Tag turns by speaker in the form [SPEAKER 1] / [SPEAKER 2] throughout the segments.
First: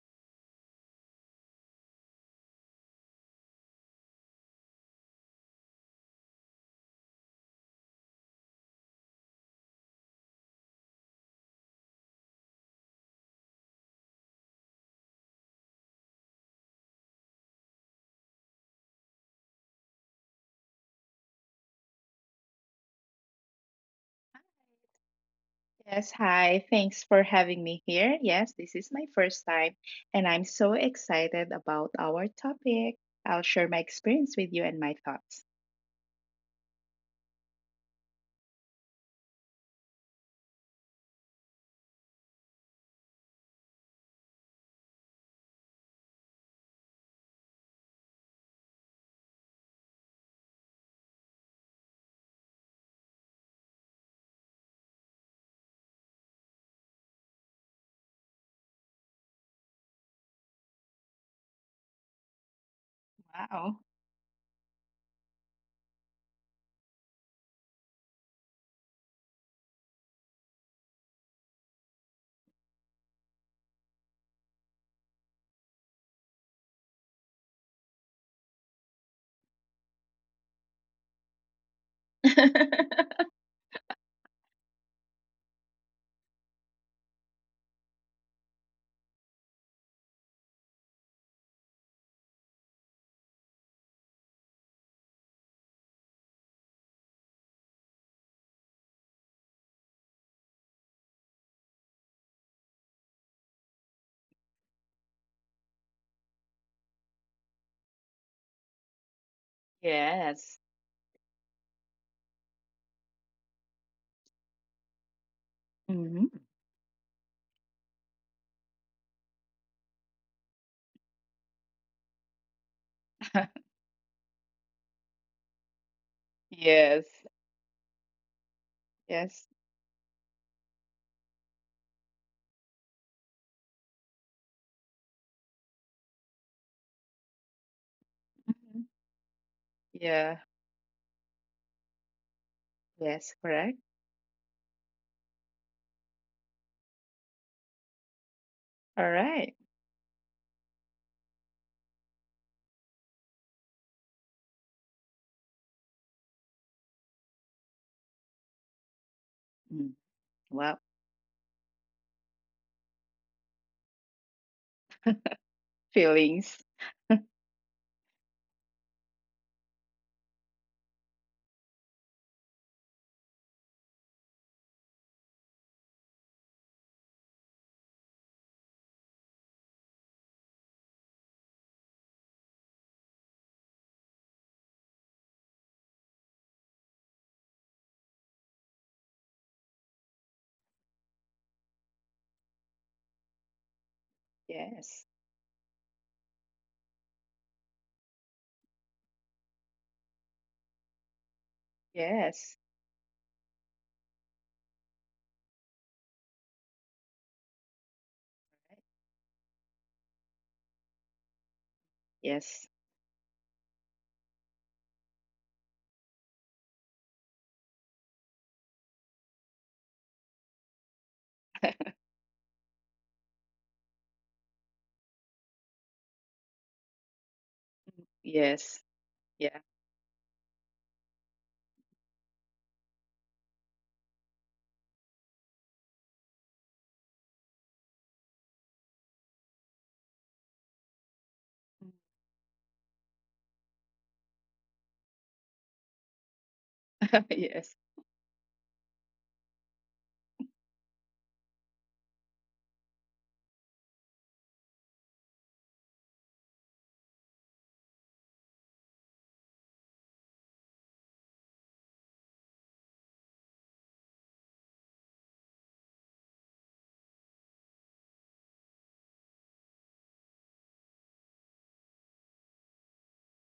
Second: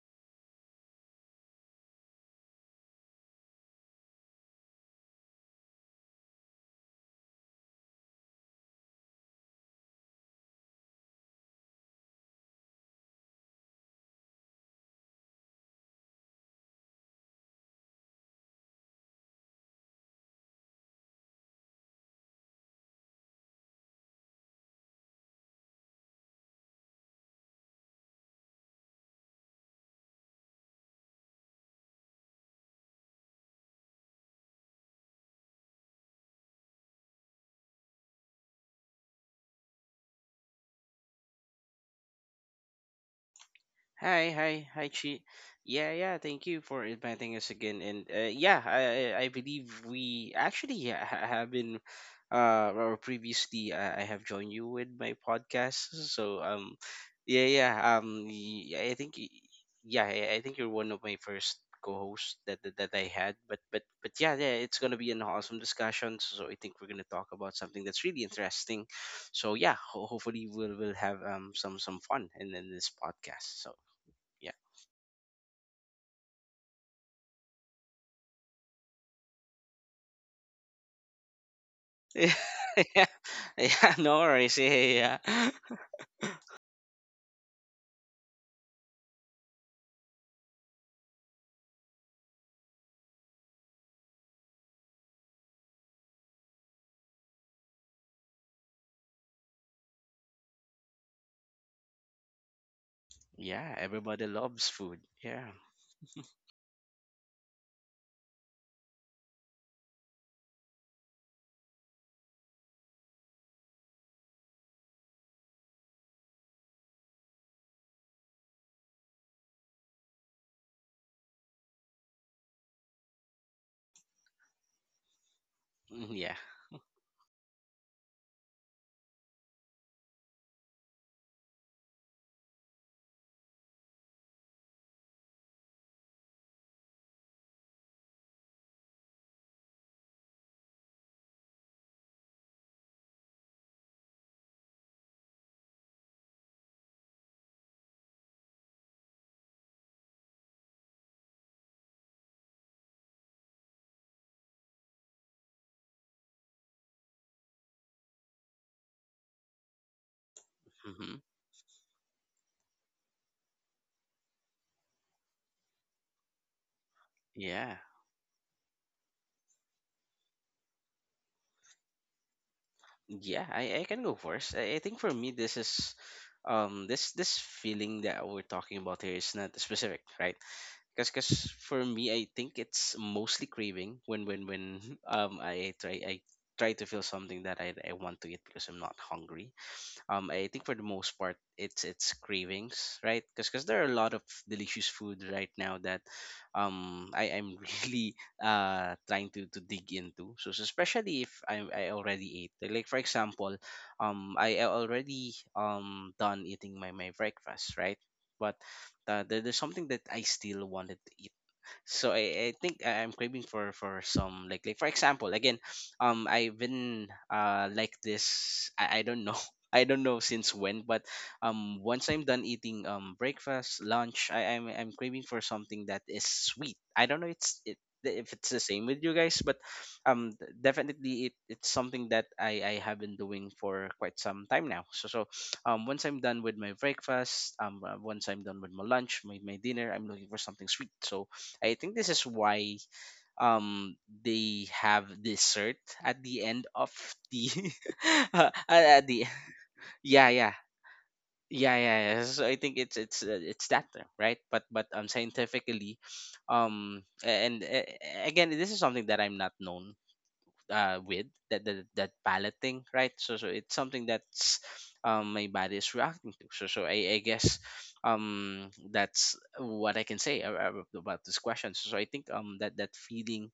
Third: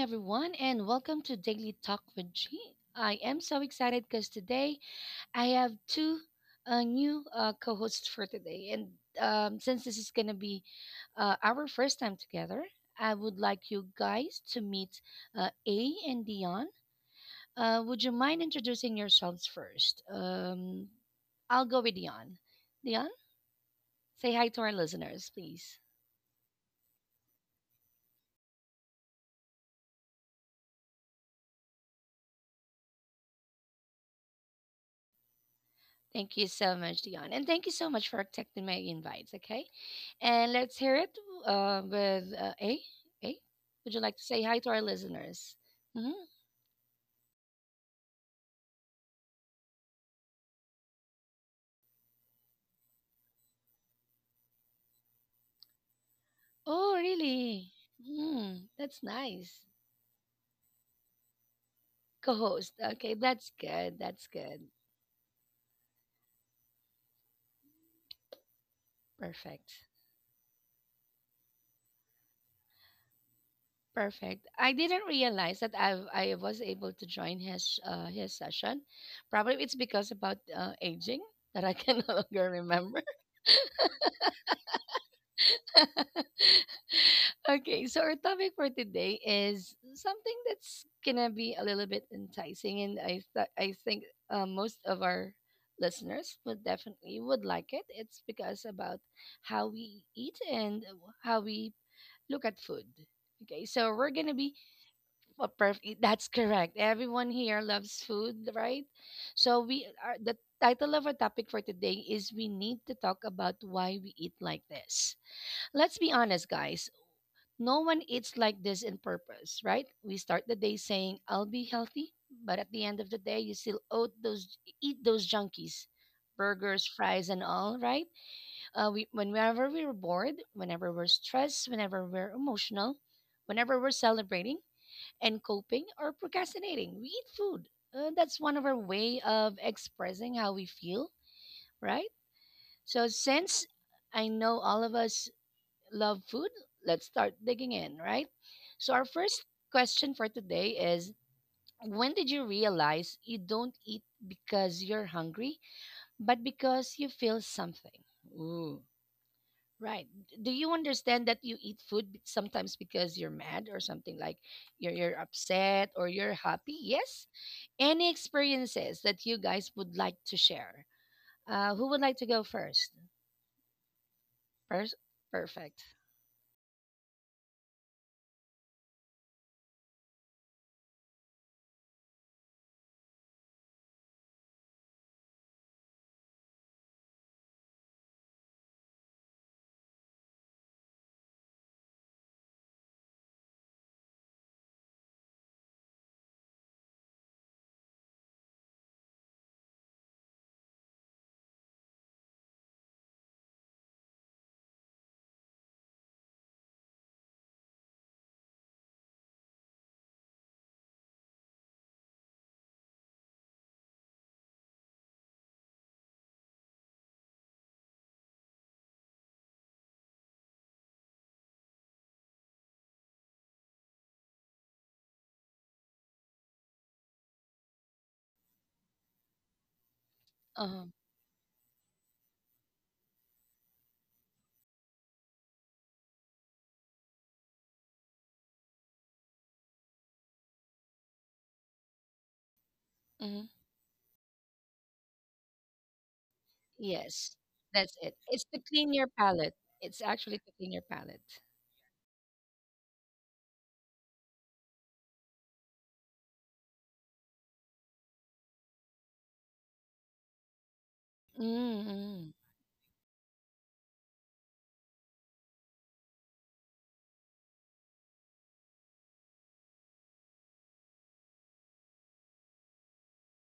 [SPEAKER 1] everyone, and welcome to Daily Talk with G. I am so excited because today I have two new co hosts for today. And since this is going to be our first time together, I would like you guys to meet A and Dion. Would you mind introducing yourselves first? I'll go with Dion. Dion, say hi to our listeners, please.
[SPEAKER 2] Yes, hi. Thanks for having me here. Yes, this is my first time, and I'm so excited about our topic. I'll share my experience with you and my thoughts.
[SPEAKER 1] Thank you so much, Dion. And thank you so much for accepting my invites, okay? And let's hear it with A. A, would you like to
[SPEAKER 3] Hi,
[SPEAKER 1] say hi
[SPEAKER 3] hi,
[SPEAKER 1] to our
[SPEAKER 3] hi, Chi.
[SPEAKER 1] listeners?
[SPEAKER 3] Yeah,
[SPEAKER 1] hmm
[SPEAKER 3] yeah. Thank you for inviting us again. And yeah, I believe we actually have been, or previously I have joined you with my podcast. So
[SPEAKER 1] Oh,
[SPEAKER 3] yeah, yeah.
[SPEAKER 1] really? Mm,
[SPEAKER 3] I
[SPEAKER 1] that's
[SPEAKER 3] think
[SPEAKER 1] nice.
[SPEAKER 3] yeah, I think you're one of my first
[SPEAKER 1] Co
[SPEAKER 3] co-hosts that,
[SPEAKER 1] host.
[SPEAKER 3] that that I
[SPEAKER 1] Okay,
[SPEAKER 3] had.
[SPEAKER 1] that's
[SPEAKER 3] But
[SPEAKER 2] Wow.
[SPEAKER 3] but
[SPEAKER 1] good.
[SPEAKER 3] but
[SPEAKER 1] That's
[SPEAKER 3] yeah, yeah.
[SPEAKER 1] good.
[SPEAKER 3] It's gonna be an awesome discussion. So I think we're gonna talk about something that's really interesting. So
[SPEAKER 1] Perfect.
[SPEAKER 3] yeah, hopefully we'll have some fun in this podcast. So
[SPEAKER 1] Perfect. I didn't realize that I was able to join his session. Probably it's because about aging that I can no
[SPEAKER 3] yeah.
[SPEAKER 1] longer remember.
[SPEAKER 3] Yeah. Yeah. No worries. Yeah. Yeah.
[SPEAKER 1] Okay, so our topic for today is something that's gonna be a little bit enticing, and I think most of our listeners would definitely would like it. It's because about how we eat and how we look at food. Okay,
[SPEAKER 3] Yeah.
[SPEAKER 1] so we're
[SPEAKER 3] Everybody
[SPEAKER 1] gonna be
[SPEAKER 3] loves food.
[SPEAKER 1] well,
[SPEAKER 3] Yeah.
[SPEAKER 1] perfect. That's correct. Everyone here loves food, right? So we are the
[SPEAKER 2] Yes.
[SPEAKER 1] title of our topic for today is we need to talk about why we eat like this. Let's be
[SPEAKER 2] hmm
[SPEAKER 1] honest, guys, no one eats like this in purpose, right? We start the day saying, I'll be healthy, but at the end of the day, you still oat those, eat those junkies,
[SPEAKER 3] Yeah.
[SPEAKER 1] burgers,
[SPEAKER 2] Yes.
[SPEAKER 1] fries, and all, right?
[SPEAKER 2] Yes.
[SPEAKER 1] Whenever we are bored, whenever we're stressed, whenever we're emotional, whenever we're celebrating and coping or procrastinating, we eat food. That's one of our
[SPEAKER 2] Mhm.
[SPEAKER 1] way of
[SPEAKER 2] Yeah.
[SPEAKER 1] expressing how we feel, right? So
[SPEAKER 2] Yes,
[SPEAKER 1] since
[SPEAKER 2] correct.
[SPEAKER 1] I know all of us love food? Let's start digging in, right? So,
[SPEAKER 2] All
[SPEAKER 1] our first
[SPEAKER 2] right.
[SPEAKER 1] question for today is, when did you realize you don't eat because you're hungry, but because you feel something? Ooh,
[SPEAKER 2] Mm.
[SPEAKER 1] right. Do
[SPEAKER 2] Wow.
[SPEAKER 1] you
[SPEAKER 3] Hmm.
[SPEAKER 1] understand that you eat food be- sometimes because you're mad or something like you're upset or you're
[SPEAKER 2] Feelings.
[SPEAKER 1] happy? Yes.
[SPEAKER 3] Yeah.
[SPEAKER 1] Any experiences that you guys would like to share? Who would like to go first?
[SPEAKER 3] Yeah. I can go first. I think
[SPEAKER 1] First,
[SPEAKER 3] for me this
[SPEAKER 1] perfect.
[SPEAKER 3] is this feeling that we're talking about here is not specific, right? Because cause 'cause for me I think it's mostly craving when I try to feel something that I want to eat because I'm not hungry. I think for the most part it's cravings, right? Because there are a lot of delicious
[SPEAKER 2] Yes.
[SPEAKER 3] food right now that I am really trying to dig into. So especially if I already
[SPEAKER 2] Yes.
[SPEAKER 3] ate, like for example I already done eating my breakfast, right? But there's something that I still wanted to eat, so I
[SPEAKER 2] Yes.
[SPEAKER 3] think I'm craving for some, like for example again. I've been like this. I don't know I don't know since when, but once I'm done eating, breakfast, lunch, I'm craving for something that is sweet. I don't know it's it if it's the
[SPEAKER 2] Yes.
[SPEAKER 3] same with you guys, but
[SPEAKER 2] Yeah.
[SPEAKER 1] Uh-huh.
[SPEAKER 3] definitely it's something that I have been doing for quite some time now. So once I'm done with my breakfast, once I'm done with my lunch, my dinner, I'm looking for something sweet. So I think this is why um they have dessert at the end of
[SPEAKER 1] Yes,
[SPEAKER 3] the.
[SPEAKER 2] Yes.
[SPEAKER 1] that's it. It's to clean
[SPEAKER 3] At
[SPEAKER 1] your
[SPEAKER 3] the
[SPEAKER 1] palate. It's
[SPEAKER 3] Yeah,
[SPEAKER 1] actually
[SPEAKER 3] yeah,
[SPEAKER 1] to clean your palate.
[SPEAKER 3] yeah, yeah, yeah. So I think it's that term, right? But scientifically, and again this is something that I'm not known with that
[SPEAKER 1] Mm-hmm.
[SPEAKER 3] palate thing, right? So it's something that's my body is reacting to. So I guess that's what I can say about this question. So I think that feeling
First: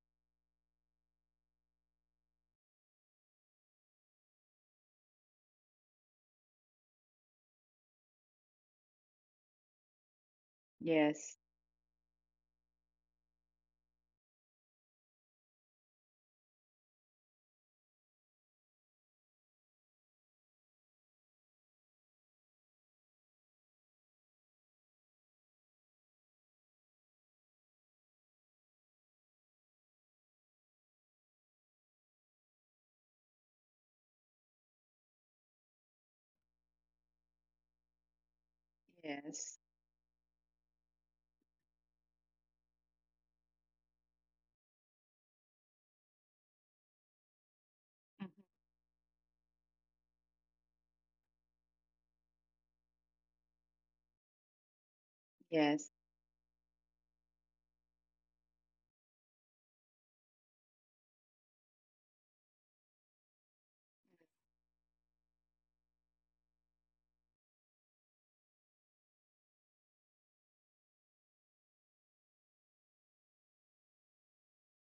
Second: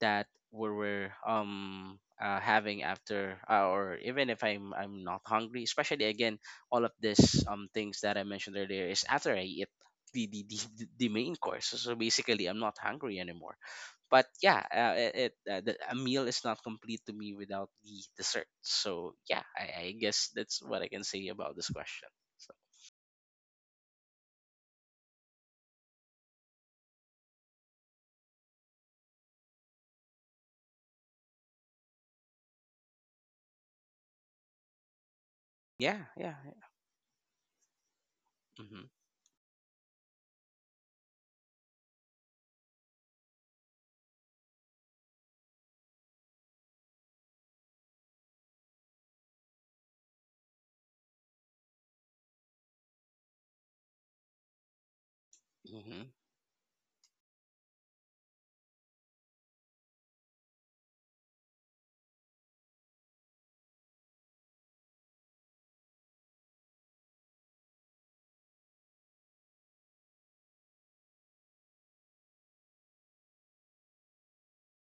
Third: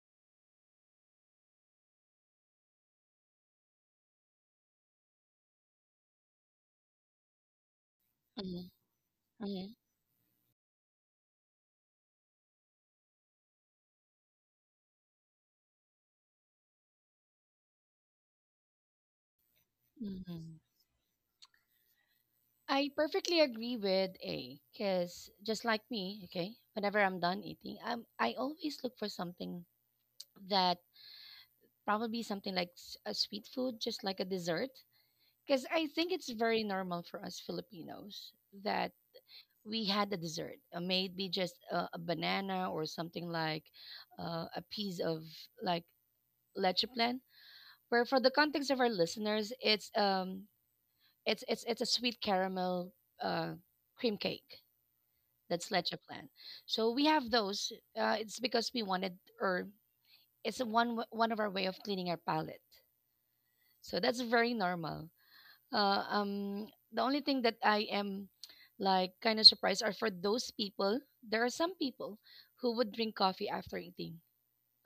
[SPEAKER 3] that we were having after or even if I'm not hungry, especially again all of this things that I mentioned earlier, is after I eat
[SPEAKER 1] Mm-hmm.
[SPEAKER 3] the main
[SPEAKER 2] Yes.
[SPEAKER 3] course. So basically I'm not hungry anymore, but yeah, a meal is not complete to me without the dessert. So yeah, I guess
[SPEAKER 1] Mm-hmm.
[SPEAKER 3] that's what I can say about this question, so
[SPEAKER 1] I perfectly agree with A because just like me, okay, whenever I'm done eating, I always look for something that probably something like a sweet food, just like a dessert. Because I
[SPEAKER 3] yeah.
[SPEAKER 1] think it's
[SPEAKER 3] Yeah.
[SPEAKER 1] very normal for us Filipinos
[SPEAKER 3] Mm-hmm.
[SPEAKER 1] that
[SPEAKER 2] Yes.
[SPEAKER 1] we had a dessert, maybe just a banana or something like a piece of like Lechiplan, where for the
[SPEAKER 2] Mhm.
[SPEAKER 1] context of our listeners, it's a sweet caramel uh cream cake. That's
[SPEAKER 2] Yes.
[SPEAKER 3] Mm-hmm.
[SPEAKER 1] Lechiplan. So we have those. It's because we wanted or it's a one one of our way of cleaning our palate. So that's very normal. Uh, um the only thing that I am like kind of surprised are for those people, there are some people who would drink coffee after eating.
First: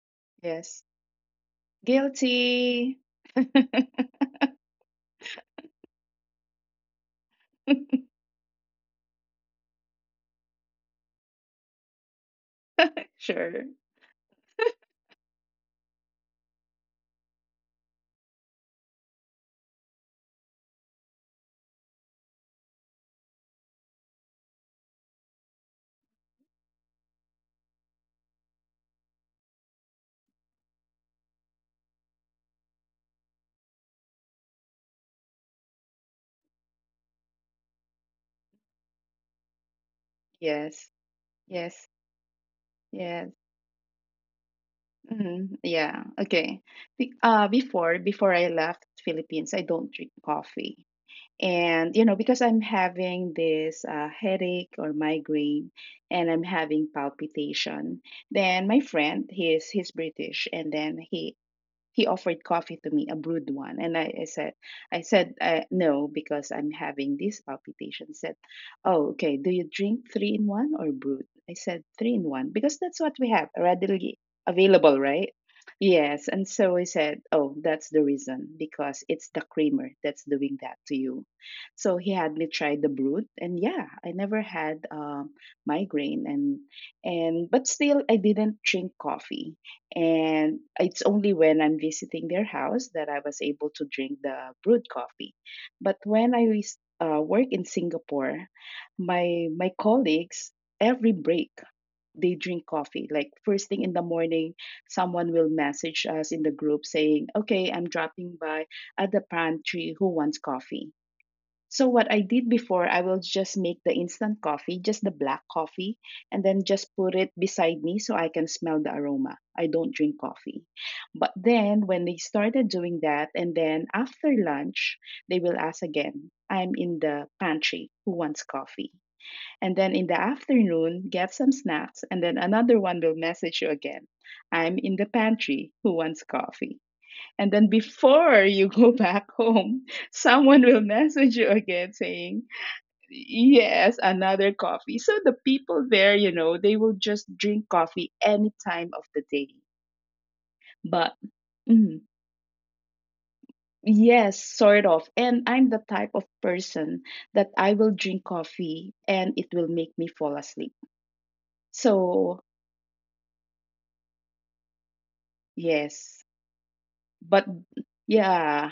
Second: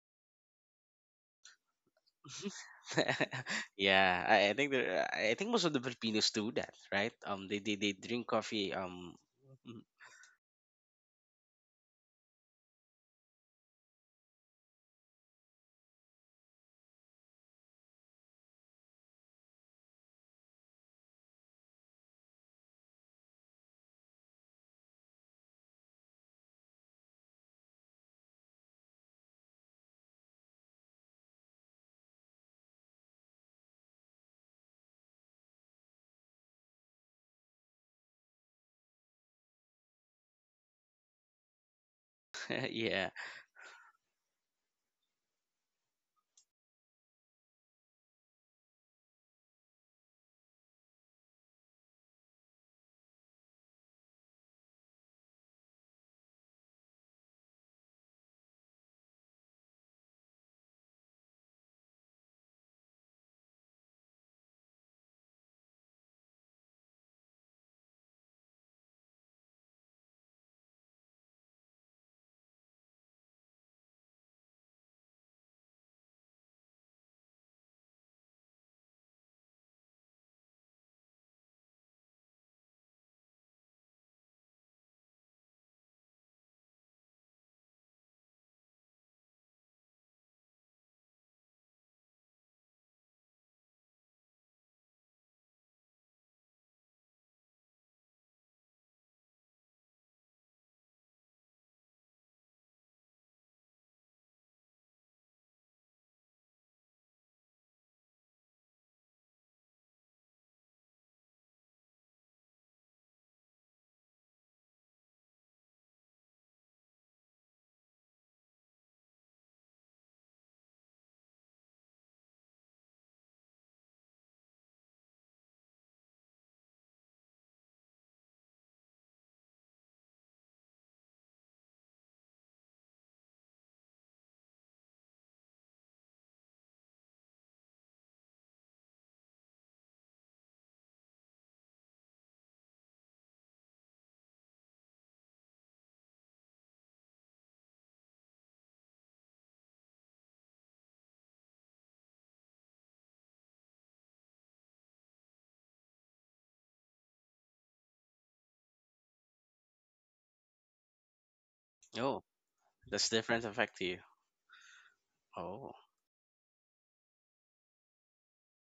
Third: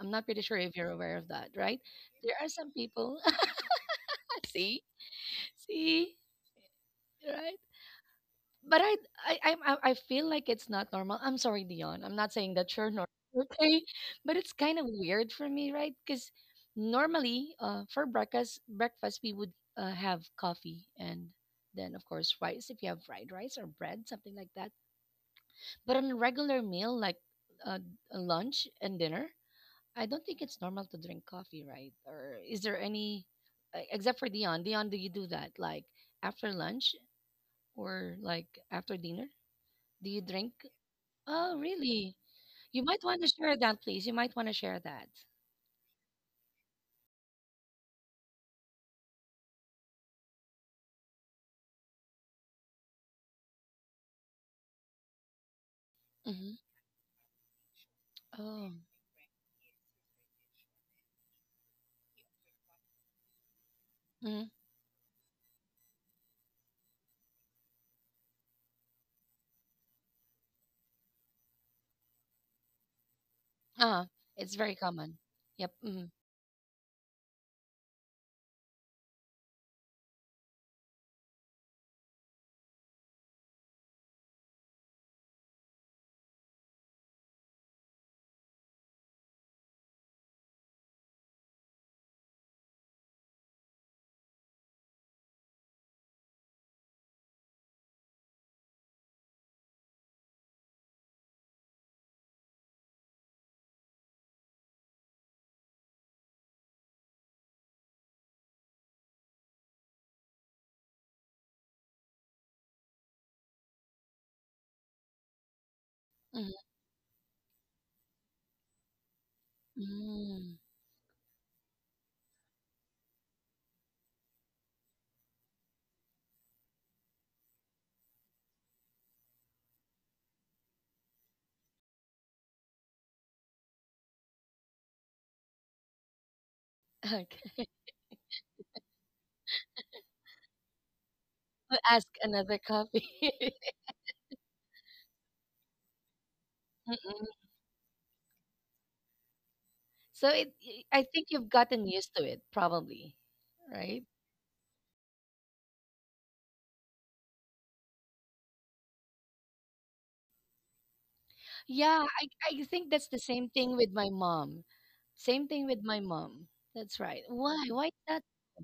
[SPEAKER 1] I'm not pretty sure if
[SPEAKER 2] Yes.
[SPEAKER 1] you're aware of that, right? There are some
[SPEAKER 2] Guilty.
[SPEAKER 1] people.
[SPEAKER 3] Yeah, I, I think
[SPEAKER 1] See,
[SPEAKER 3] there. I think most of the
[SPEAKER 1] see,
[SPEAKER 3] Filipinos do that, right? They
[SPEAKER 1] right?
[SPEAKER 3] they, they drink coffee.
[SPEAKER 1] But I, I, I, I I feel like it's not normal. I'm sorry, Dion. I'm not saying that you're normal,
[SPEAKER 2] Sure.
[SPEAKER 1] okay? But it's kind of weird for me, right? Because normally, for breakfast, we would have coffee and then of course rice if you have fried rice or bread, something like that. But on a regular meal like uh, a lunch and dinner, I don't think it's normal to drink coffee, right? Or is there any, except for Dion? Dion, do you do that like after lunch or like after dinner? Do you drink?
[SPEAKER 2] Yes.
[SPEAKER 1] Oh,
[SPEAKER 2] Yes.
[SPEAKER 1] really? You might
[SPEAKER 3] Yeah.
[SPEAKER 1] want to
[SPEAKER 2] Yes.
[SPEAKER 1] share that, please. You might want to share that.
[SPEAKER 2] hmm Yeah. Okay. Before I left Philippines, I don't drink coffee, and you know because I'm having this headache or migraine, and I'm
[SPEAKER 1] Mm-hmm.
[SPEAKER 2] having palpitation. Then
[SPEAKER 1] Oh.
[SPEAKER 2] my friend, he's British, and then he offered coffee to me, a brewed one, and I
[SPEAKER 1] Mm-hmm.
[SPEAKER 2] said, I said no because I'm having this palpitation. He said, oh, okay. Do you drink three in one or brewed? I said three in one because that's what we have
[SPEAKER 1] Ah,
[SPEAKER 2] readily
[SPEAKER 1] it's very
[SPEAKER 2] available,
[SPEAKER 1] common.
[SPEAKER 2] right?
[SPEAKER 1] Yep. Mm-hmm.
[SPEAKER 2] Yes, and so I said, oh, that's the reason because it's the creamer that's doing that to you. So he had me try the brewed, and yeah, I never had migraine, and but still I didn't drink coffee, and it's only when I'm visiting their house that I was able to drink the brewed coffee. But when I was, work in Singapore, my colleagues every break they drink coffee. Like first thing in the morning, someone will message us in the group saying, "Okay, I'm dropping by at the pantry. Who wants coffee?" So what I did before, I will just make the instant coffee, just the black coffee, and then
[SPEAKER 1] Mm-hmm.
[SPEAKER 2] just put it beside me so I can smell the aroma. I don't drink
[SPEAKER 1] Mm.
[SPEAKER 2] coffee. But then when they started doing that, and then after lunch, they will ask again, I'm in the pantry, who wants coffee? And then in the afternoon, get some snacks, and then another one will message you again, I'm in the pantry, who wants coffee? And then
[SPEAKER 1] Okay.
[SPEAKER 2] before you go back home, someone will message you
[SPEAKER 1] We'll
[SPEAKER 2] again
[SPEAKER 1] ask
[SPEAKER 2] saying,
[SPEAKER 1] another coffee.
[SPEAKER 2] Yes, another coffee. So the people there, you know, they will just
[SPEAKER 1] Mm-mm.
[SPEAKER 2] drink coffee any time of the day.
[SPEAKER 1] So it, I
[SPEAKER 2] But
[SPEAKER 1] think you've gotten
[SPEAKER 2] mm,
[SPEAKER 1] used to it, probably, right?
[SPEAKER 2] yes, sort of. And I'm the type of person that I will drink coffee and it will make me fall asleep.
[SPEAKER 1] Yeah,
[SPEAKER 3] Oh,
[SPEAKER 1] I,
[SPEAKER 2] So,
[SPEAKER 1] I think
[SPEAKER 3] that's
[SPEAKER 1] that's the
[SPEAKER 3] different
[SPEAKER 1] same
[SPEAKER 3] effect
[SPEAKER 1] thing
[SPEAKER 3] to
[SPEAKER 1] with
[SPEAKER 3] you.
[SPEAKER 1] my mom. Same thing
[SPEAKER 3] Oh,
[SPEAKER 1] with my
[SPEAKER 2] yes.
[SPEAKER 1] mom. That's right.
[SPEAKER 2] But
[SPEAKER 1] Why? Why that?
[SPEAKER 2] yeah,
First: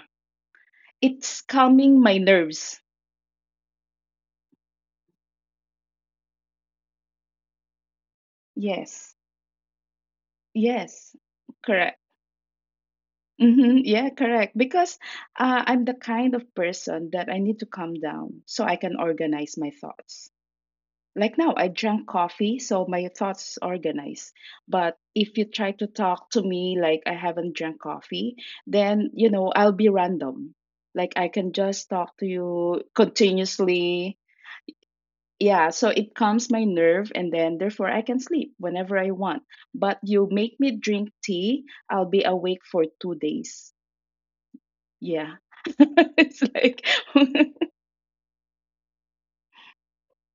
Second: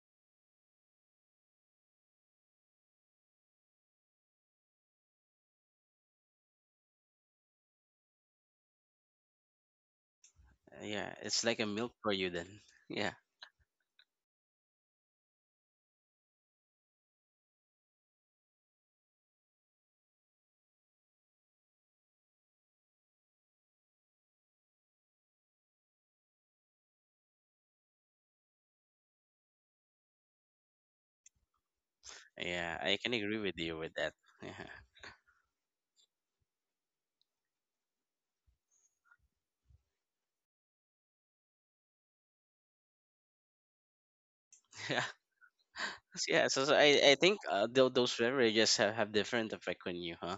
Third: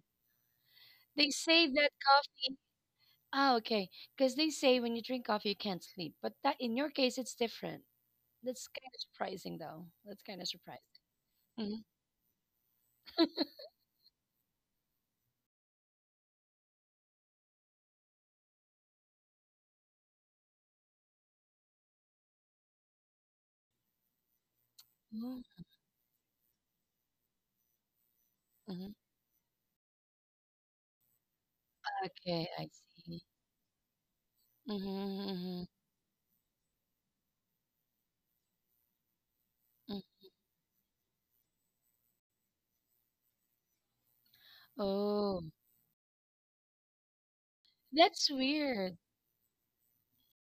[SPEAKER 1] They
[SPEAKER 2] it's
[SPEAKER 1] say that
[SPEAKER 2] calming my
[SPEAKER 1] coffee.
[SPEAKER 2] nerves.
[SPEAKER 1] Ah, okay. Because they say when you drink coffee, you can't sleep. But that in your case, it's different. That's kind of
[SPEAKER 2] Yes,
[SPEAKER 1] surprising, though. That's kind of surprising.
[SPEAKER 3] yeah.
[SPEAKER 2] yes,
[SPEAKER 3] It's like a
[SPEAKER 1] Mm-hmm.
[SPEAKER 3] milk
[SPEAKER 2] correct.
[SPEAKER 3] for you then. Yeah,
[SPEAKER 2] Mhm, yeah, correct. Because I'm the kind of person that I need to calm down so I can organize my thoughts. Like now, I drank coffee, so my thoughts organized. But if you try to talk to me like I haven't drank coffee,
[SPEAKER 1] hmm
[SPEAKER 2] then you know I'll be random. Like I can just talk to
[SPEAKER 1] Okay, I
[SPEAKER 3] yeah.
[SPEAKER 2] you
[SPEAKER 3] I can
[SPEAKER 1] see.
[SPEAKER 3] agree with you with that.
[SPEAKER 2] continuously.
[SPEAKER 3] Yeah.
[SPEAKER 1] Mm-hmm,
[SPEAKER 2] Yeah, so it calms my nerve, and then therefore I can sleep whenever I want.
[SPEAKER 1] hmm
[SPEAKER 2] But you make me drink tea, I'll be awake for 2 days.
[SPEAKER 3] Yeah.
[SPEAKER 2] Yeah.
[SPEAKER 1] Oh,
[SPEAKER 2] It's
[SPEAKER 3] Yeah, so
[SPEAKER 2] like,
[SPEAKER 3] I think those
[SPEAKER 1] that's
[SPEAKER 3] beverages
[SPEAKER 1] weird.
[SPEAKER 3] have different effect on you, huh?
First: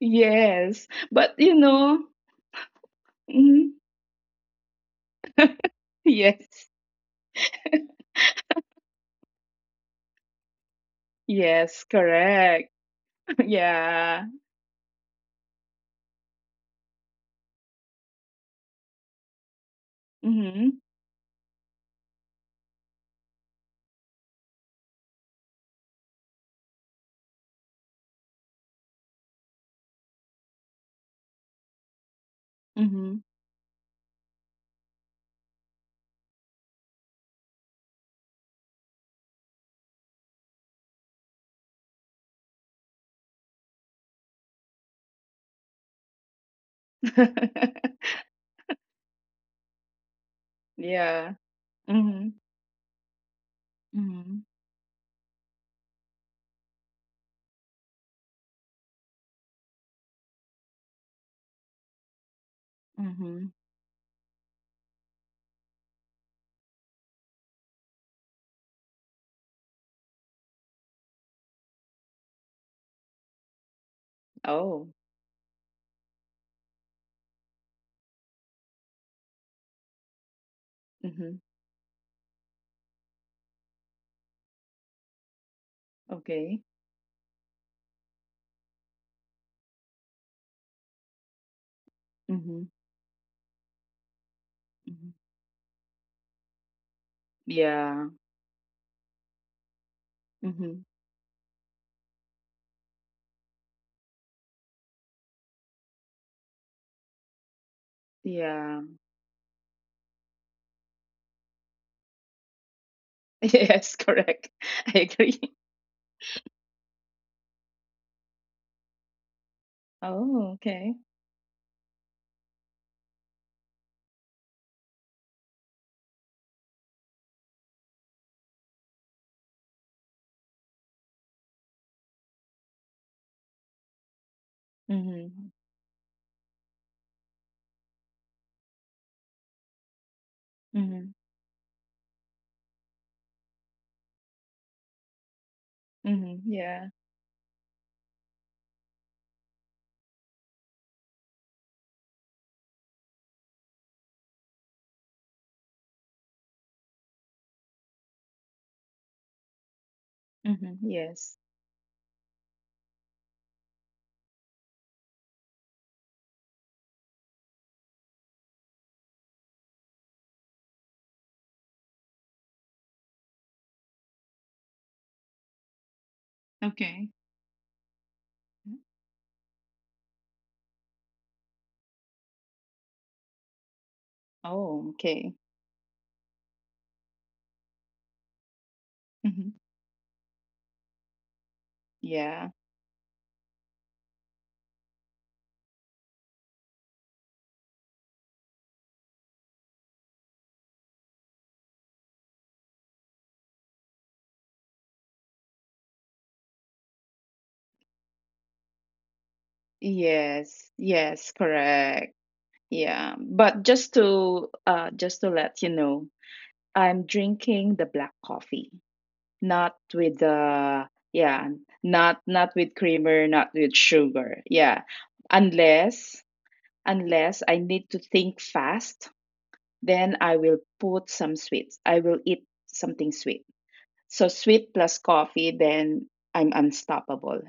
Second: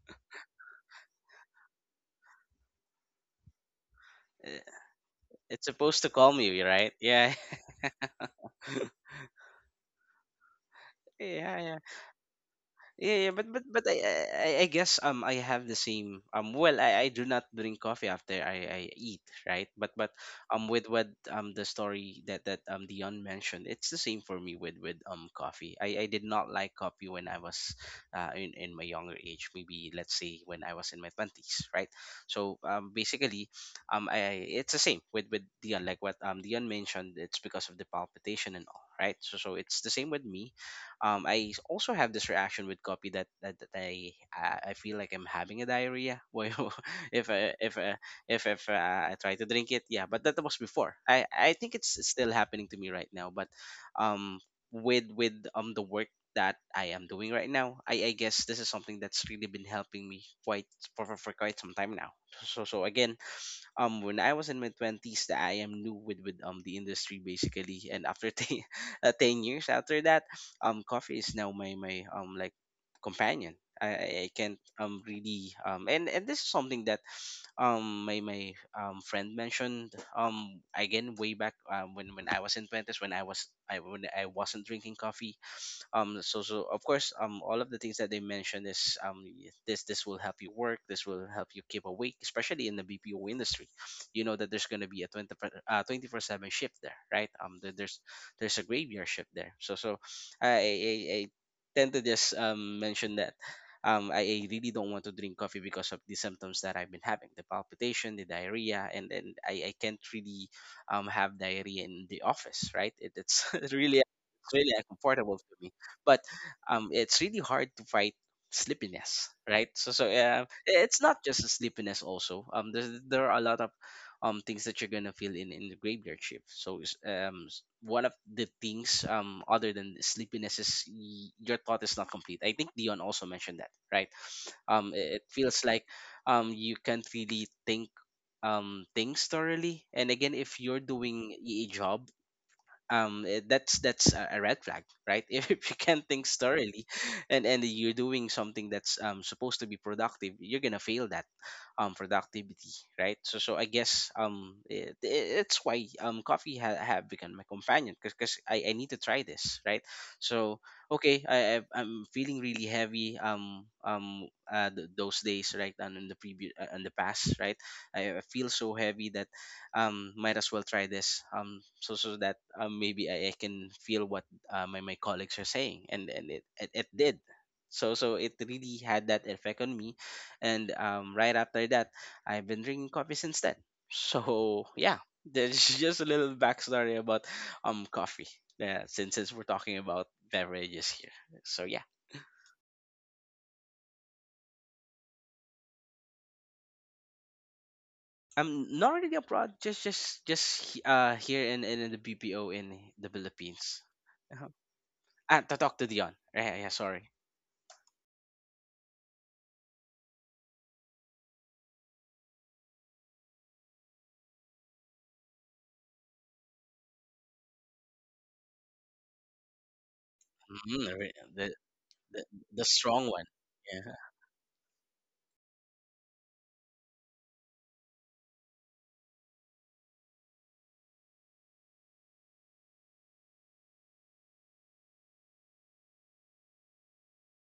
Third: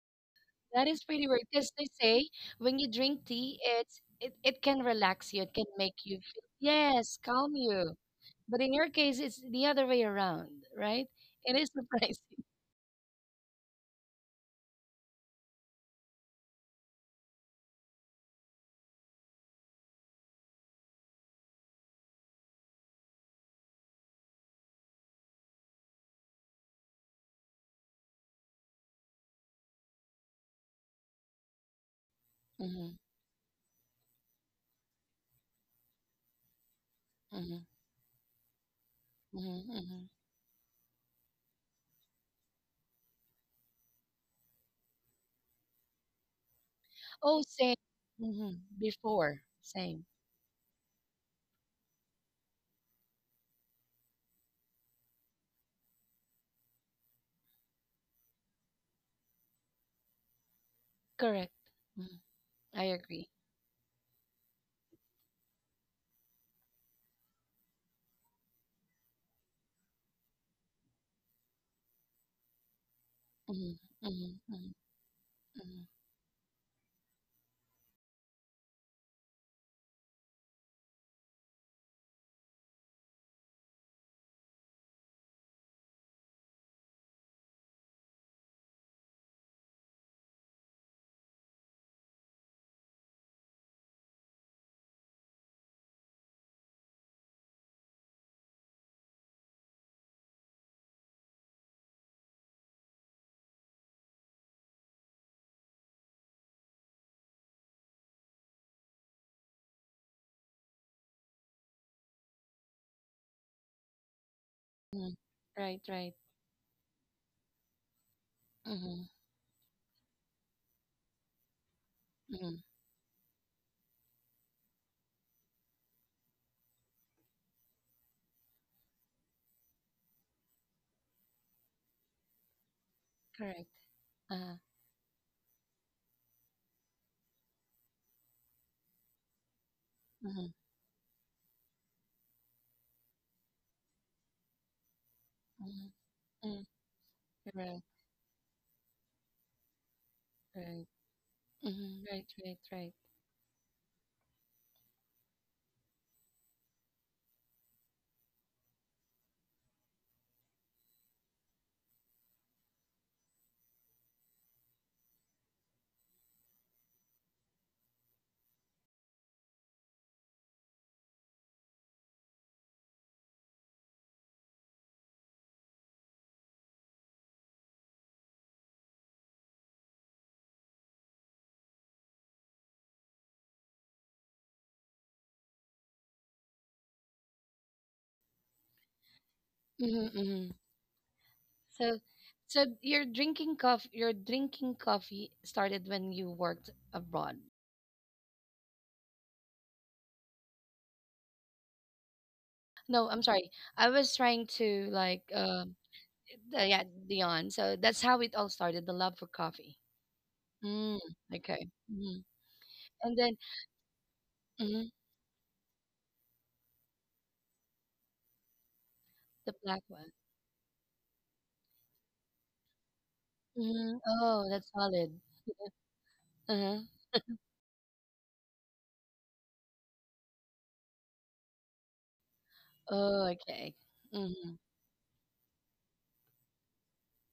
[SPEAKER 2] yes.
[SPEAKER 1] That is pretty
[SPEAKER 2] But
[SPEAKER 1] weird.
[SPEAKER 2] you
[SPEAKER 1] Because they
[SPEAKER 2] know,
[SPEAKER 1] say when you drink tea,
[SPEAKER 2] mhm,
[SPEAKER 3] Uh,
[SPEAKER 1] it can relax you. It can
[SPEAKER 3] It's supposed
[SPEAKER 1] make
[SPEAKER 3] to
[SPEAKER 1] you
[SPEAKER 3] calm
[SPEAKER 1] feel,
[SPEAKER 3] you,
[SPEAKER 2] yes.
[SPEAKER 3] right?
[SPEAKER 1] yes,
[SPEAKER 3] Yeah.
[SPEAKER 1] calm you. But in your case, it's the other way around, right? It is
[SPEAKER 3] Yeah.
[SPEAKER 2] Yes,
[SPEAKER 1] surprising.
[SPEAKER 2] correct.
[SPEAKER 3] Yeah, yeah, but I, I
[SPEAKER 2] Yeah.
[SPEAKER 3] I I guess I have the same. Well, I do not drink coffee after I eat, right? But
[SPEAKER 2] Mm-hmm.
[SPEAKER 3] with what the story that Dion mentioned, it's the same for me with coffee. I did not like coffee when I was in my younger age, maybe let's say when I was in my twenties, right? So
[SPEAKER 1] Mm-hmm,
[SPEAKER 2] Mm-hmm.
[SPEAKER 3] basically I it's the same with Dion, like what Dion mentioned. It's
[SPEAKER 1] mm-hmm,
[SPEAKER 3] because of the palpitation and all, right? So it's the same
[SPEAKER 1] mm-hmm.
[SPEAKER 3] with me. I also have this reaction with copy that I feel like I'm having a diarrhea. Well, if
[SPEAKER 1] Oh,
[SPEAKER 3] I, if
[SPEAKER 1] same.
[SPEAKER 3] I,
[SPEAKER 1] hmm
[SPEAKER 3] if I try to
[SPEAKER 1] Before,
[SPEAKER 3] drink it, yeah.
[SPEAKER 1] same.
[SPEAKER 3] But that was before. I
[SPEAKER 2] Yeah.
[SPEAKER 3] I think it's
[SPEAKER 2] Mm-hmm.
[SPEAKER 3] still happening to me right now. But
[SPEAKER 2] Mm-hmm.
[SPEAKER 3] um, with the work that I am doing right now, I guess this is something that's really been helping me quite for
[SPEAKER 1] Correct.
[SPEAKER 3] quite some time
[SPEAKER 1] Mhm.
[SPEAKER 3] now. So so
[SPEAKER 1] I
[SPEAKER 3] so
[SPEAKER 1] agree.
[SPEAKER 3] again,
[SPEAKER 2] Mm-hmm.
[SPEAKER 3] when I was in my 20s that I am new with the industry basically, and after 10, 10 years after that, coffee is now my like companion.
[SPEAKER 1] hmm
[SPEAKER 3] I
[SPEAKER 1] hmm
[SPEAKER 3] can't
[SPEAKER 1] hmm
[SPEAKER 2] Oh.
[SPEAKER 3] really.
[SPEAKER 1] hmm
[SPEAKER 3] And this is something that my friend mentioned, again
[SPEAKER 2] Mm-hmm.
[SPEAKER 3] way back, when I was in 20s, when I wasn't drinking coffee. um so
[SPEAKER 2] Okay.
[SPEAKER 3] so of course all of the things that they mentioned is this will help you work, this will help you keep awake,
[SPEAKER 2] Mm-hmm.
[SPEAKER 3] especially in the BPO industry. You know that there's going to
[SPEAKER 2] Mm-hmm.
[SPEAKER 3] be a 20, 24/7 shift there, right?
[SPEAKER 2] Yeah.
[SPEAKER 3] There's a graveyard shift there, so i
[SPEAKER 2] Mm-hmm.
[SPEAKER 3] i, I tend to just mention that I really don't want to drink coffee because of the symptoms that I've been having, the palpitation, the
[SPEAKER 2] Yeah.
[SPEAKER 3] diarrhea, and then I can't really, have diarrhea in the office, right? It, it's
[SPEAKER 2] Yes,
[SPEAKER 3] really,
[SPEAKER 2] correct.
[SPEAKER 3] it's really
[SPEAKER 2] I
[SPEAKER 1] hmm
[SPEAKER 2] agree.
[SPEAKER 3] uncomfortable for me,
[SPEAKER 1] Right, right.
[SPEAKER 3] but it's really hard to fight
[SPEAKER 1] hmm
[SPEAKER 3] sleepiness, right? So so
[SPEAKER 2] Oh,
[SPEAKER 3] uh,
[SPEAKER 2] okay.
[SPEAKER 3] it's not just a sleepiness also.
[SPEAKER 1] hmm
[SPEAKER 3] There are a lot of things that you're gonna feel in the graveyard shift. So one of the things other than the sleepiness is your thought is not complete. I think Dion also mentioned that,
[SPEAKER 1] Correct.
[SPEAKER 3] right?
[SPEAKER 1] Uh,
[SPEAKER 3] It
[SPEAKER 2] Mm-hmm.
[SPEAKER 3] feels like you can't really think things thoroughly. And again,
[SPEAKER 1] hmm
[SPEAKER 3] if you're
[SPEAKER 2] Mm-hmm.
[SPEAKER 3] doing a job, that's a red flag, right? If you
[SPEAKER 1] hmm
[SPEAKER 3] can't think
[SPEAKER 2] Mm-hmm.
[SPEAKER 1] hmm
[SPEAKER 2] Yeah.
[SPEAKER 3] thoroughly and
[SPEAKER 1] Right,
[SPEAKER 3] you're doing something that's supposed to be productive, you're gonna
[SPEAKER 1] right.
[SPEAKER 3] fail that
[SPEAKER 1] Right, right,
[SPEAKER 3] productivity,
[SPEAKER 1] right.
[SPEAKER 3] right? So I guess it's why coffee have become my companion because I need to try this, right? So
[SPEAKER 2] Mm-hmm.
[SPEAKER 3] okay,
[SPEAKER 2] Yes.
[SPEAKER 3] I'm feeling really heavy those days, right? And in the previous, in the past, right? I feel so heavy that might as well try this, so that maybe I can feel what my colleagues are saying. And it
[SPEAKER 2] Okay.
[SPEAKER 3] did. So it really had that effect on me. And right after that, I've been drinking coffee since then, so
[SPEAKER 2] Oh,
[SPEAKER 3] yeah.
[SPEAKER 2] okay.
[SPEAKER 3] There's just a little backstory about coffee, yeah, since we're
[SPEAKER 2] Mhm.
[SPEAKER 3] talking about
[SPEAKER 1] hmm hmm
[SPEAKER 3] beverages here, so yeah.
[SPEAKER 1] So,
[SPEAKER 2] Yeah.
[SPEAKER 1] your drinking coffee started when you worked abroad.
[SPEAKER 3] I'm not really abroad, just here in the BPO in the
[SPEAKER 1] No, I'm sorry.
[SPEAKER 3] Philippines.
[SPEAKER 1] I was
[SPEAKER 3] Uh-huh.
[SPEAKER 1] trying to like,
[SPEAKER 3] Ah, to talk to Dion. Yeah, yeah,
[SPEAKER 1] yeah,
[SPEAKER 3] sorry.
[SPEAKER 1] Dion. So that's how it all started, the love for coffee.
[SPEAKER 2] Yes.
[SPEAKER 1] Mm,
[SPEAKER 2] Yes,
[SPEAKER 1] okay.
[SPEAKER 2] correct.
[SPEAKER 1] Mhm.
[SPEAKER 2] Yeah.
[SPEAKER 1] And then
[SPEAKER 2] But just to uh
[SPEAKER 1] mhm,
[SPEAKER 2] just to let you know, I'm drinking the black coffee,
[SPEAKER 1] the
[SPEAKER 2] not
[SPEAKER 1] black
[SPEAKER 2] with
[SPEAKER 1] one.
[SPEAKER 2] the
[SPEAKER 3] Mhm.
[SPEAKER 2] yeah, not
[SPEAKER 3] The
[SPEAKER 2] not
[SPEAKER 3] the
[SPEAKER 2] with
[SPEAKER 3] strong
[SPEAKER 2] creamer,
[SPEAKER 3] one.
[SPEAKER 2] not with
[SPEAKER 3] Yeah.
[SPEAKER 1] Mhm.
[SPEAKER 2] sugar.
[SPEAKER 1] Oh, that's
[SPEAKER 2] Yeah.
[SPEAKER 1] solid.
[SPEAKER 2] Unless
[SPEAKER 1] Uh-huh.
[SPEAKER 2] unless I need to think fast, then I will put some sweets. I will eat something
[SPEAKER 1] Oh,
[SPEAKER 2] sweet.
[SPEAKER 1] okay.
[SPEAKER 2] So
[SPEAKER 1] Mm-hmm.
[SPEAKER 2] sweet plus coffee, then I'm unstoppable.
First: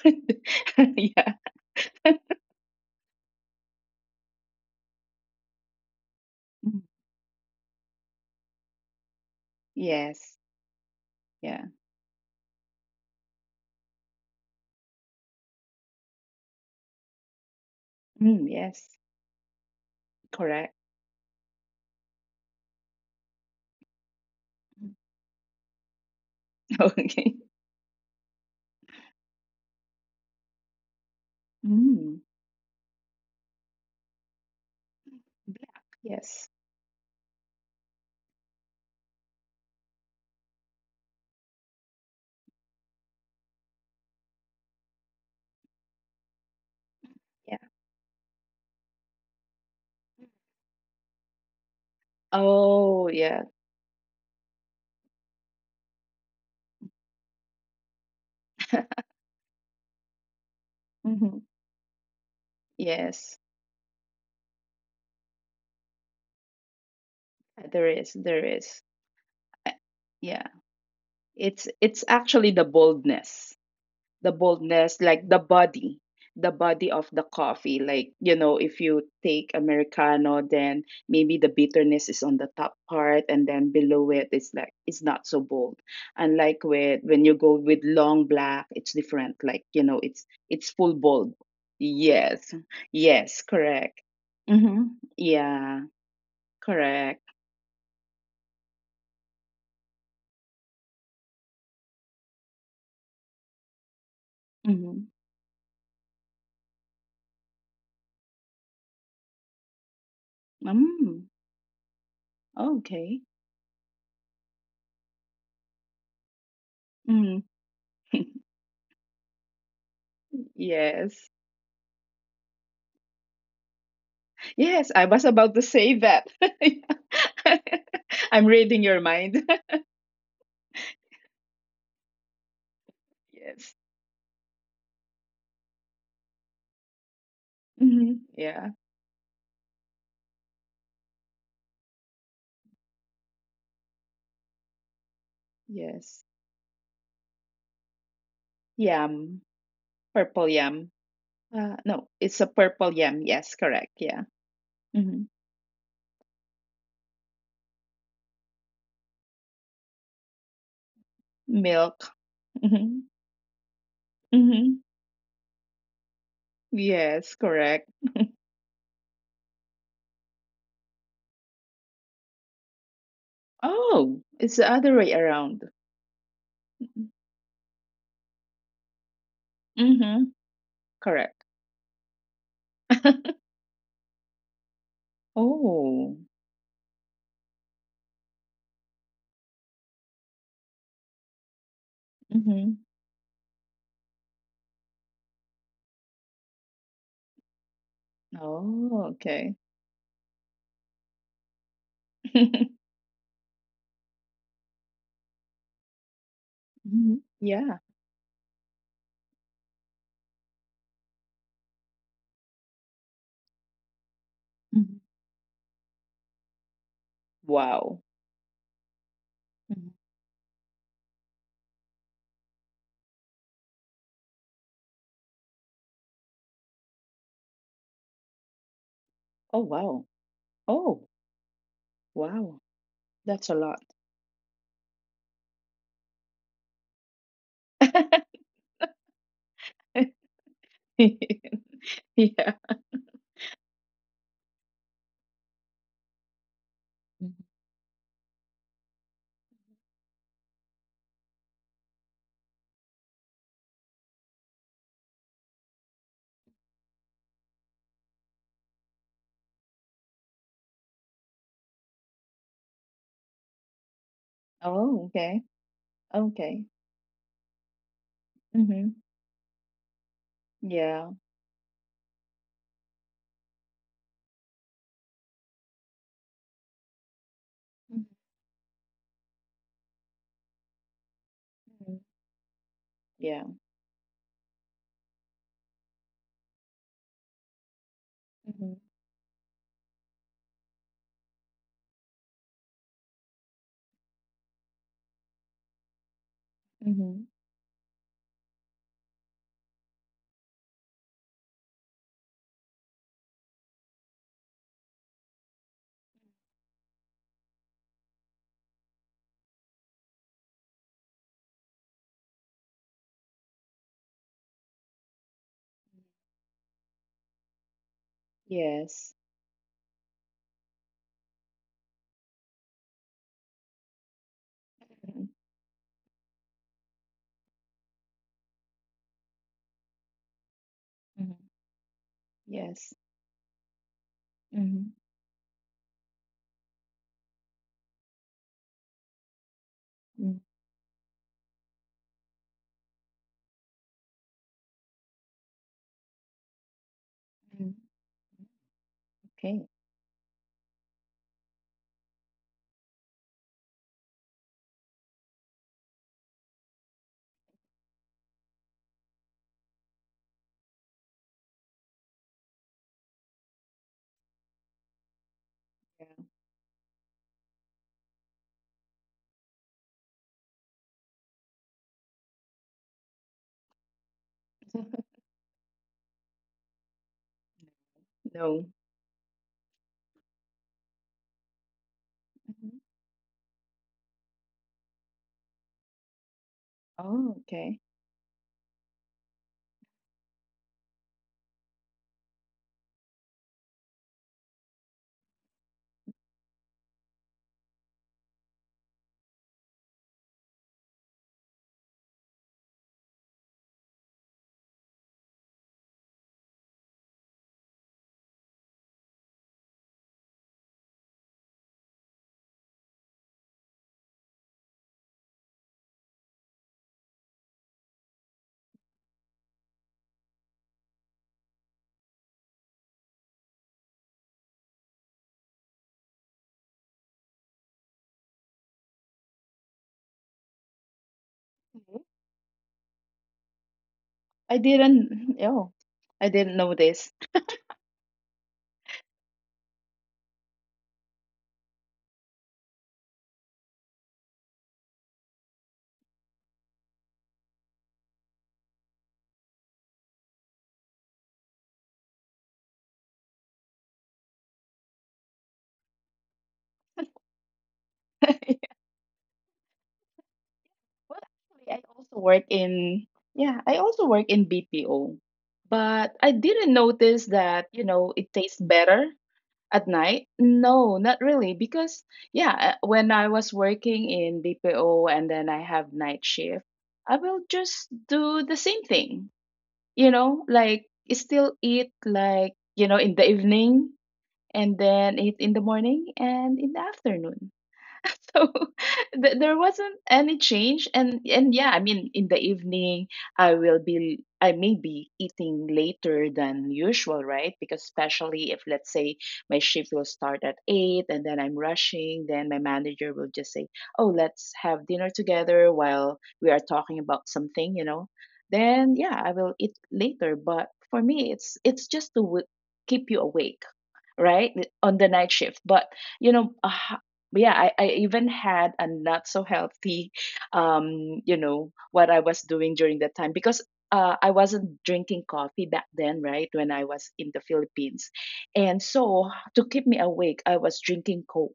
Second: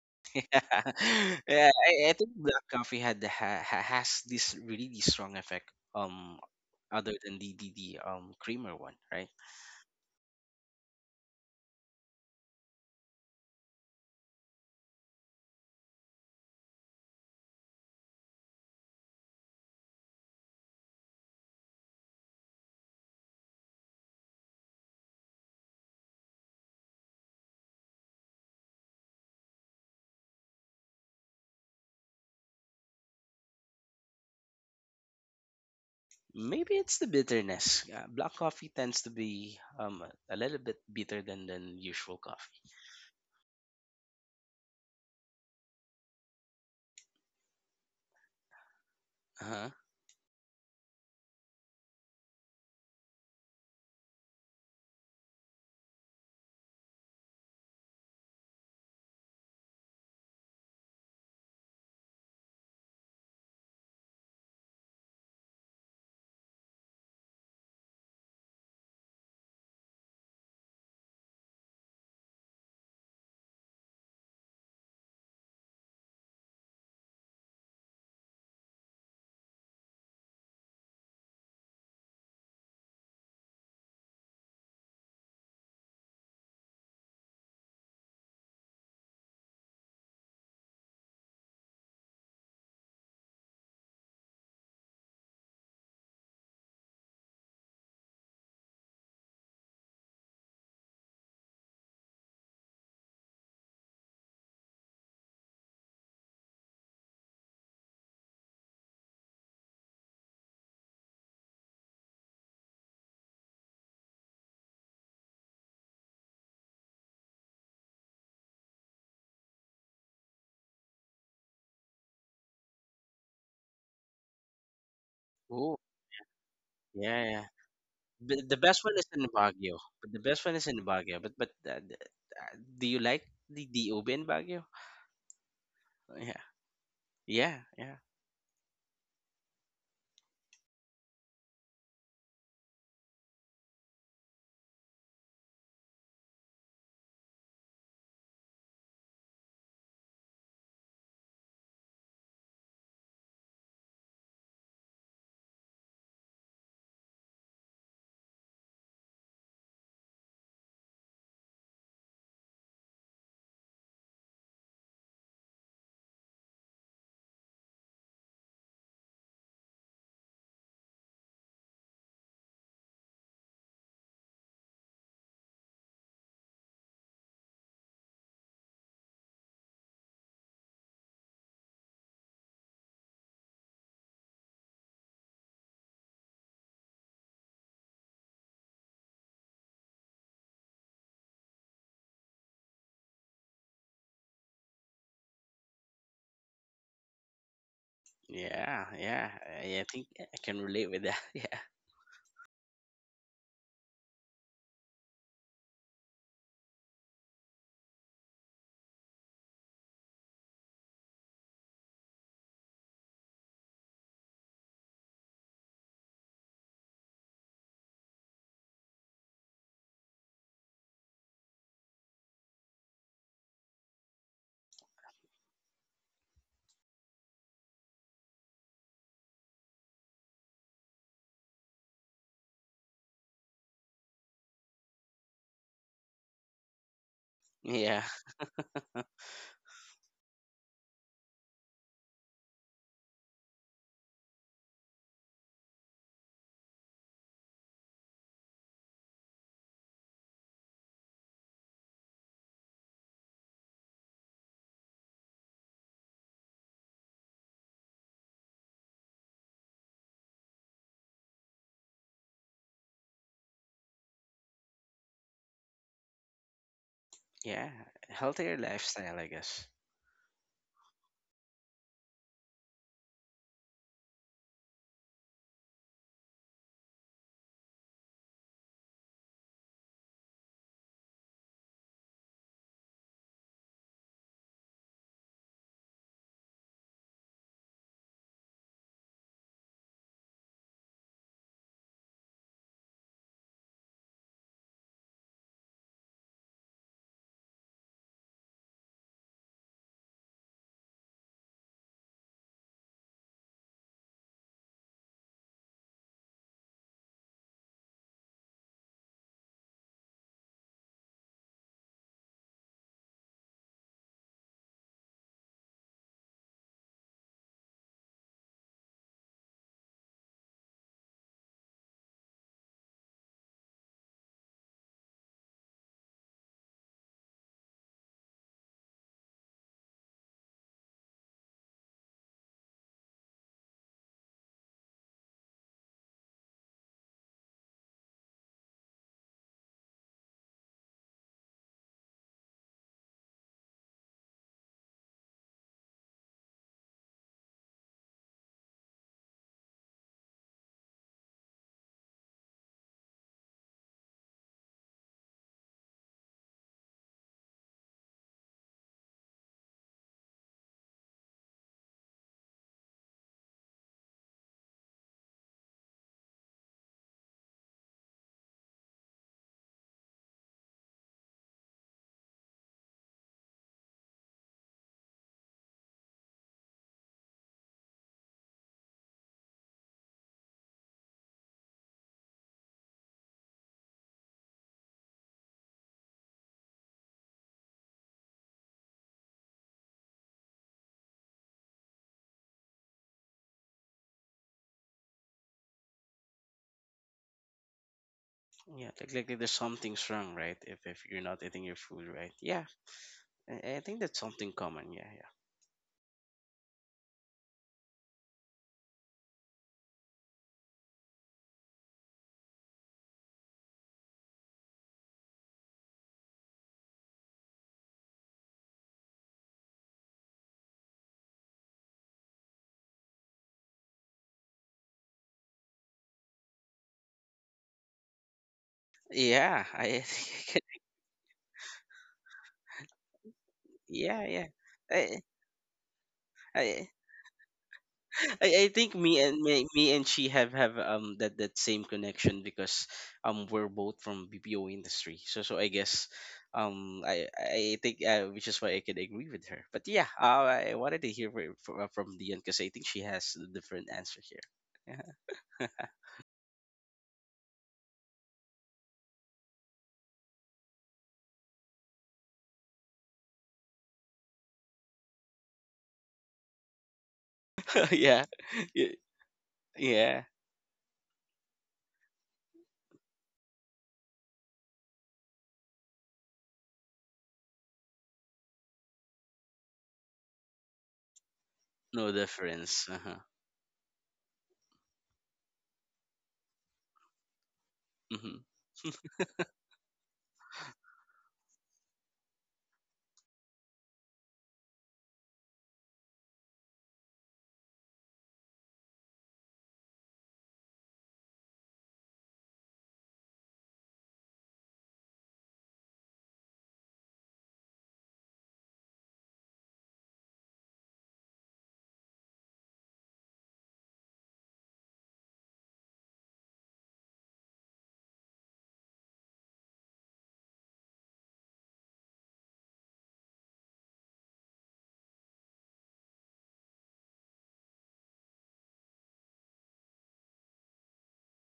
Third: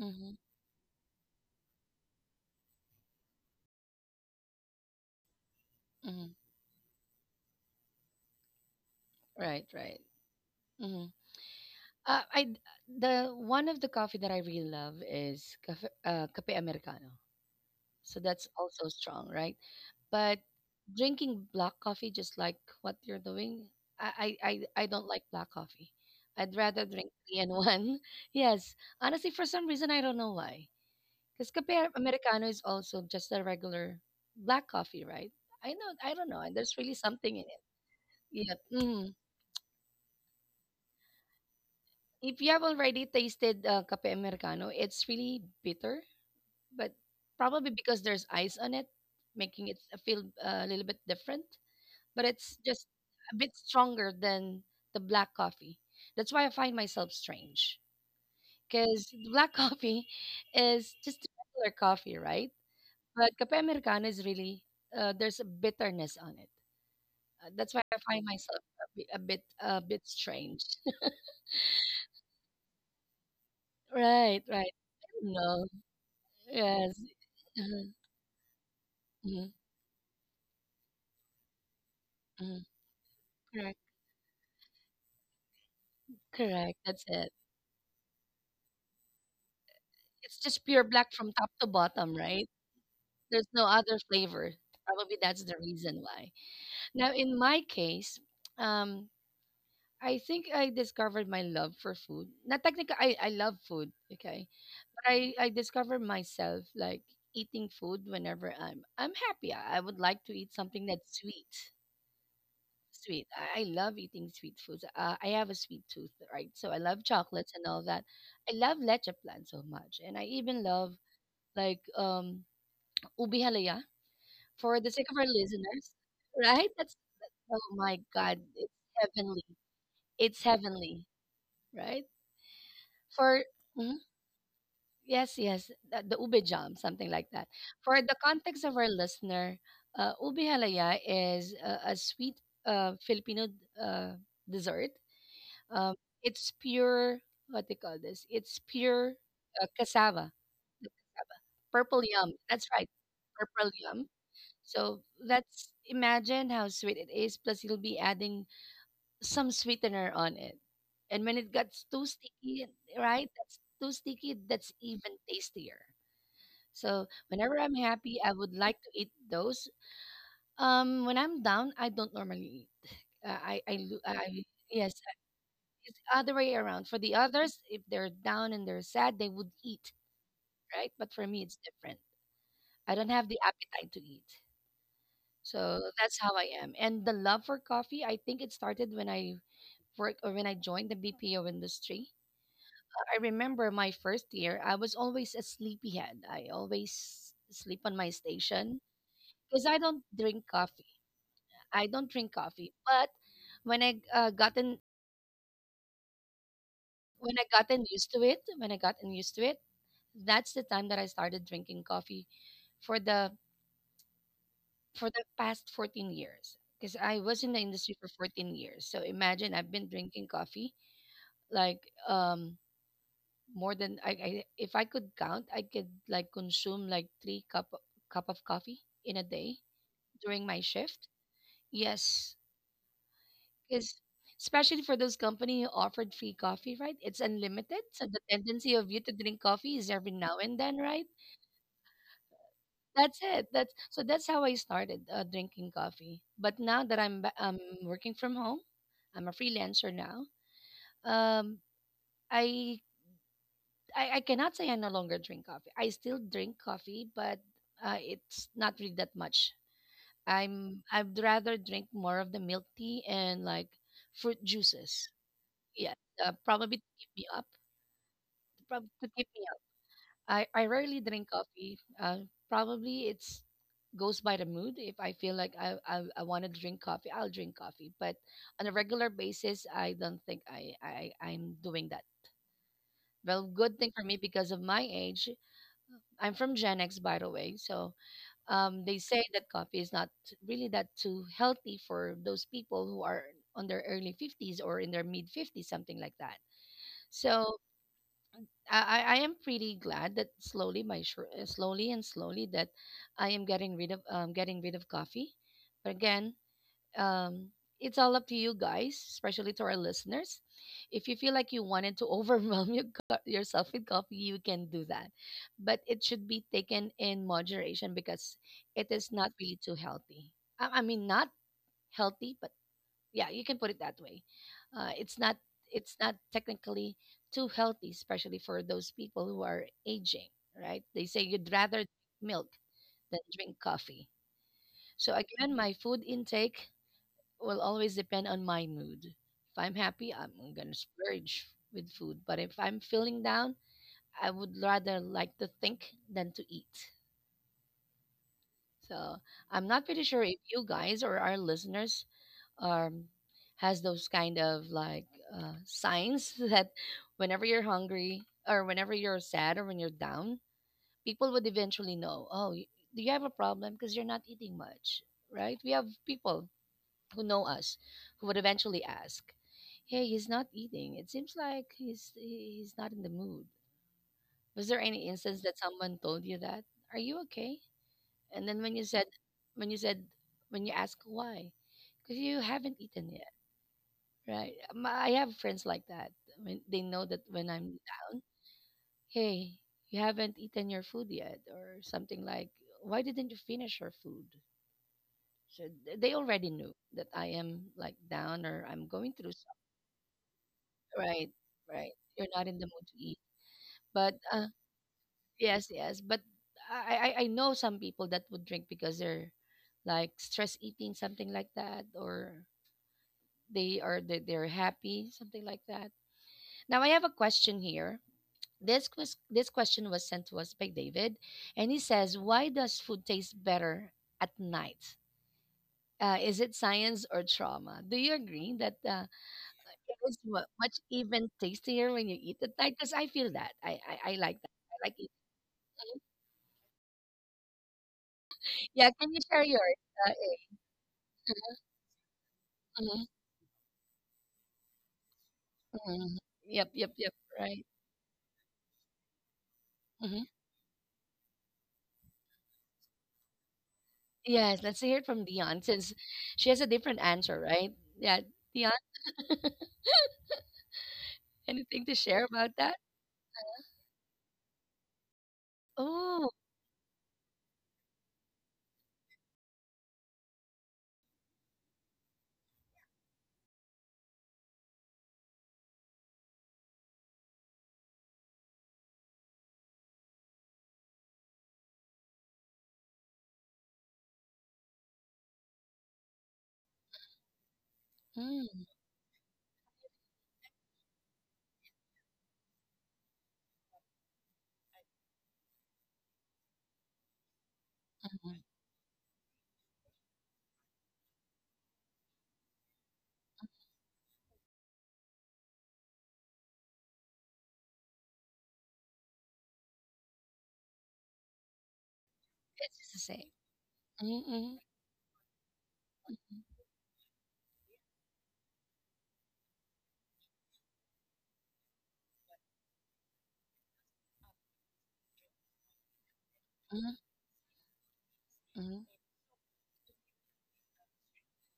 [SPEAKER 1] Mm-hmm.
[SPEAKER 2] yeah.
[SPEAKER 3] Yeah. I think black coffee had the ha, ha, has this really strong effect.
[SPEAKER 1] Mm-hmm.
[SPEAKER 3] Um,
[SPEAKER 2] Mm.
[SPEAKER 3] other than the creamer one, right?
[SPEAKER 1] Right, right.
[SPEAKER 2] Yes.
[SPEAKER 1] Mm-hmm.
[SPEAKER 2] Yeah.
[SPEAKER 1] I the one of the coffee that I really love is cafe americano. So
[SPEAKER 2] Mm,
[SPEAKER 1] that's also
[SPEAKER 2] yes.
[SPEAKER 1] strong, right? But
[SPEAKER 2] Correct.
[SPEAKER 1] drinking black coffee, just like what you're doing, I I I don't like black coffee. I'd rather drink
[SPEAKER 2] Okay.
[SPEAKER 1] three and one. Yes, honestly, for some reason I don't know why. Because Cafe
[SPEAKER 2] Mm.
[SPEAKER 1] Americano is also just a regular black coffee, right? I
[SPEAKER 2] Black.
[SPEAKER 1] know, I don't know.
[SPEAKER 2] Yes.
[SPEAKER 1] And
[SPEAKER 3] Maybe
[SPEAKER 1] there's really
[SPEAKER 3] it's the
[SPEAKER 1] something in it.
[SPEAKER 3] bitterness. Yeah, black
[SPEAKER 1] Yeah.
[SPEAKER 3] coffee tends to
[SPEAKER 1] Mhm.
[SPEAKER 3] be a little bit bitter than usual
[SPEAKER 1] If you
[SPEAKER 3] coffee.
[SPEAKER 1] have already tasted Cafe Americano, it's really bitter, but
[SPEAKER 2] Yeah.
[SPEAKER 1] probably because there's ice on it,
[SPEAKER 3] Uh huh.
[SPEAKER 1] making it feel a little bit different. But it's just
[SPEAKER 2] Oh,
[SPEAKER 1] a
[SPEAKER 2] yeah.
[SPEAKER 1] bit stronger than the black coffee. That's why I find myself strange. Because black coffee is just
[SPEAKER 2] hmm
[SPEAKER 1] regular coffee, right? But
[SPEAKER 2] Yes.
[SPEAKER 1] Cape Americano is really there's a bitterness on it. That's why
[SPEAKER 2] There
[SPEAKER 1] I
[SPEAKER 2] is.
[SPEAKER 1] find
[SPEAKER 2] There
[SPEAKER 1] myself
[SPEAKER 2] is. Uh,
[SPEAKER 1] a bit
[SPEAKER 2] Yeah.
[SPEAKER 1] strange.
[SPEAKER 2] It's actually the boldness. The
[SPEAKER 1] Right, right.
[SPEAKER 2] boldness, like
[SPEAKER 1] No,
[SPEAKER 2] the body
[SPEAKER 1] yes.
[SPEAKER 2] of the coffee.
[SPEAKER 1] Mhm,
[SPEAKER 2] Like, you know, if you
[SPEAKER 1] mhm,
[SPEAKER 2] take Americano, then maybe the bitterness is on the
[SPEAKER 1] mhm.
[SPEAKER 2] top part and then
[SPEAKER 1] Correct,
[SPEAKER 2] below it it's not so bold. Unlike
[SPEAKER 1] correct. That's
[SPEAKER 2] with
[SPEAKER 1] it.
[SPEAKER 2] when you go with long black, it's different. Like, you know, it's
[SPEAKER 1] It's just
[SPEAKER 2] it's
[SPEAKER 1] pure
[SPEAKER 2] full
[SPEAKER 1] black from
[SPEAKER 2] bold.
[SPEAKER 1] top to bottom, right?
[SPEAKER 2] Yes.
[SPEAKER 1] There's
[SPEAKER 2] Yes,
[SPEAKER 1] no other
[SPEAKER 2] correct.
[SPEAKER 1] flavor.
[SPEAKER 2] Mm-hmm.
[SPEAKER 1] Probably that's the
[SPEAKER 2] Yeah,
[SPEAKER 1] reason why. Now,
[SPEAKER 2] correct.
[SPEAKER 1] in my case, um, I think I discovered my love for food. Not technically, I love food. Okay.
[SPEAKER 2] Mm-hmm.
[SPEAKER 1] I discover myself like eating food whenever I'm happy. I would like to eat something that's
[SPEAKER 2] Mm.
[SPEAKER 1] sweet. Sweet.
[SPEAKER 2] Okay.
[SPEAKER 1] I love eating sweet foods. I have a sweet tooth, right? So I love
[SPEAKER 2] Mm.
[SPEAKER 1] chocolates and all that. I love leche plan so much, and I even love
[SPEAKER 2] yes.
[SPEAKER 1] like ubi halaya. For the
[SPEAKER 2] Yes,
[SPEAKER 1] sake
[SPEAKER 2] I
[SPEAKER 1] of our
[SPEAKER 2] was about to
[SPEAKER 3] Oh,
[SPEAKER 1] listeners,
[SPEAKER 2] say that.
[SPEAKER 1] right? That's
[SPEAKER 3] yeah, yeah.
[SPEAKER 1] oh my god,
[SPEAKER 3] The,
[SPEAKER 2] I'm
[SPEAKER 3] the
[SPEAKER 1] it's
[SPEAKER 2] reading
[SPEAKER 3] best one
[SPEAKER 2] your
[SPEAKER 3] is in
[SPEAKER 1] heavenly.
[SPEAKER 2] mind.
[SPEAKER 3] Baguio. But the
[SPEAKER 1] It's
[SPEAKER 3] best one is in
[SPEAKER 1] heavenly,
[SPEAKER 3] Baguio.
[SPEAKER 1] right?
[SPEAKER 3] Uh, do you like
[SPEAKER 1] For
[SPEAKER 3] the
[SPEAKER 2] yes.
[SPEAKER 3] the
[SPEAKER 1] mhm,
[SPEAKER 3] ube in Baguio?
[SPEAKER 1] yes, yes, the ube jam, something like that.
[SPEAKER 3] Yeah, yeah,
[SPEAKER 1] For the
[SPEAKER 2] hmm
[SPEAKER 1] context of
[SPEAKER 2] Yeah.
[SPEAKER 1] our listener, ube halaya is a sweet Filipino uh, dessert. Um,
[SPEAKER 2] Yes.
[SPEAKER 1] it's pure, what they call this? It's pure
[SPEAKER 2] Yam.
[SPEAKER 1] cassava,
[SPEAKER 2] Purple yam.
[SPEAKER 1] purple
[SPEAKER 2] No,
[SPEAKER 1] yum.
[SPEAKER 2] it's
[SPEAKER 1] That's
[SPEAKER 2] a
[SPEAKER 1] right,
[SPEAKER 2] purple yam.
[SPEAKER 1] purple
[SPEAKER 2] Yes,
[SPEAKER 1] yum.
[SPEAKER 2] correct. Yeah.
[SPEAKER 1] So
[SPEAKER 2] hmm
[SPEAKER 1] that's imagine how sweet it is. Plus, you'll be adding some sweetener on it. And when it gets too
[SPEAKER 2] Milk.
[SPEAKER 1] sticky, right?
[SPEAKER 2] Hmm
[SPEAKER 1] That's too sticky. That's even
[SPEAKER 2] hmm
[SPEAKER 1] tastier. So whenever
[SPEAKER 2] Yes,
[SPEAKER 1] I'm happy,
[SPEAKER 2] correct.
[SPEAKER 1] I would like to eat those. When I'm down, I don't normally eat. I lo-
[SPEAKER 2] Oh,
[SPEAKER 1] I
[SPEAKER 2] it's the
[SPEAKER 1] Yes,
[SPEAKER 2] other way around.
[SPEAKER 1] it's the other way around. For the others, if they're down and they're sad, they would eat,
[SPEAKER 2] Mm-hmm.
[SPEAKER 1] right? But for me, it's
[SPEAKER 2] Correct.
[SPEAKER 1] different. I don't have the appetite to eat, so that's
[SPEAKER 2] Oh.
[SPEAKER 1] how I am. And the love for coffee, I think it started when I work or when I joined the BPO industry.
[SPEAKER 2] Mm-hmm.
[SPEAKER 1] I remember my first year, I was always a sleepyhead. I always sleep on my station
[SPEAKER 3] yeah,
[SPEAKER 2] Oh,
[SPEAKER 3] yeah.
[SPEAKER 1] because
[SPEAKER 2] okay.
[SPEAKER 1] I
[SPEAKER 3] I
[SPEAKER 1] don't
[SPEAKER 3] think I
[SPEAKER 1] drink
[SPEAKER 3] can relate
[SPEAKER 1] coffee.
[SPEAKER 3] with that. Yeah,
[SPEAKER 1] I don't drink coffee, but when I
[SPEAKER 2] Mhm.
[SPEAKER 1] gotten
[SPEAKER 2] Yeah.
[SPEAKER 1] used to it, that's the time that I started drinking coffee for the
[SPEAKER 2] Mhm.
[SPEAKER 1] past 14 years because I was in the industry for
[SPEAKER 2] Wow.
[SPEAKER 1] 14 years. So imagine I've been
[SPEAKER 2] Mhm.
[SPEAKER 1] drinking coffee like um more than I if I could count, I could like consume like 3 cup of coffee in a day
[SPEAKER 2] Oh, wow.
[SPEAKER 1] during my shift.
[SPEAKER 2] Oh,
[SPEAKER 1] Yes,
[SPEAKER 2] Wow, that's a lot.
[SPEAKER 1] because especially for those company who offered free coffee, right? It's unlimited.
[SPEAKER 3] yeah,
[SPEAKER 1] So the tendency of you to drink coffee is every now and then, right?
[SPEAKER 2] Yeah.
[SPEAKER 1] That's it. That's so that's how I started drinking coffee. But now that working from home, I'm a freelancer now. Um, I, I cannot say I no longer drink coffee. I still drink coffee, but it's not really that much. I'd rather drink more of the milk tea and like fruit
[SPEAKER 2] Oh,
[SPEAKER 1] juices.
[SPEAKER 2] okay.
[SPEAKER 1] Yeah,
[SPEAKER 2] Okay.
[SPEAKER 1] probably to keep me up
[SPEAKER 3] yeah. Healthier
[SPEAKER 2] Mm-hmm.
[SPEAKER 1] to
[SPEAKER 3] lifestyle, I
[SPEAKER 1] keep me up.
[SPEAKER 3] guess.
[SPEAKER 1] I rarely
[SPEAKER 2] Yeah.
[SPEAKER 1] drink coffee. Probably it's goes by the mood. If I feel like I want to drink coffee, I'll drink coffee. But on a regular basis, I don't think I'm doing
[SPEAKER 2] Mm-hmm.
[SPEAKER 1] that.
[SPEAKER 2] Yeah.
[SPEAKER 1] Well, good thing for me because of my age, I'm from Gen X, by the way. So
[SPEAKER 2] Mm-hmm.
[SPEAKER 1] um, they say that coffee is not really that too healthy for those people who are on their early 50s or in their mid 50s, something like that.
[SPEAKER 2] Mm-hmm.
[SPEAKER 1] So I am pretty glad that slowly and slowly that I am getting rid of coffee. But again, um, it's all up to you guys, especially to our listeners. If you feel like you wanted to overwhelm yourself with coffee, you can do that, but it should be taken in moderation because it is
[SPEAKER 2] Yes.
[SPEAKER 1] not really too healthy. I mean, not healthy, but yeah, you can put it that way. uh, it's
[SPEAKER 2] Mm-hmm.
[SPEAKER 1] not it's not technically too healthy, especially for those people who are aging. Right, they say you'd
[SPEAKER 2] hmm
[SPEAKER 1] rather milk
[SPEAKER 2] Yes.
[SPEAKER 1] than drink coffee.
[SPEAKER 2] Mm-hmm.
[SPEAKER 1] So again, my food intake will always depend on my mood. If I'm happy, I'm
[SPEAKER 2] Mm-hmm.
[SPEAKER 1] going to splurge with food, but if I'm feeling down, I would rather like to think than to eat.
[SPEAKER 2] Mm-hmm.
[SPEAKER 1] So I'm
[SPEAKER 2] Okay.
[SPEAKER 1] not pretty sure if you guys or our listeners um has those kind of like signs that whenever you're hungry or whenever you're sad or when you're down, people would eventually know. Do you have a problem because you're not eating much? Right, we have
[SPEAKER 2] Yeah.
[SPEAKER 1] people who know us who would eventually ask, hey, he's not eating, it seems like he's not in the mood. Was there any instance that someone told you that, are you okay? And then
[SPEAKER 2] No.
[SPEAKER 1] when you said, when you ask why, because you haven't
[SPEAKER 2] hmm
[SPEAKER 1] eaten yet? Right. I have friends like that. I mean, they know that
[SPEAKER 2] Oh,
[SPEAKER 1] when I'm
[SPEAKER 2] okay.
[SPEAKER 1] down, hey, you haven't eaten your food yet, or something like, why didn't you finish your food? So they already knew that I am like down or I'm
[SPEAKER 3] Yeah,
[SPEAKER 1] going
[SPEAKER 3] like, like
[SPEAKER 1] through
[SPEAKER 3] like, there's
[SPEAKER 1] something.
[SPEAKER 3] something's wrong, right? If you're
[SPEAKER 1] Right.
[SPEAKER 3] not eating your
[SPEAKER 1] Right.
[SPEAKER 3] food
[SPEAKER 1] You're
[SPEAKER 3] right.
[SPEAKER 1] not in the
[SPEAKER 3] Yeah,
[SPEAKER 1] mood to eat.
[SPEAKER 3] I think
[SPEAKER 1] But
[SPEAKER 3] that's
[SPEAKER 1] uh,
[SPEAKER 3] something common. Yeah, yeah,
[SPEAKER 1] yes, yes. But I know some people that would drink because they're like stress eating, something like that, or they, they're happy, something like that. Now I have a question here. This question was sent to us by David, and he says, "Why does food taste better at night? Is it science or trauma?" Do you agree that
[SPEAKER 3] yeah.
[SPEAKER 1] it is much even tastier when
[SPEAKER 2] Mhm.
[SPEAKER 1] you eat at night? Because I feel that I, I I
[SPEAKER 3] Yeah,
[SPEAKER 1] like
[SPEAKER 3] yeah.
[SPEAKER 1] that.
[SPEAKER 2] I
[SPEAKER 1] I like it.
[SPEAKER 3] I,
[SPEAKER 2] didn't. Oh, I didn't know
[SPEAKER 3] I,
[SPEAKER 2] this.
[SPEAKER 3] I
[SPEAKER 1] Yeah,
[SPEAKER 3] think
[SPEAKER 1] can you
[SPEAKER 3] me and
[SPEAKER 1] share
[SPEAKER 3] me,
[SPEAKER 1] yours?
[SPEAKER 3] me
[SPEAKER 1] Uh,
[SPEAKER 3] and she have
[SPEAKER 1] eh,
[SPEAKER 3] have that same connection because
[SPEAKER 1] mhm,
[SPEAKER 3] we're both from BPO industry. So I guess
[SPEAKER 1] mhm. Yep, yep,
[SPEAKER 3] um
[SPEAKER 1] yep.
[SPEAKER 3] I
[SPEAKER 1] Right.
[SPEAKER 3] I think, which is why I can agree with her. But yeah,
[SPEAKER 1] Hmm.
[SPEAKER 3] I wanted to hear from Dion because I think she has a different answer here.
[SPEAKER 1] Yes, let's hear it from
[SPEAKER 3] Yeah.
[SPEAKER 1] Dion since she has a different answer, right? Yeah, Dion,
[SPEAKER 2] Well, actually,
[SPEAKER 1] anything to
[SPEAKER 2] I
[SPEAKER 1] share
[SPEAKER 2] also
[SPEAKER 1] about
[SPEAKER 2] work
[SPEAKER 1] that?
[SPEAKER 2] in, yeah, I also work in BPO, but
[SPEAKER 1] Oh,
[SPEAKER 2] I didn't notice that, you know,
[SPEAKER 3] Yeah.
[SPEAKER 2] it tastes
[SPEAKER 3] Y-
[SPEAKER 2] better at
[SPEAKER 3] Yeah.
[SPEAKER 2] night. No, not really, because, yeah, when I was working in BPO and then I have night shift, I will just do the same thing, you know, like still eat
[SPEAKER 3] No
[SPEAKER 2] like,
[SPEAKER 3] difference.
[SPEAKER 2] you know,
[SPEAKER 3] Uh-huh.
[SPEAKER 2] in the evening and then eat in the morning and in the afternoon.
[SPEAKER 3] hmm
[SPEAKER 2] so
[SPEAKER 1] mm,
[SPEAKER 2] there wasn't any change, and yeah, I mean in the evening, I may be eating later than usual, right? Because especially if let's say my shift will start at 8 and then I'm rushing, then my manager will just say, oh, let's have dinner together while we are talking about something, you know. Then yeah, I will eat later, but for me it's just to
[SPEAKER 1] it's just the
[SPEAKER 2] keep you
[SPEAKER 1] same.
[SPEAKER 2] awake,
[SPEAKER 1] Mm-hmm.
[SPEAKER 2] right? On the night shift. But you know yeah, I even had a not so healthy, you know, what I was doing during that time, because I wasn't drinking coffee back then, right? When I
[SPEAKER 1] Mhm,
[SPEAKER 2] was in the Philippines.
[SPEAKER 1] mhm.
[SPEAKER 2] And so to keep me awake I was drinking Coke.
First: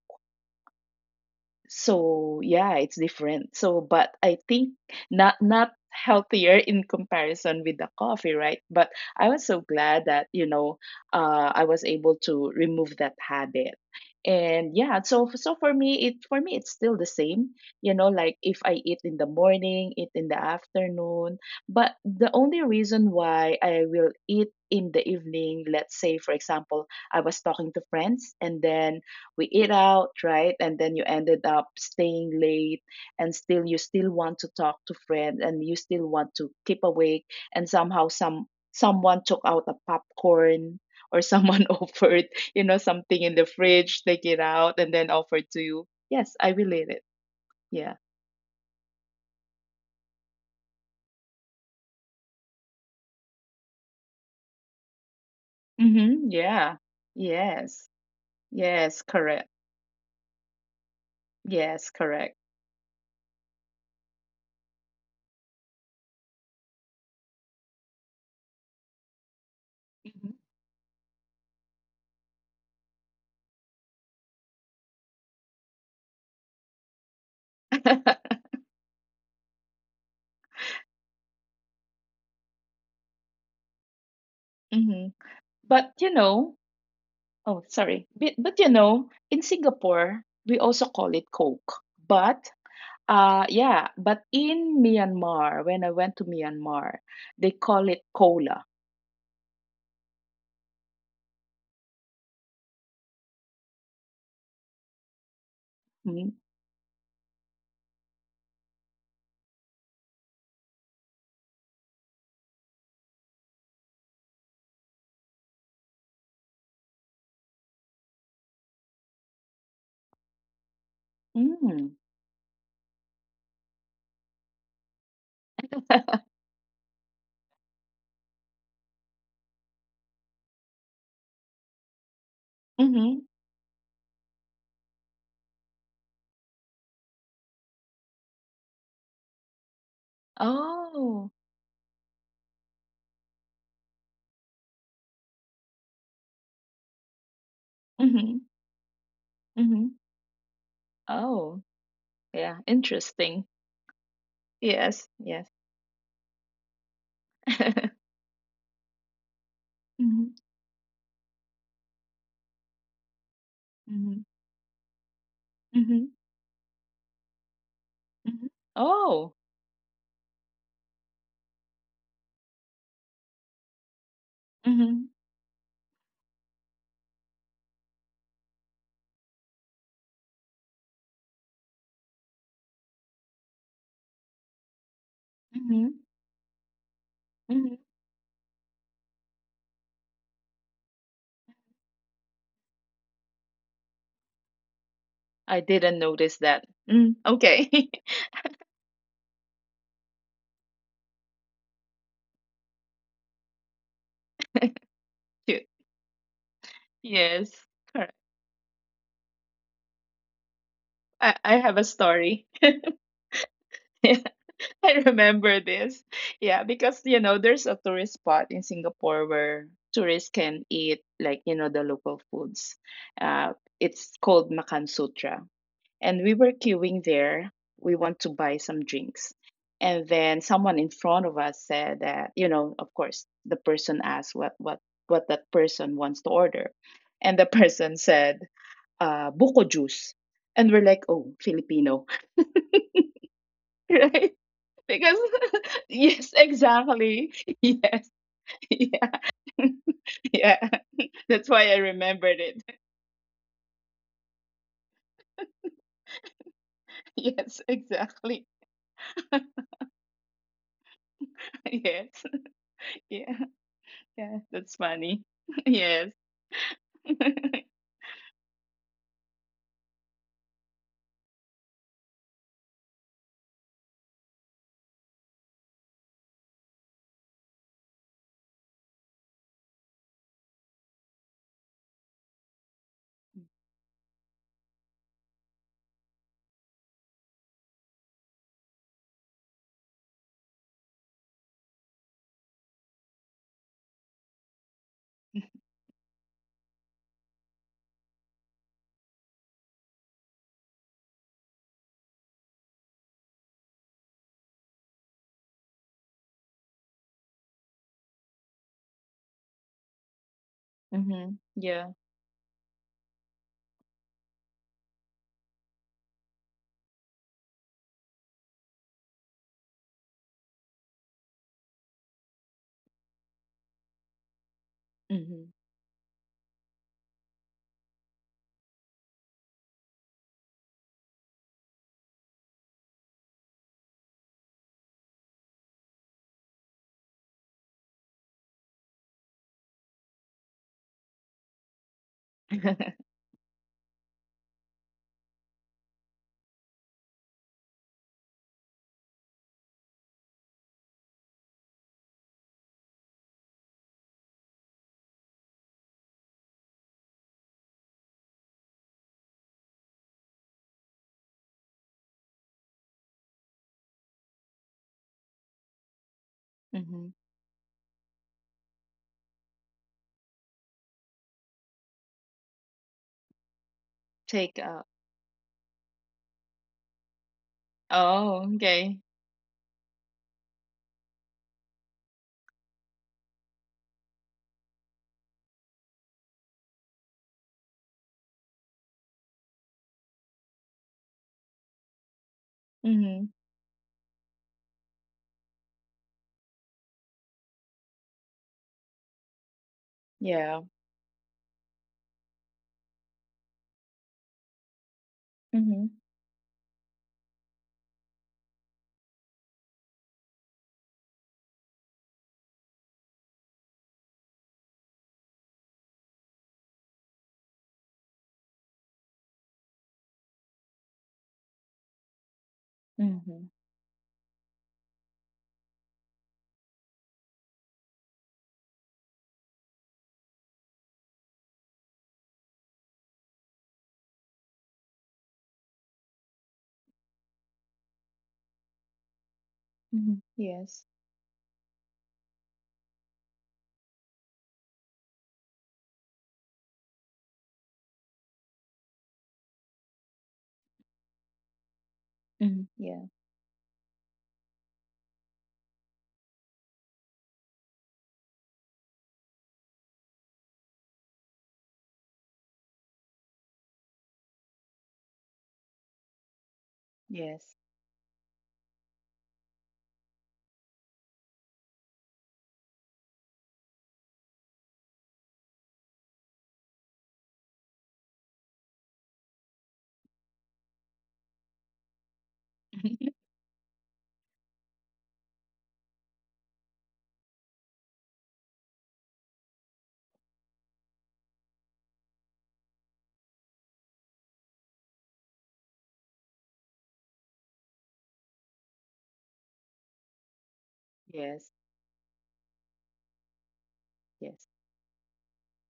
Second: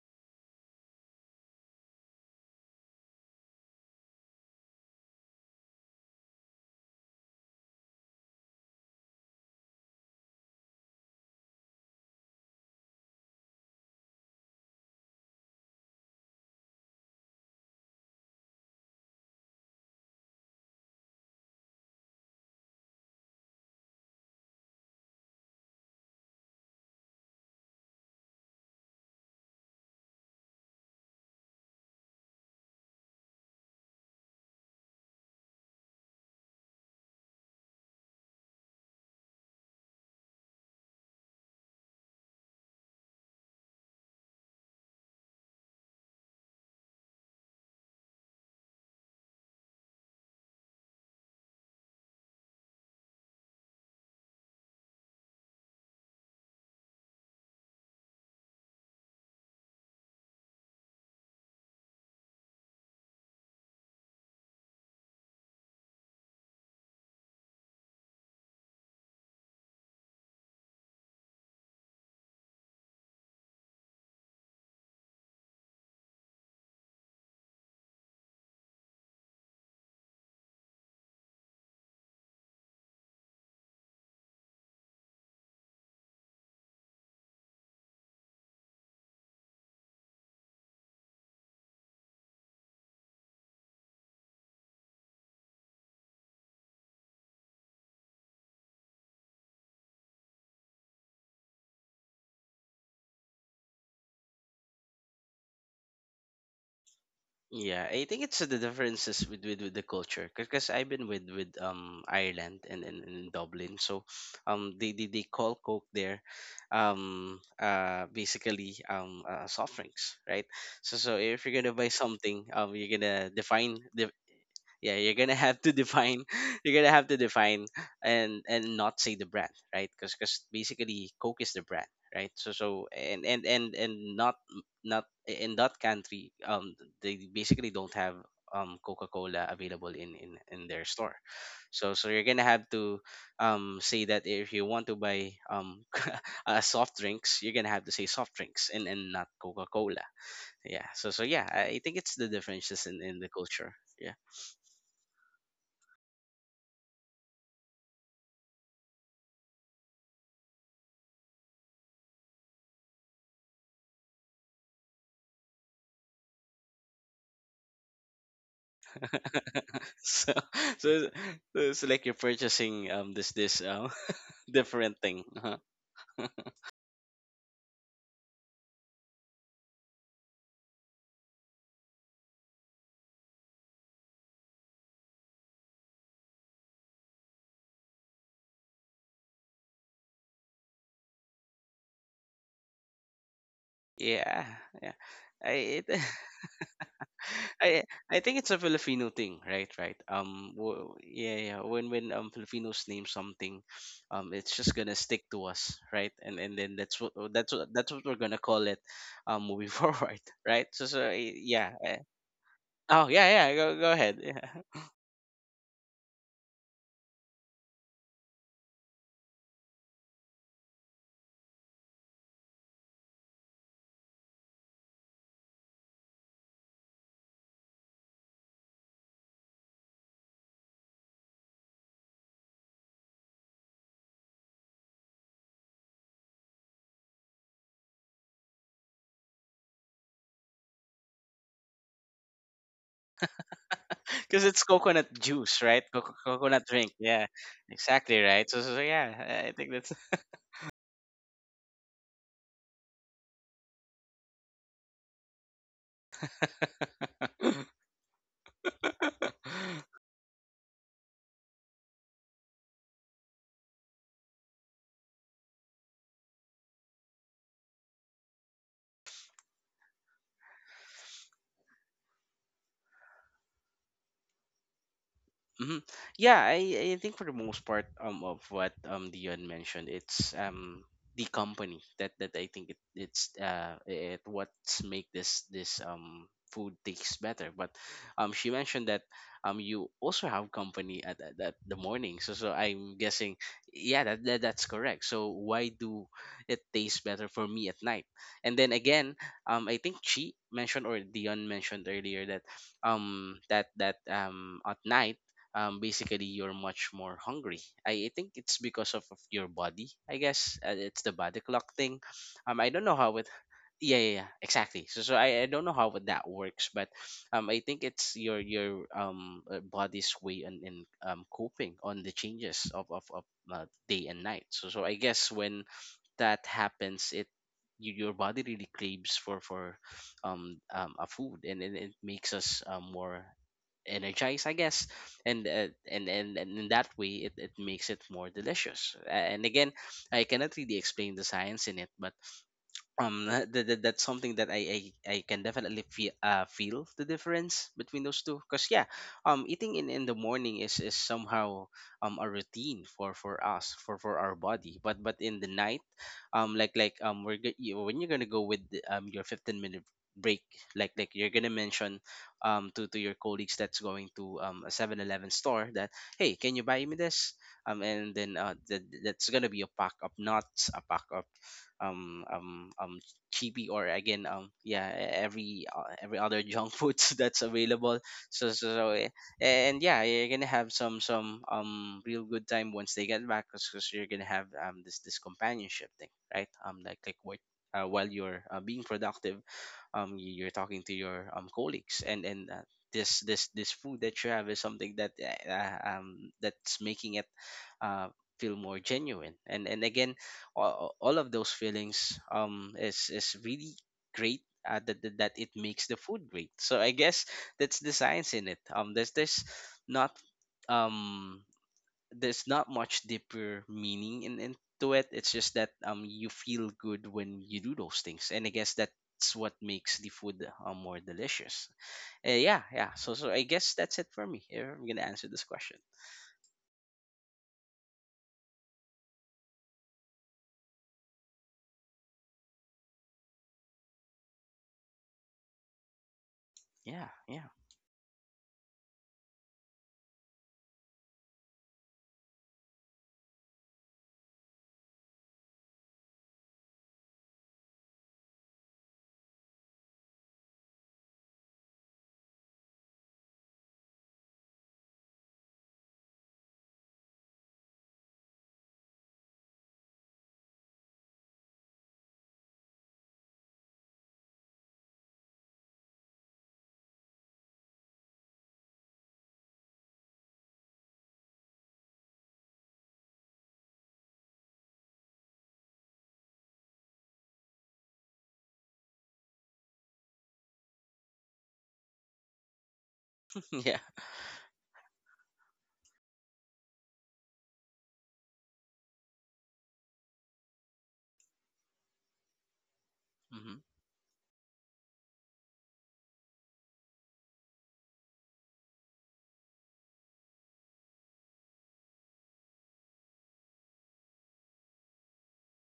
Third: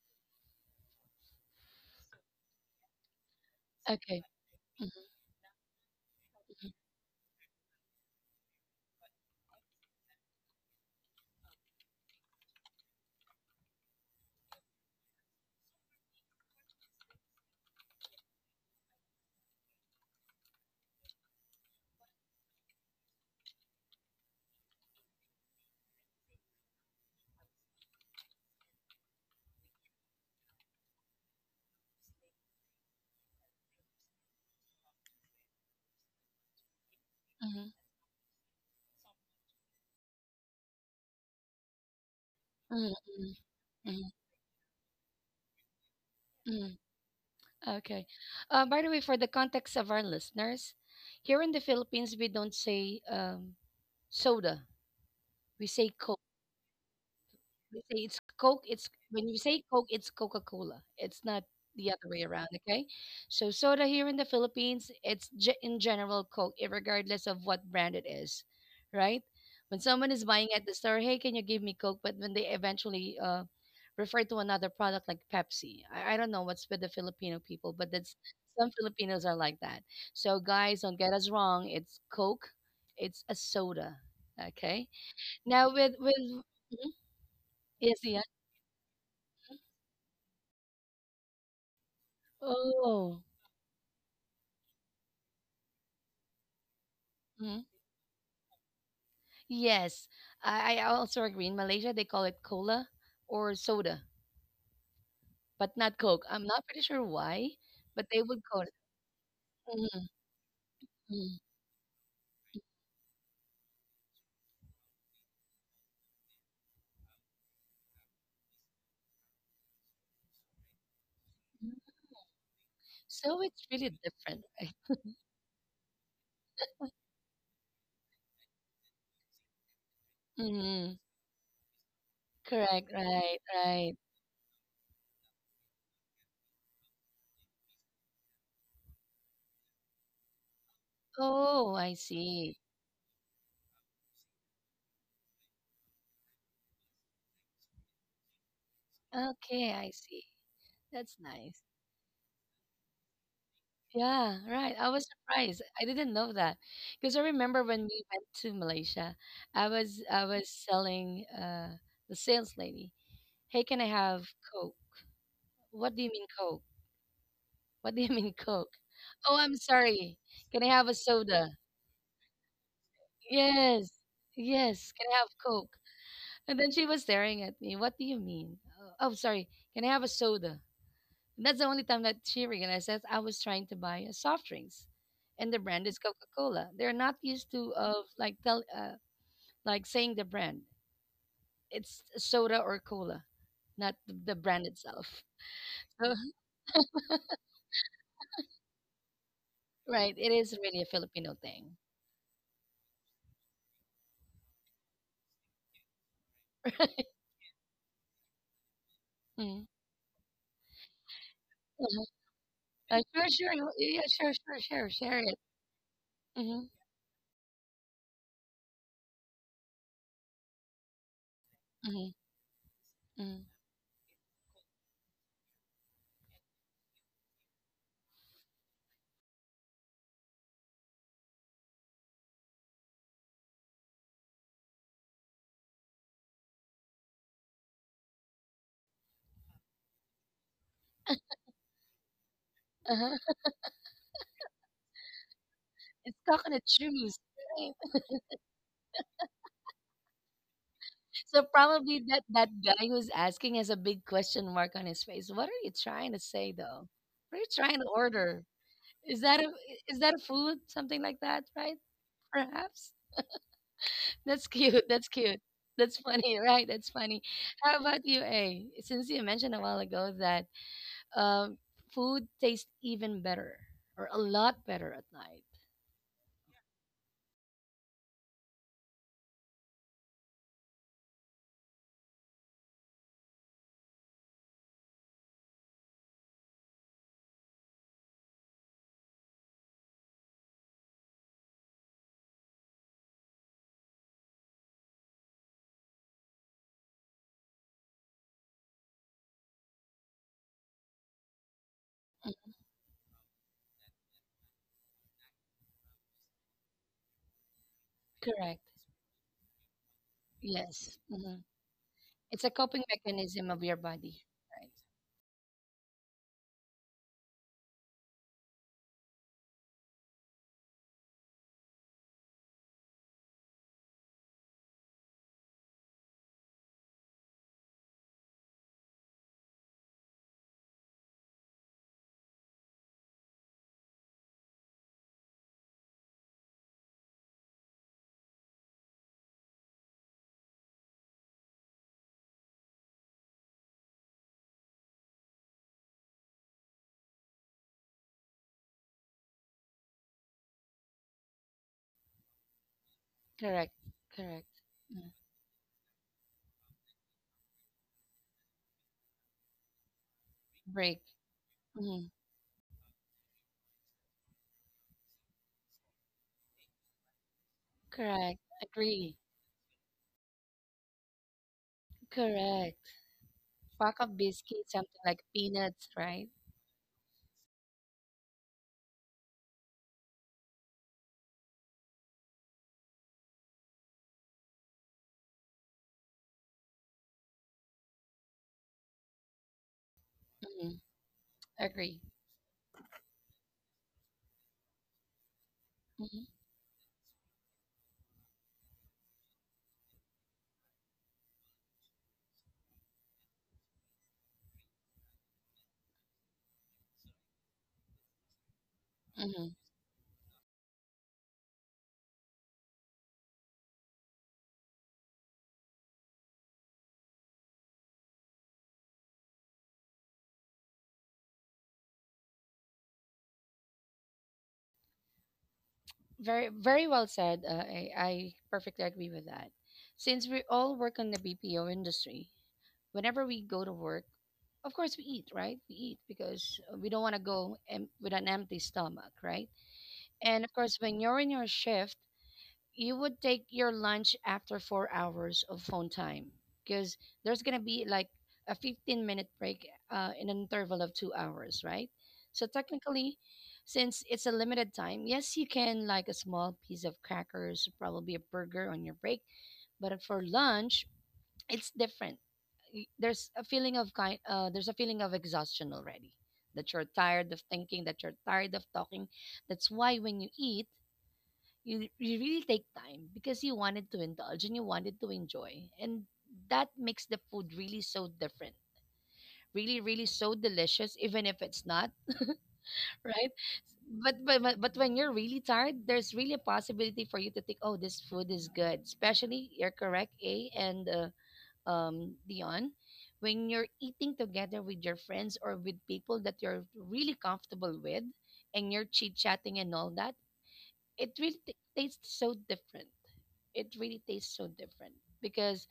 [SPEAKER 2] So yeah, it's different. So but
[SPEAKER 1] Okay.
[SPEAKER 2] I think
[SPEAKER 1] Mhm,
[SPEAKER 2] not not healthier in comparison with the coffee, right? But I was so glad that, you know, I was able to remove that habit. And yeah, so so for me it's still the same. You know, like if I eat in the morning, eat in the afternoon, but the only reason why I will eat in the evening, let's say for example, I was talking to friends and then we eat out, right? And then you ended up staying late, and still you still want to talk to friends and you still want to keep awake, and
[SPEAKER 1] mhm,
[SPEAKER 2] somehow someone took out a popcorn or someone offered, you know,
[SPEAKER 1] mhm,
[SPEAKER 2] something in
[SPEAKER 1] mhm,
[SPEAKER 2] the fridge,
[SPEAKER 1] mhm,
[SPEAKER 2] take it out and then offered to you. Yes, I
[SPEAKER 1] mhm.
[SPEAKER 2] relate it. Yeah.
[SPEAKER 1] Okay. By the way, for the context of our listeners, here in the Philippines, we don't say soda. We say Coke.
[SPEAKER 2] Mm-hmm. Yeah.
[SPEAKER 1] They
[SPEAKER 2] Yes.
[SPEAKER 1] say it's Coke. It's
[SPEAKER 2] Yes,
[SPEAKER 1] when you
[SPEAKER 2] correct.
[SPEAKER 1] say Coke, it's Coca Cola. It's not the
[SPEAKER 2] Yes,
[SPEAKER 1] other way around.
[SPEAKER 2] correct.
[SPEAKER 1] Okay, so soda here in the Philippines, it's in general Coke, regardless of what brand it is, right? When someone is
[SPEAKER 2] Hmm
[SPEAKER 1] buying at the store, hey, can you give me Coke? But when they eventually refer to another product like Pepsi, I don't know what's with the Filipino people, but that's, some Filipinos are like that. So guys, don't get us wrong. It's Coke. It's a soda. Okay.
[SPEAKER 2] hmm
[SPEAKER 1] Now
[SPEAKER 2] But
[SPEAKER 1] with
[SPEAKER 2] you
[SPEAKER 1] with
[SPEAKER 2] know,
[SPEAKER 1] mhm.
[SPEAKER 2] oh,
[SPEAKER 1] Yes,
[SPEAKER 2] sorry.
[SPEAKER 1] yeah.
[SPEAKER 2] But you know, in Singapore, we also call it Coke. But
[SPEAKER 1] Oh,
[SPEAKER 2] yeah, but in Myanmar, when I went to Myanmar, they
[SPEAKER 1] mhm,
[SPEAKER 2] call it cola.
[SPEAKER 1] yes. I also agree. In Malaysia, they call it cola or soda, but not Coke.
[SPEAKER 2] Mm.
[SPEAKER 1] I'm not pretty sure why,
[SPEAKER 3] Yeah,
[SPEAKER 1] but
[SPEAKER 3] I
[SPEAKER 1] they
[SPEAKER 3] think
[SPEAKER 1] would
[SPEAKER 3] it's
[SPEAKER 1] call
[SPEAKER 3] the
[SPEAKER 1] it.
[SPEAKER 3] differences with the culture because I've been with
[SPEAKER 1] Mhm.
[SPEAKER 3] Ireland and Dublin, so they call Coke there, basically soft drinks, right? So if you're gonna
[SPEAKER 2] Mm.
[SPEAKER 3] buy something, you're gonna
[SPEAKER 1] So it's really different, right?
[SPEAKER 3] yeah, you're gonna have to define you're gonna have to define and not say the brand, right? Because
[SPEAKER 1] Mm,
[SPEAKER 3] basically Coke is the brand, right? so
[SPEAKER 1] correct,
[SPEAKER 3] so
[SPEAKER 2] Mm-hmm.
[SPEAKER 3] and
[SPEAKER 1] right,
[SPEAKER 3] and and
[SPEAKER 1] right.
[SPEAKER 3] and not not in that country. They basically don't have Coca-Cola available in their store.
[SPEAKER 2] Oh.
[SPEAKER 1] Oh, I
[SPEAKER 3] So you're gonna
[SPEAKER 1] see.
[SPEAKER 3] have to say that if you want to buy soft drinks. You're gonna have to say soft
[SPEAKER 2] Mm-hmm.
[SPEAKER 3] drinks and not
[SPEAKER 1] Okay,
[SPEAKER 2] Mm-hmm.
[SPEAKER 1] I
[SPEAKER 3] Coca-Cola.
[SPEAKER 1] see.
[SPEAKER 3] Yeah.
[SPEAKER 1] That's
[SPEAKER 3] So yeah,
[SPEAKER 1] nice.
[SPEAKER 2] Oh.
[SPEAKER 3] I think it's the
[SPEAKER 2] Yeah,
[SPEAKER 3] differences in the
[SPEAKER 2] interesting.
[SPEAKER 3] culture. Yeah.
[SPEAKER 1] Yeah, right. I was
[SPEAKER 2] Yes, yes.
[SPEAKER 1] surprised. I didn't know that because I remember when we went to Malaysia, I
[SPEAKER 2] Mm-hmm.
[SPEAKER 1] was selling the sales lady. Hey, can I
[SPEAKER 2] Mm-hmm.
[SPEAKER 1] have Coke? What do you
[SPEAKER 2] Mm-hmm.
[SPEAKER 1] mean Coke? What do you mean
[SPEAKER 2] Mm-hmm.
[SPEAKER 1] Coke?
[SPEAKER 2] Oh.
[SPEAKER 1] Oh, I'm sorry.
[SPEAKER 3] so,
[SPEAKER 1] Can I have a
[SPEAKER 3] so
[SPEAKER 1] soda?
[SPEAKER 3] it's like you're purchasing this
[SPEAKER 1] Yes. Yes.
[SPEAKER 3] different
[SPEAKER 2] Mm-hmm.
[SPEAKER 1] Can I have
[SPEAKER 3] thing.
[SPEAKER 1] Coke?
[SPEAKER 3] Uh-huh.
[SPEAKER 1] And then she was staring at me. What do you mean? Oh, oh, sorry. Can I have a soda? That's the only time that she recognized that I was trying to buy a soft drinks, and the brand
[SPEAKER 2] Mm-hmm.
[SPEAKER 1] is Coca Cola. They're not used to
[SPEAKER 2] Mm-hmm.
[SPEAKER 1] of like tell like saying the brand. It's soda or cola, not the
[SPEAKER 3] Yeah,
[SPEAKER 1] brand
[SPEAKER 3] yeah.
[SPEAKER 1] itself.
[SPEAKER 3] I
[SPEAKER 2] I
[SPEAKER 3] it,
[SPEAKER 2] didn't notice that. Mm, okay.
[SPEAKER 3] I think it's a Filipino thing, right?
[SPEAKER 1] So,
[SPEAKER 3] Right.
[SPEAKER 1] right. It is really a Filipino
[SPEAKER 3] Yeah, yeah.
[SPEAKER 1] thing.
[SPEAKER 3] When Filipinos name something, it's just gonna stick to us, right? And then
[SPEAKER 2] Yes.
[SPEAKER 3] that's what we're gonna call it,
[SPEAKER 1] Hmm.
[SPEAKER 3] moving forward, right?
[SPEAKER 2] I have
[SPEAKER 3] Yeah.
[SPEAKER 2] a
[SPEAKER 3] Eh.
[SPEAKER 1] Uh-huh.
[SPEAKER 2] story.
[SPEAKER 3] Oh, yeah, yeah.
[SPEAKER 1] Sure.
[SPEAKER 3] Go go
[SPEAKER 1] Yeah, yeah,
[SPEAKER 3] ahead.
[SPEAKER 1] sure,
[SPEAKER 3] Yeah.
[SPEAKER 1] sure, sure.
[SPEAKER 2] I
[SPEAKER 1] Share it.
[SPEAKER 2] remember this. Yeah,
[SPEAKER 1] Mm-hmm.
[SPEAKER 2] because you know, there's a tourist spot in Singapore where tourists can eat like, you know, the
[SPEAKER 1] Mm-hmm.
[SPEAKER 2] local foods.
[SPEAKER 1] Mm-hmm.
[SPEAKER 2] Uh, it's called Makan Sutra. And we were queuing there. We want to buy some drinks. And then someone in front of us said that, you know, of course, the person asked what that person wants to order. And the person said, buko juice. And we're like, oh, Filipino,
[SPEAKER 1] Uh-huh.
[SPEAKER 2] right?
[SPEAKER 3] Because it's coconut
[SPEAKER 2] Because
[SPEAKER 3] juice, right?
[SPEAKER 1] It's
[SPEAKER 2] yes,
[SPEAKER 1] coconut
[SPEAKER 3] Coconut drink.
[SPEAKER 1] shoes,
[SPEAKER 3] Yeah,
[SPEAKER 2] exactly.
[SPEAKER 1] right?
[SPEAKER 2] Yes.
[SPEAKER 3] exactly right. So, so so yeah,
[SPEAKER 2] Yeah.
[SPEAKER 3] I think that's.
[SPEAKER 2] Yeah.
[SPEAKER 1] So
[SPEAKER 2] That's why I
[SPEAKER 1] probably that
[SPEAKER 2] remembered
[SPEAKER 1] that
[SPEAKER 2] it.
[SPEAKER 1] guy who's asking has a big question mark on his face. What are you trying to say though? What are you
[SPEAKER 2] Yes,
[SPEAKER 1] trying to order?
[SPEAKER 2] exactly.
[SPEAKER 1] Is that a, is that a food? Something like that, right?
[SPEAKER 2] Yes.
[SPEAKER 1] Perhaps.
[SPEAKER 2] Yeah. Yeah,
[SPEAKER 1] That's
[SPEAKER 2] that's
[SPEAKER 1] cute. That's
[SPEAKER 2] funny.
[SPEAKER 1] cute. That's
[SPEAKER 2] Yes.
[SPEAKER 1] funny, right? That's funny.
[SPEAKER 2] Mm-hmm.
[SPEAKER 1] How about you, A? Since you mentioned a while ago that um, food tastes even better or a lot better at night.
[SPEAKER 3] Hmm. Yeah, I think for the most part of what Dion mentioned, it's the company that I think it's it what's make this food taste better. But she mentioned that you also have company at the morning. So I'm guessing yeah that, that's correct. So why do it taste better for me at night? And then again, I think she mentioned or Dion mentioned earlier that that at night basically you're much more hungry. I think
[SPEAKER 1] Correct.
[SPEAKER 3] it's because of your body, I guess.
[SPEAKER 1] Yes.
[SPEAKER 3] It's the
[SPEAKER 1] Hmm.
[SPEAKER 3] body clock
[SPEAKER 2] Yeah.
[SPEAKER 3] thing.
[SPEAKER 1] It's a
[SPEAKER 3] I
[SPEAKER 1] coping
[SPEAKER 3] don't know how it.
[SPEAKER 1] mechanism of your
[SPEAKER 3] Yeah,
[SPEAKER 1] body.
[SPEAKER 3] yeah, yeah,
[SPEAKER 1] Right.
[SPEAKER 3] exactly. So I don't know how that works, but I think it's your body's way in coping on the changes of day and night. So I guess
[SPEAKER 2] Mm-hmm.
[SPEAKER 3] when that happens it your body really craves for a food, and it makes us more energized, I guess. And in that way, it makes it more delicious. And again, I cannot really explain the science in it, but that's something that I can definitely feel feel the difference between those two because yeah. Eating in the morning is somehow a routine for
[SPEAKER 1] Correct.
[SPEAKER 3] us for our
[SPEAKER 1] Correct.
[SPEAKER 3] body, but
[SPEAKER 1] Mm.
[SPEAKER 3] but in the night like when you're gonna go with your 15-minute minute break,
[SPEAKER 1] Break.
[SPEAKER 3] like you're gonna
[SPEAKER 1] Hmm.
[SPEAKER 3] mention to your colleagues that's going to a 7-Eleven store that, hey, can you buy me
[SPEAKER 2] Mm-hmm.
[SPEAKER 3] this, and
[SPEAKER 1] Correct.
[SPEAKER 3] then
[SPEAKER 1] Agree.
[SPEAKER 3] that's gonna be a pack of nuts, a pack of um um
[SPEAKER 1] Correct.
[SPEAKER 3] um chibi, or
[SPEAKER 1] Pack of
[SPEAKER 3] again
[SPEAKER 2] Take
[SPEAKER 1] biscuits,
[SPEAKER 2] out.
[SPEAKER 3] yeah,
[SPEAKER 1] something like peanuts, right?
[SPEAKER 3] every other junk food that's available.
[SPEAKER 2] Oh,
[SPEAKER 3] so so, so
[SPEAKER 2] okay.
[SPEAKER 3] eh, and yeah, you're gonna have some real good time once they get back, because you're gonna have this companionship thing, right? Like what, while you're being productive, you're
[SPEAKER 1] Hmm.
[SPEAKER 3] talking to your
[SPEAKER 1] Agree.
[SPEAKER 3] colleagues, and this
[SPEAKER 2] Mm-hmm.
[SPEAKER 3] this this food that you have is something that
[SPEAKER 1] Hmm.
[SPEAKER 3] that's making it uh feel more genuine. And again,
[SPEAKER 2] Yeah.
[SPEAKER 3] all of those feelings is really great, that it makes
[SPEAKER 2] Mm-hmm.
[SPEAKER 3] the food great, so I guess that's the science in it.
[SPEAKER 1] Hmm.
[SPEAKER 3] Not um there's not much deeper meaning into it. It's just that you feel good when you do those things, and I guess that's what makes the food more delicious. Yeah, yeah. So I
[SPEAKER 2] Mm-hmm.
[SPEAKER 3] guess that's it for me if I'm gonna answer this question.
[SPEAKER 1] Very, very well said. I perfectly agree with that. Since we all work in the BPO industry, whenever we go to work, of course we eat, right? We eat because we don't
[SPEAKER 3] Yeah,
[SPEAKER 1] want to
[SPEAKER 3] yeah.
[SPEAKER 1] go with an empty stomach, right?
[SPEAKER 2] Mm-hmm.
[SPEAKER 1] And of course,
[SPEAKER 2] Yes.
[SPEAKER 1] when you're in your shift, you would take your lunch after 4 hours of phone time because there's going to be like a 15-minute break in an interval of 2 hours, right? So,
[SPEAKER 2] Mm-hmm. Yeah.
[SPEAKER 1] technically, since it's a limited time, yes, you can like a small piece of crackers, probably a burger on your break. But for lunch, it's different. There's a feeling of there's a feeling of exhaustion already, that you're tired of
[SPEAKER 2] Yes.
[SPEAKER 1] thinking, that you're tired of talking. That's why when you eat, you really take time because you wanted to indulge and you wanted to enjoy, and that makes the food really so different, really really so delicious, even if it's not, right?
[SPEAKER 3] Yeah.
[SPEAKER 1] But when you're really tired, there's really a possibility for you to think, oh this food is good. Especially, you're correct, A, and Dion, when
[SPEAKER 3] Mm-hmm.
[SPEAKER 1] you're eating together with your friends or with people that you're really comfortable with, and you're chit chatting and all that, it really
[SPEAKER 2] Yes.
[SPEAKER 1] tastes so different. It really tastes so
[SPEAKER 2] Yes.
[SPEAKER 1] different because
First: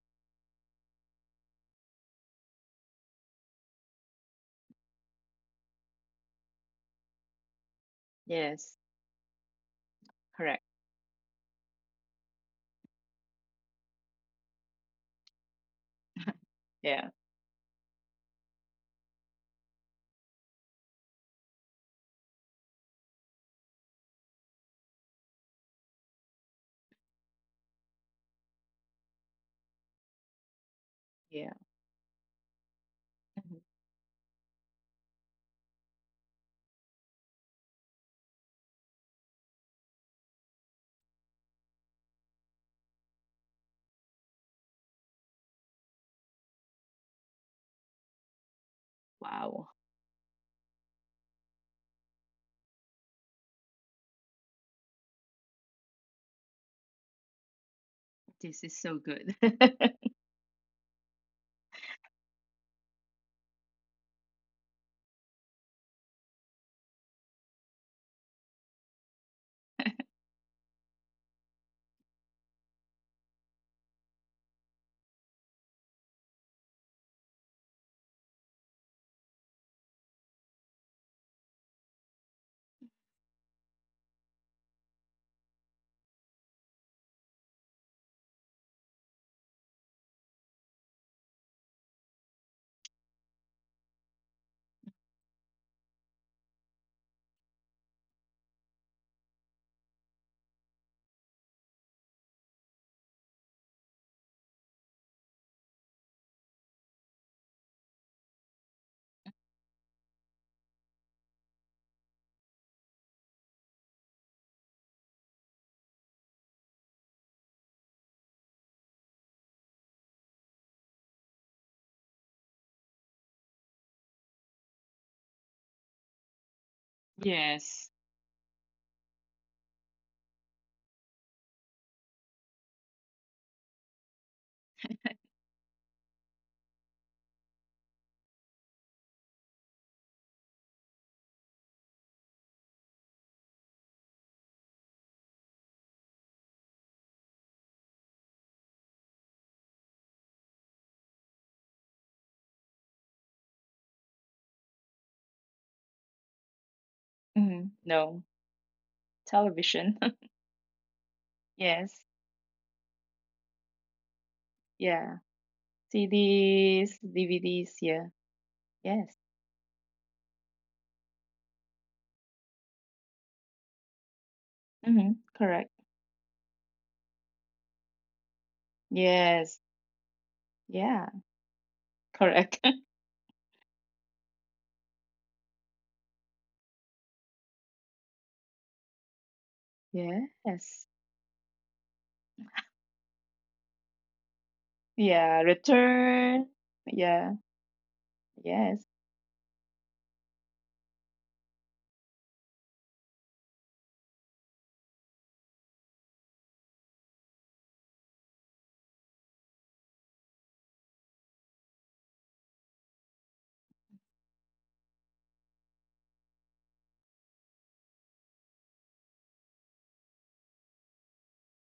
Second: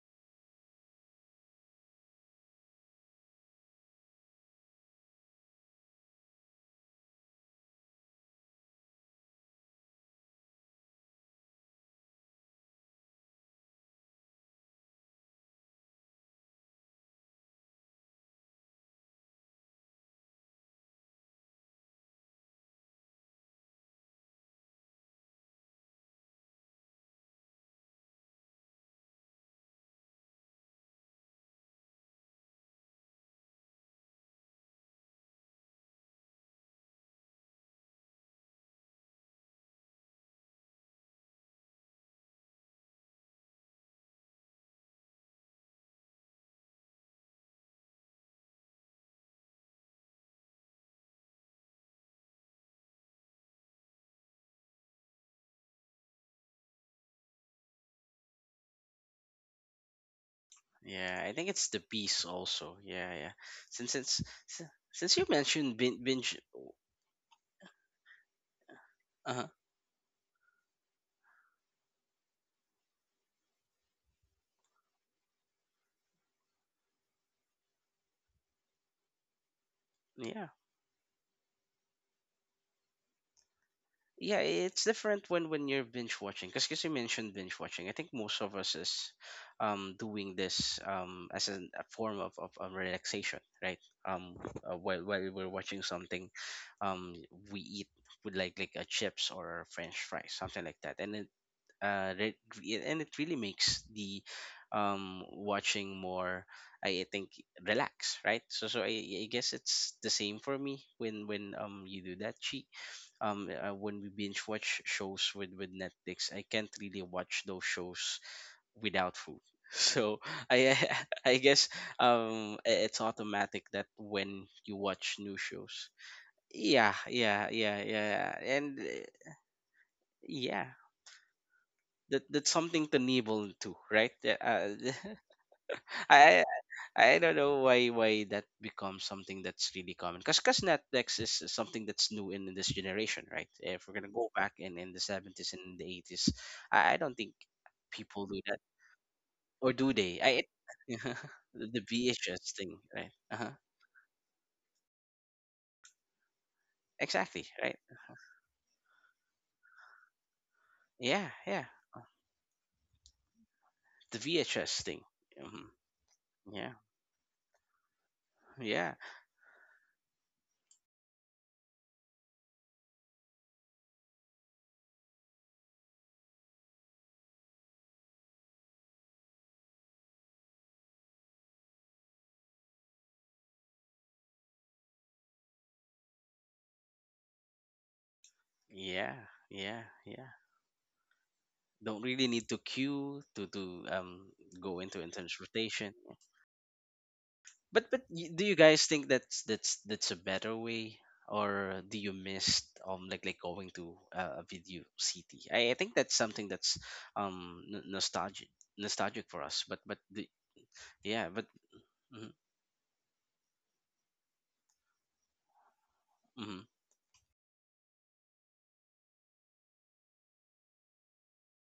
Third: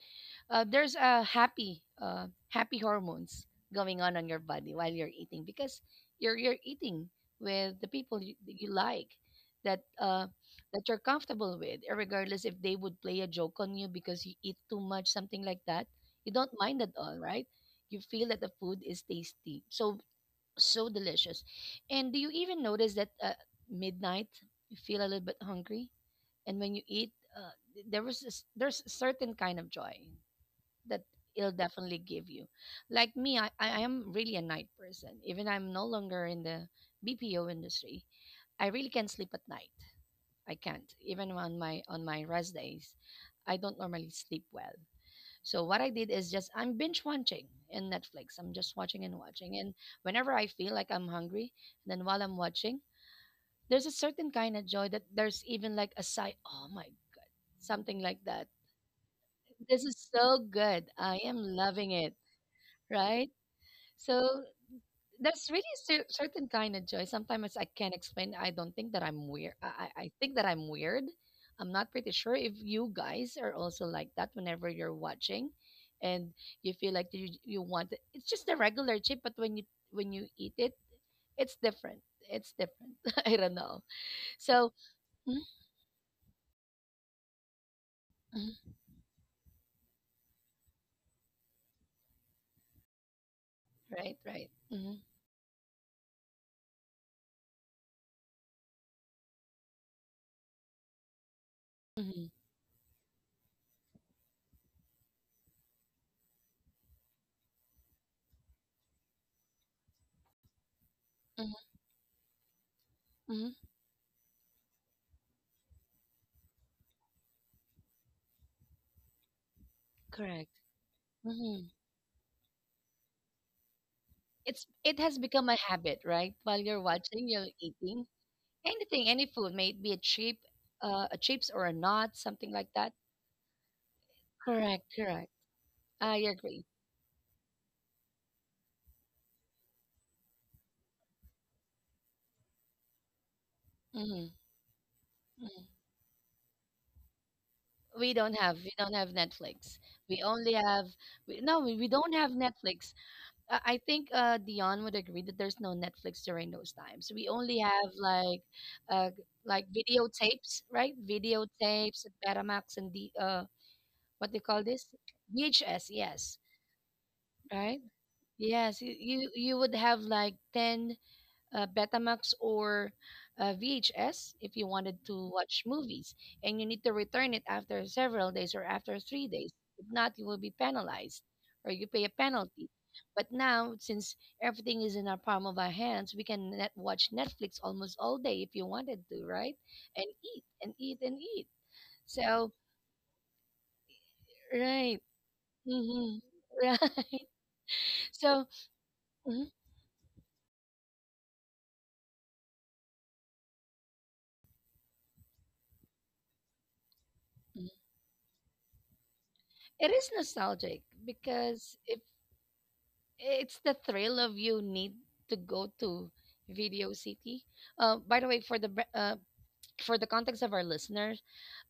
[SPEAKER 1] there's a happy happy hormones going on your body while you're eating, because you're eating with the people that you
[SPEAKER 2] Yes,
[SPEAKER 1] like, that uh,
[SPEAKER 2] correct.
[SPEAKER 1] that you're comfortable with, regardless if they would play a joke on you because you eat too much, something like that. You don't mind at
[SPEAKER 2] Yeah.
[SPEAKER 1] all, right? You feel that the food is tasty, so so delicious. And do you even notice that midnight, you feel a little bit hungry, and when you eat there was this, there's a certain kind of joy that it'll
[SPEAKER 2] Yeah.
[SPEAKER 1] definitely give you. Like me, I,
[SPEAKER 2] Mhm.
[SPEAKER 1] I am really a night person. Even I'm no longer in the BPO industry, I really can't sleep at night. I can't even on my rest days, I don't normally sleep well. So what I did is just I'm binge watching in Netflix. I'm just watching and watching,
[SPEAKER 2] Wow.
[SPEAKER 1] and whenever I feel like I'm hungry, then while I'm watching, there's a certain kind of joy, that there's even like a sigh, oh my, something like that.
[SPEAKER 2] This is so good.
[SPEAKER 1] This is so good. I
[SPEAKER 3] Yeah, I
[SPEAKER 1] am
[SPEAKER 3] think it's the
[SPEAKER 1] loving it,
[SPEAKER 3] beast also. Yeah,
[SPEAKER 1] right?
[SPEAKER 3] yeah. Since
[SPEAKER 1] So
[SPEAKER 3] since s- since you
[SPEAKER 1] there's really
[SPEAKER 3] mentioned binge,
[SPEAKER 1] certain kind of joy. Sometimes I can't explain. I don't think that I'm
[SPEAKER 3] uh,
[SPEAKER 1] weird. I think that I'm weird. I'm not pretty sure if you guys are also like that whenever you're watching, and you feel like you want it. It's just a regular chip, but when you
[SPEAKER 3] yeah,
[SPEAKER 1] eat it, it's different. It's different. I don't know.
[SPEAKER 3] yeah,
[SPEAKER 1] So,
[SPEAKER 3] it's different
[SPEAKER 1] mhm,
[SPEAKER 3] when you're binge watching. Because you mentioned binge watching, I think most of
[SPEAKER 1] mhm,
[SPEAKER 3] us is, doing this as a form of relaxation, right?
[SPEAKER 1] right,
[SPEAKER 3] Um,
[SPEAKER 1] right. Hmm.
[SPEAKER 3] while we're watching something, um, we eat with like a chips or french fries, something like that, and
[SPEAKER 1] Hmm.
[SPEAKER 3] and it really makes the watching more, I think, relax, right? So I guess it's the same for me when
[SPEAKER 1] Hmm.
[SPEAKER 3] you do that cheat
[SPEAKER 1] Hmm.
[SPEAKER 3] when we binge watch shows with Netflix. I can't really watch those shows without food. So
[SPEAKER 1] Correct.
[SPEAKER 3] I I
[SPEAKER 1] Mm-hmm.
[SPEAKER 3] guess it's automatic that when
[SPEAKER 1] It's
[SPEAKER 3] you
[SPEAKER 1] it has
[SPEAKER 3] watch new
[SPEAKER 1] become a
[SPEAKER 3] shows.
[SPEAKER 1] habit, right? While you're
[SPEAKER 3] Yeah,
[SPEAKER 1] watching, you're
[SPEAKER 3] yeah, yeah,
[SPEAKER 2] Yes.
[SPEAKER 1] eating
[SPEAKER 3] yeah. and
[SPEAKER 1] anything, any food, may it be a chip,
[SPEAKER 3] yeah,
[SPEAKER 1] a chips or a nut, something
[SPEAKER 3] that's
[SPEAKER 1] like that.
[SPEAKER 3] something to nibble to, right? Yeah.
[SPEAKER 1] Correct, correct. I
[SPEAKER 3] I
[SPEAKER 1] agree.
[SPEAKER 3] I don't know why that becomes something that's really common. Cause Netflix is something that's new in this generation, right? If we're gonna
[SPEAKER 1] Hmm.
[SPEAKER 3] go back in the 70s and the 80s, I don't think people do that,
[SPEAKER 1] We don't have
[SPEAKER 3] or
[SPEAKER 1] Netflix.
[SPEAKER 3] do
[SPEAKER 1] We
[SPEAKER 3] they?
[SPEAKER 1] only have no, we
[SPEAKER 3] The
[SPEAKER 1] don't have
[SPEAKER 3] VHS thing,
[SPEAKER 1] Netflix.
[SPEAKER 3] right? Uh-huh.
[SPEAKER 1] I think Dion would agree that there's no Netflix during those times. We
[SPEAKER 3] Exactly,
[SPEAKER 1] only
[SPEAKER 2] Mm,
[SPEAKER 3] right?
[SPEAKER 1] have
[SPEAKER 2] no.
[SPEAKER 1] uh, like
[SPEAKER 2] Television.
[SPEAKER 1] videotapes, right?
[SPEAKER 3] Yeah, yeah.
[SPEAKER 1] Videotapes,
[SPEAKER 2] Yes.
[SPEAKER 1] Betamax, and the
[SPEAKER 3] The
[SPEAKER 1] what they call this?
[SPEAKER 3] VHS thing.
[SPEAKER 2] Yeah.
[SPEAKER 3] Hmm.
[SPEAKER 1] VHS, yes,
[SPEAKER 3] Yeah,
[SPEAKER 2] CDs,
[SPEAKER 1] right?
[SPEAKER 2] DVDs. Yeah.
[SPEAKER 1] Yes,
[SPEAKER 3] yeah,
[SPEAKER 2] Yes.
[SPEAKER 1] you would have like 10 Betamax or VHS if you wanted
[SPEAKER 2] hmm
[SPEAKER 1] to watch
[SPEAKER 2] Correct.
[SPEAKER 1] movies, and you need to return it after several days or after 3 days.
[SPEAKER 2] Yes.
[SPEAKER 1] If not, you will be
[SPEAKER 2] Yeah.
[SPEAKER 1] penalized or you pay a
[SPEAKER 2] Correct.
[SPEAKER 1] penalty. But now, since everything is in our palm of our hands, we can net watch Netflix almost all day if you wanted to,
[SPEAKER 3] yeah,
[SPEAKER 1] right?
[SPEAKER 3] yeah,
[SPEAKER 1] And
[SPEAKER 3] yeah.
[SPEAKER 1] eat and
[SPEAKER 2] Yes.
[SPEAKER 1] eat and eat.
[SPEAKER 3] Don't really
[SPEAKER 1] So,
[SPEAKER 3] need to queue to go
[SPEAKER 1] right.
[SPEAKER 3] into
[SPEAKER 2] Yeah.
[SPEAKER 3] intense rotation.
[SPEAKER 1] Mm-hmm.
[SPEAKER 2] Return.
[SPEAKER 1] Right.
[SPEAKER 2] Yeah.
[SPEAKER 3] But do
[SPEAKER 1] So,
[SPEAKER 3] you
[SPEAKER 2] Yes.
[SPEAKER 3] guys think that's
[SPEAKER 1] mhm.
[SPEAKER 3] that's that's a better way, or do you miss like going to a Video City? I think that's something that's um n- nostalgic nostalgic for us. But
[SPEAKER 1] It
[SPEAKER 3] but
[SPEAKER 1] is
[SPEAKER 3] the,
[SPEAKER 1] nostalgic
[SPEAKER 3] yeah, but
[SPEAKER 1] because if
[SPEAKER 3] mm,
[SPEAKER 1] it's the thrill of you need to go to
[SPEAKER 3] hmm.
[SPEAKER 1] Video City. By the way, for the for the context of our listeners,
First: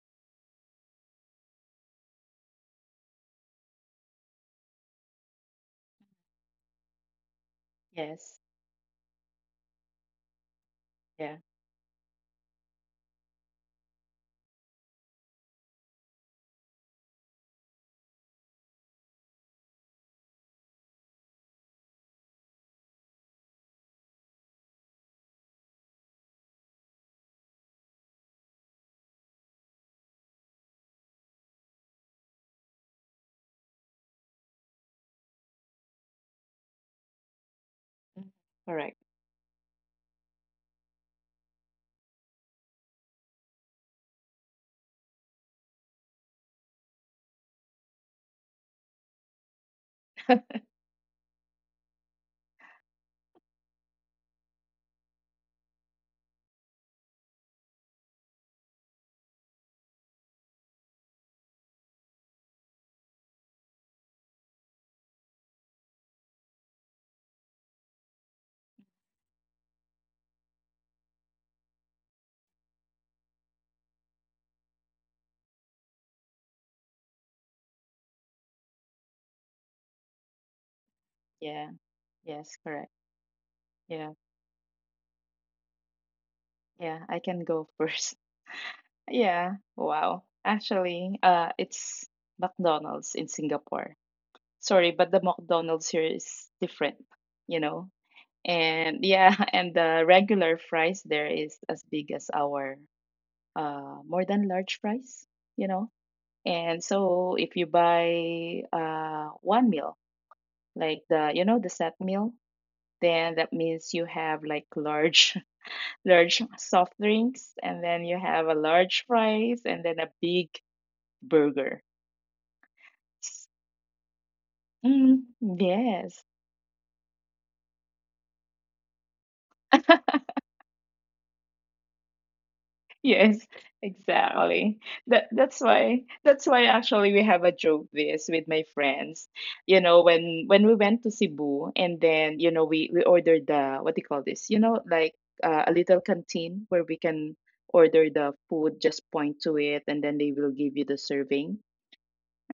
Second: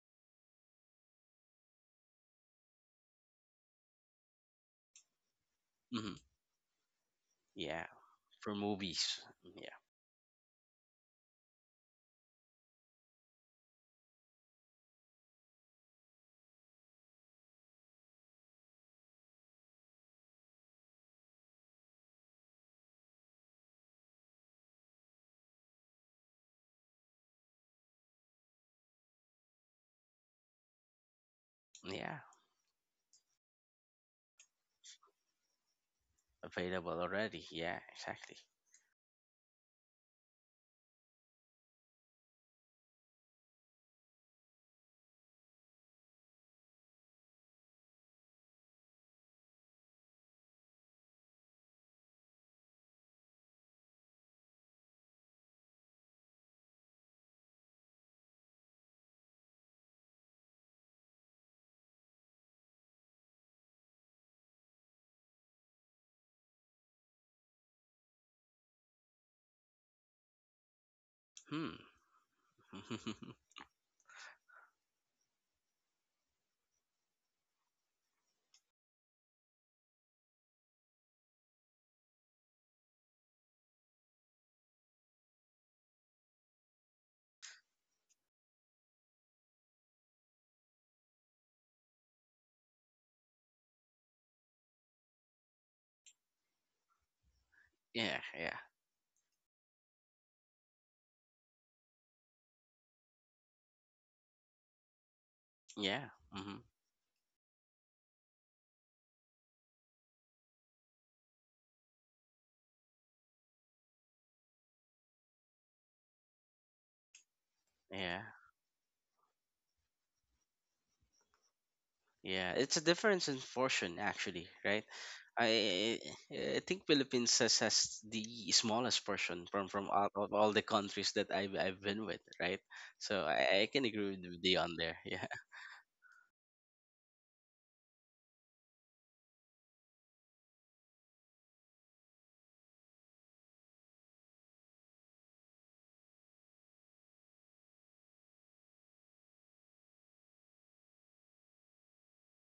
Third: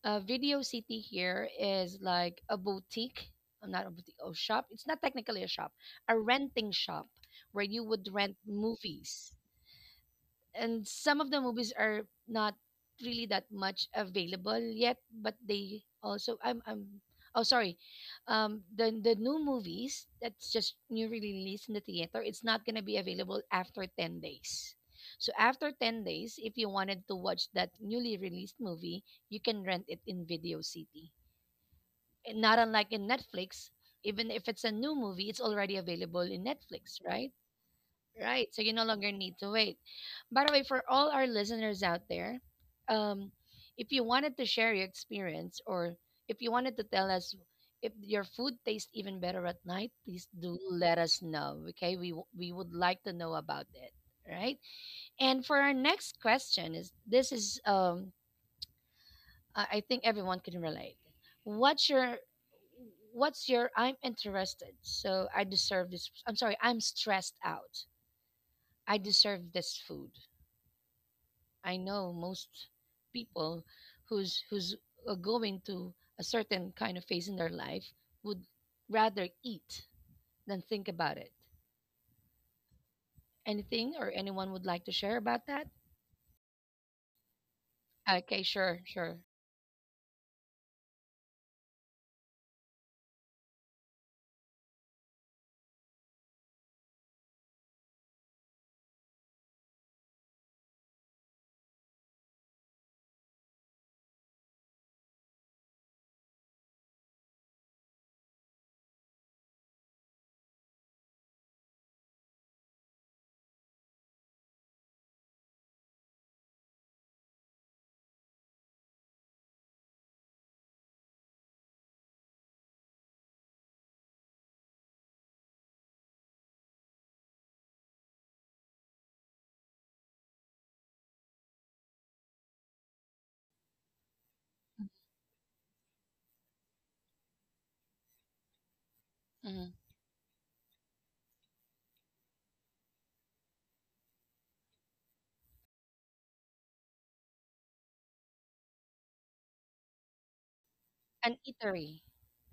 [SPEAKER 1] Video City here is like a boutique, not a boutique, oh, shop. It's not technically a shop,
[SPEAKER 3] Hmm.
[SPEAKER 1] a renting shop where
[SPEAKER 3] Yeah,
[SPEAKER 1] you would rent
[SPEAKER 2] Yes.
[SPEAKER 3] for movies.
[SPEAKER 1] movies
[SPEAKER 3] Yeah,
[SPEAKER 1] and some of
[SPEAKER 2] Yeah.
[SPEAKER 1] the movies are not really that much available yet but they also I'm oh sorry the new movies that's just new release in the theater, it's not going to be available after 10 days. So after 10 days, if you wanted to watch that newly released movie, you can rent it in Video City
[SPEAKER 3] yeah,
[SPEAKER 1] and not unlike in Netflix. Even if it's a new movie, it's already available in Netflix,
[SPEAKER 3] available
[SPEAKER 1] right?
[SPEAKER 3] already. Yeah,
[SPEAKER 2] Mm,
[SPEAKER 3] exactly.
[SPEAKER 1] Right. So you no
[SPEAKER 2] Correct.
[SPEAKER 1] longer need to wait. By the way, for all our listeners out there, um, if you wanted to share your experience or if you wanted to tell us if your food tastes even better at night, please do let us know. Okay. We would like to know about it. Right. And for our next question is this is, I think everyone can relate. What's your, what's your, I'm interested. So I deserve this. I'm sorry. I'm stressed out. I deserve this food. I
[SPEAKER 3] Hmm.
[SPEAKER 1] know most people who's going to a certain kind of phase in their life would rather eat than think about it.
[SPEAKER 2] Yeah. Yes. Correct.
[SPEAKER 1] Anything
[SPEAKER 2] Yeah.
[SPEAKER 1] or anyone would like to share about that?
[SPEAKER 2] Yeah. I can go first.
[SPEAKER 1] Okay, sure, sure.
[SPEAKER 2] Yeah. Wow. Actually, it's McDonald's in Singapore. Sorry, but the McDonald's here is different, you know.
[SPEAKER 3] Yeah, yeah,
[SPEAKER 2] And yeah, and the regular fries there is as big as our more than large fries, you know.
[SPEAKER 3] yeah. Hmm.
[SPEAKER 2] And so if you buy one meal, like the you know the set meal, then that means you have like large large soft drinks and then you
[SPEAKER 3] Yeah.
[SPEAKER 2] have a large fries and then a big burger.
[SPEAKER 3] Yeah, it's a difference in fortune actually, right?
[SPEAKER 2] Mm,
[SPEAKER 3] I
[SPEAKER 2] yes.
[SPEAKER 3] I think Philippines has the smallest portion from of all the countries that I've been with, right? So
[SPEAKER 2] Yes,
[SPEAKER 3] I can agree with you on
[SPEAKER 2] exactly.
[SPEAKER 3] there. Yeah.
[SPEAKER 2] That's why actually we have a joke this with my friends.
[SPEAKER 1] Hmm.
[SPEAKER 2] You know, when we went to Cebu and then, you know, we ordered the what do you call this? You know, like a little canteen where we can order the food, just point to it and then they will give you the
[SPEAKER 1] An
[SPEAKER 2] serving.
[SPEAKER 1] eatery,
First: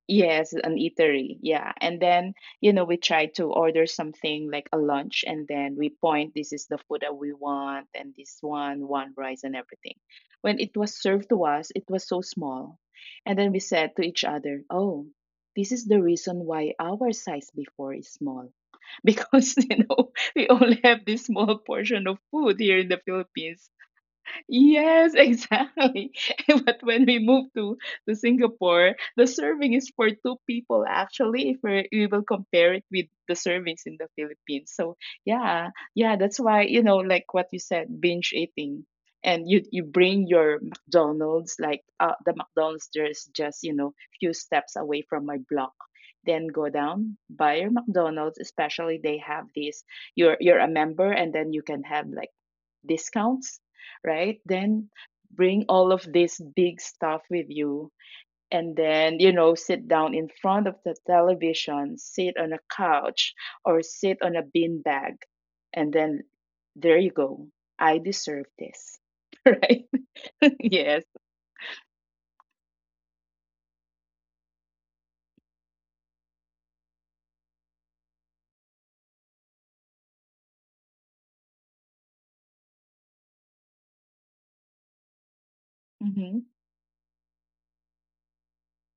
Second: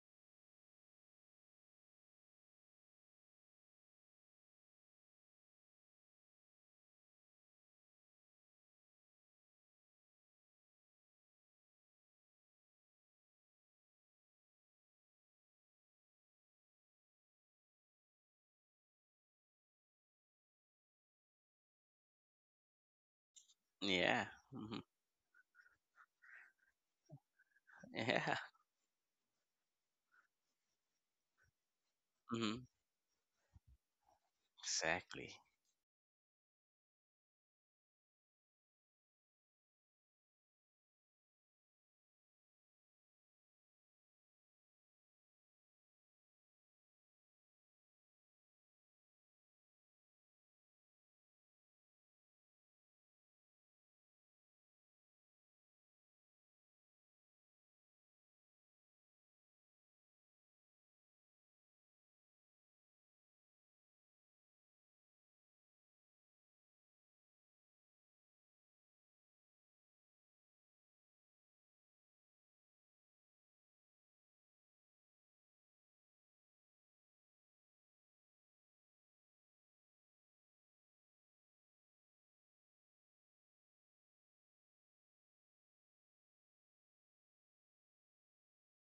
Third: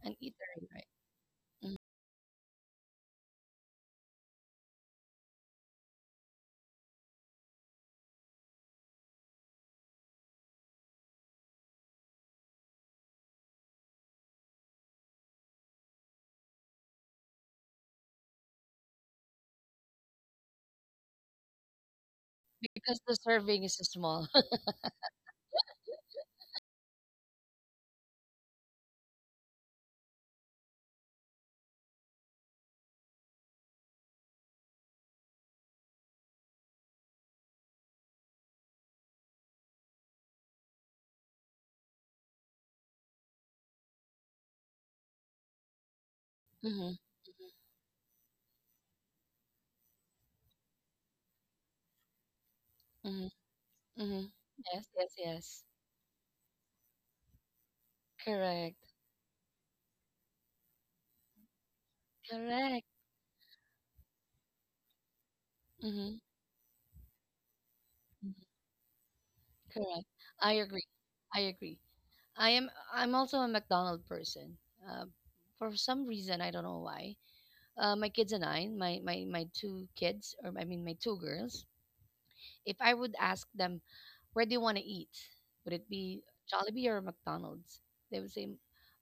[SPEAKER 1] an
[SPEAKER 2] Yes,
[SPEAKER 1] eatery,
[SPEAKER 2] an
[SPEAKER 1] right?
[SPEAKER 2] eatery. Yeah.
[SPEAKER 1] Mhm.
[SPEAKER 2] And then, we try to order something like a lunch, and then we point, this is the food that we want, and this one rice and everything. When it was served to us, it was so small. And then we said to each other, "Oh, this is the reason why our size before is small," because, we only have this small portion of food here in the
[SPEAKER 1] Because the serving
[SPEAKER 2] Philippines.
[SPEAKER 1] is so
[SPEAKER 3] Yeah.
[SPEAKER 1] small.
[SPEAKER 3] Hmm.
[SPEAKER 2] Yes, exactly. But when we move to
[SPEAKER 3] Yeah.
[SPEAKER 2] Singapore, the serving is for two people actually. If we will
[SPEAKER 3] Hmm.
[SPEAKER 2] compare it with the servings in the Philippines, so
[SPEAKER 3] Exactly.
[SPEAKER 2] yeah, yeah, that's why, like what you said, binge eating, and you bring your McDonald's, like the McDonald's, there's just, few steps away from my block. Then go
[SPEAKER 1] Hmm.
[SPEAKER 2] down, buy your McDonald's. Especially they have this. You're a member, and then you can have like
[SPEAKER 1] Hmm.
[SPEAKER 2] discounts,
[SPEAKER 1] Hmm.
[SPEAKER 2] right?
[SPEAKER 1] Yes,
[SPEAKER 2] Then
[SPEAKER 1] yes, yes.
[SPEAKER 2] bring all of this big stuff with you, and
[SPEAKER 1] Correct,
[SPEAKER 2] then, sit down in front of the television, sit on a
[SPEAKER 1] correct.
[SPEAKER 2] couch or sit on a beanbag. And
[SPEAKER 1] Hmm.
[SPEAKER 2] then there you go. I deserve this, right?
[SPEAKER 1] Correct. I agree.
[SPEAKER 2] Yes.
[SPEAKER 1] I agree. I'm also a McDonald person. For some reason, I don't know why. My kids and I, my two kids, or I mean my two girls, if I would ask them where do you want to eat, would it be
[SPEAKER 2] Hmm.
[SPEAKER 1] Jollibee or McDonald's? They would say,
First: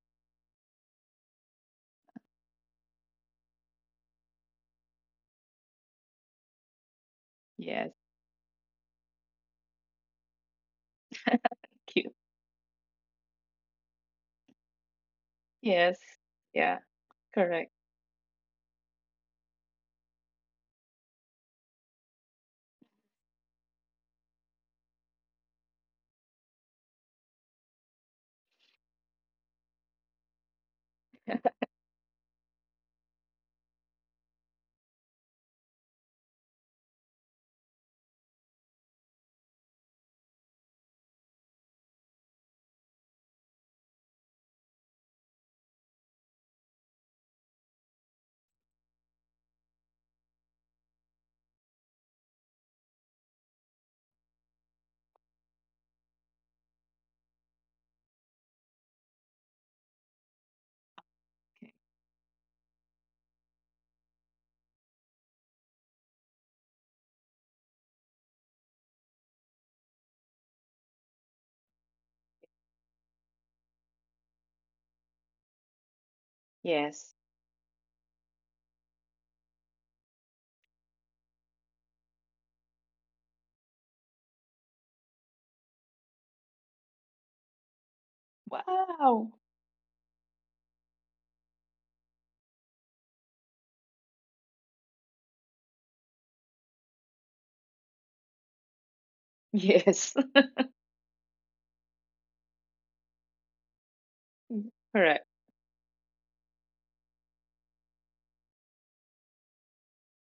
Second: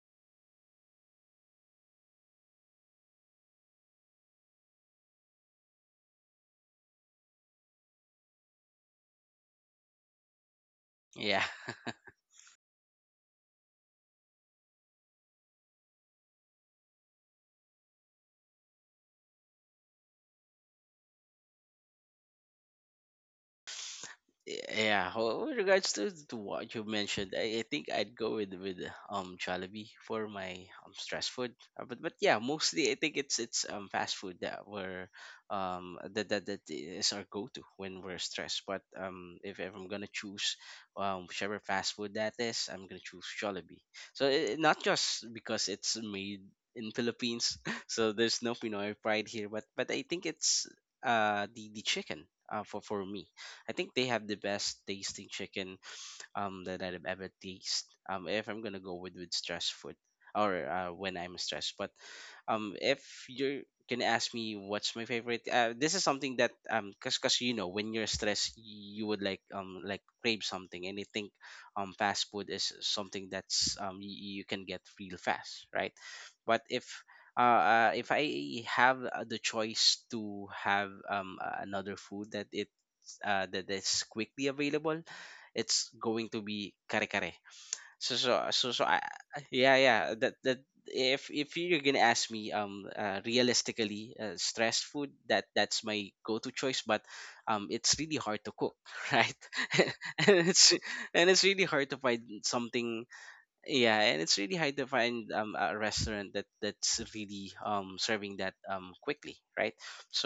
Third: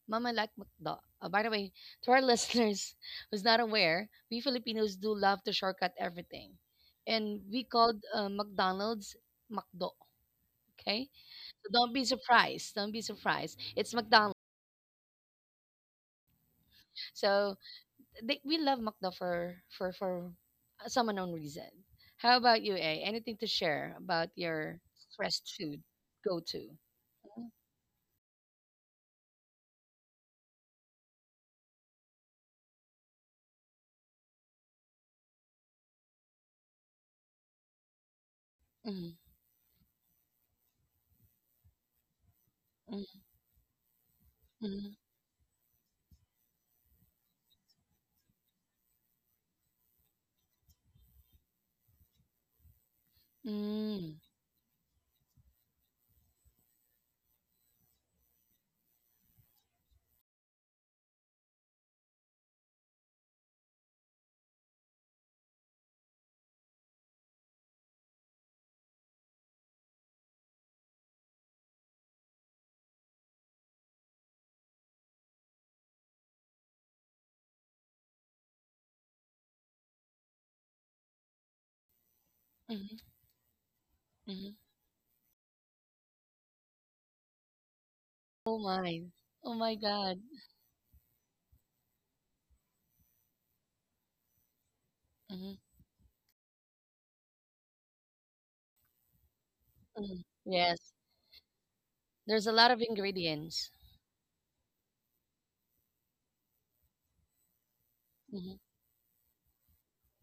[SPEAKER 1] "Mama I like McDo." By the way, to our listeners who's not aware, we Filipinos do love to shortcut everything, and we
[SPEAKER 2] Yes.
[SPEAKER 1] called McDonald's McDo. Okay,
[SPEAKER 3] Yeah.
[SPEAKER 1] so don't be
[SPEAKER 2] Cute.
[SPEAKER 1] surprised. Don't be surprised. It's McDonald's.
[SPEAKER 2] Yes. Yeah.
[SPEAKER 1] So
[SPEAKER 2] Correct.
[SPEAKER 1] we love McDo for some unknown reason. How about you, A? Anything to share about your
[SPEAKER 3] Yeah,
[SPEAKER 1] fast
[SPEAKER 3] with
[SPEAKER 1] food
[SPEAKER 3] regards to
[SPEAKER 1] go to?
[SPEAKER 3] what you mentioned, I think I'd go with Jollibee for my stress food. But yeah, mostly I think it's fast food that that is our go to when we're stressed. But
[SPEAKER 1] Mm,
[SPEAKER 3] if I'm gonna choose whichever fast food that is, I'm gonna
[SPEAKER 1] mm,
[SPEAKER 3] choose Jollibee. Not
[SPEAKER 1] mm,
[SPEAKER 3] just because it's made in Philippines, so there's no Pinoy pride here. But I think it's the chicken, for me. I think they
[SPEAKER 1] mm,
[SPEAKER 3] have the best tasting chicken that I've ever tasted. If I'm gonna go with stress food, or when I'm stressed, but if you're gonna ask me what's my favorite, this is something that cause, you know, when you're stressed, you would like crave something, and I think fast food is something that's you can get real fast, right? But
[SPEAKER 2] Yes.
[SPEAKER 3] if I have the choice to have another food
[SPEAKER 1] mm,
[SPEAKER 3] that is quickly
[SPEAKER 1] mm.
[SPEAKER 3] available, it's going to be kare kare. So so
[SPEAKER 1] Oh
[SPEAKER 3] so so
[SPEAKER 1] my.
[SPEAKER 2] Wow.
[SPEAKER 1] Oh my
[SPEAKER 3] yeah, yeah,
[SPEAKER 1] God.
[SPEAKER 3] that that if you're gonna ask me realistically, stress food,
[SPEAKER 1] Mhm,
[SPEAKER 3] that's my go-to choice, but it's really hard to cook. Right.
[SPEAKER 2] Yes.
[SPEAKER 1] mhm.
[SPEAKER 3] and it's
[SPEAKER 1] Yes.
[SPEAKER 3] and it's really hard to find
[SPEAKER 1] There's a lot of
[SPEAKER 3] something.
[SPEAKER 1] ingredients.
[SPEAKER 3] Yeah, and it's really
[SPEAKER 2] Mm.
[SPEAKER 3] hard to
[SPEAKER 2] Correct.
[SPEAKER 3] find a restaurant that that's really serving that
[SPEAKER 1] Mhm,
[SPEAKER 3] quickly, right?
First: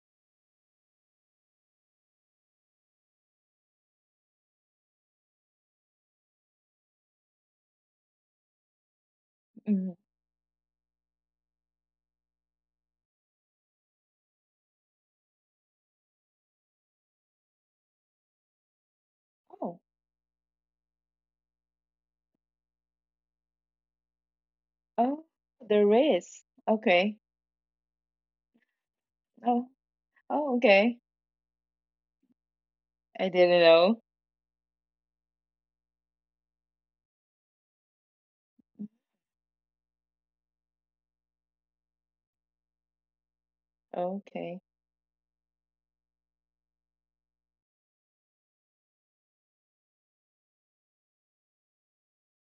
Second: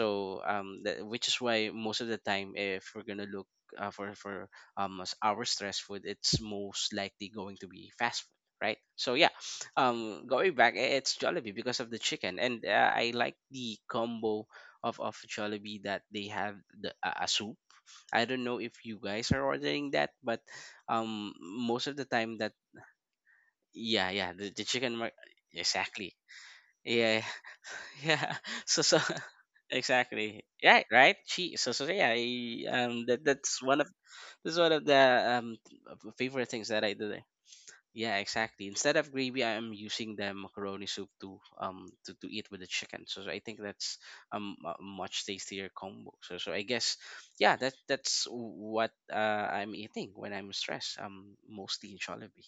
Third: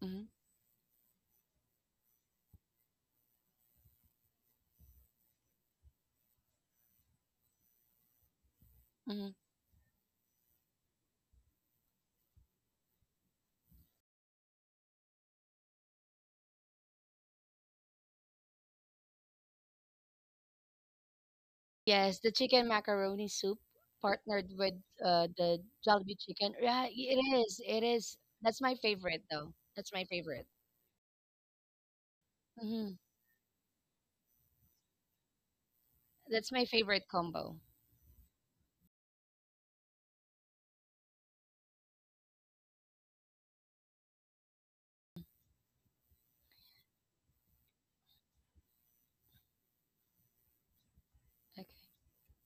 [SPEAKER 1] mhm,
[SPEAKER 3] um that, which is why most of the time, if we're gonna look for as our stress food, it's most likely going to be fast food, right? So
[SPEAKER 1] mhm.
[SPEAKER 3] yeah,
[SPEAKER 2] Mhm.
[SPEAKER 3] going back, it's Jollibee because of the chicken, and I like the combo of Jollibee that they have the a soup. I don't know if you guys are
[SPEAKER 2] Oh,
[SPEAKER 3] ordering that, but most of the
[SPEAKER 1] Yes, the
[SPEAKER 3] time that,
[SPEAKER 1] chicken macaroni soup
[SPEAKER 3] yeah, yeah,
[SPEAKER 1] partnered
[SPEAKER 3] the
[SPEAKER 1] with
[SPEAKER 3] chicken
[SPEAKER 2] oh,
[SPEAKER 1] the
[SPEAKER 2] there
[SPEAKER 3] exactly.
[SPEAKER 1] Jollibee
[SPEAKER 2] is.
[SPEAKER 1] chicken. Yeah,
[SPEAKER 2] Okay.
[SPEAKER 1] it
[SPEAKER 3] Yeah.
[SPEAKER 1] is. It is.
[SPEAKER 3] Yeah.
[SPEAKER 1] That's my
[SPEAKER 3] So
[SPEAKER 1] favorite though.
[SPEAKER 2] Oh,
[SPEAKER 1] That's my
[SPEAKER 3] exactly.
[SPEAKER 1] favorite.
[SPEAKER 2] oh,
[SPEAKER 3] Yeah,
[SPEAKER 2] okay.
[SPEAKER 3] right. she So yeah,
[SPEAKER 1] Mm-hmm.
[SPEAKER 2] I didn't know.
[SPEAKER 3] that's one of the favorite
[SPEAKER 1] That's my
[SPEAKER 3] things that I
[SPEAKER 1] favorite
[SPEAKER 3] do there.
[SPEAKER 1] combo.
[SPEAKER 3] Yeah, exactly. Instead of gravy, I'm using the macaroni soup to eat with the chicken, so I think that's
[SPEAKER 2] Okay,
[SPEAKER 3] a much tastier combo. So I guess, yeah, that's what I'm eating when I'm stressed,
[SPEAKER 1] Okay.
[SPEAKER 3] mostly in Jollibee.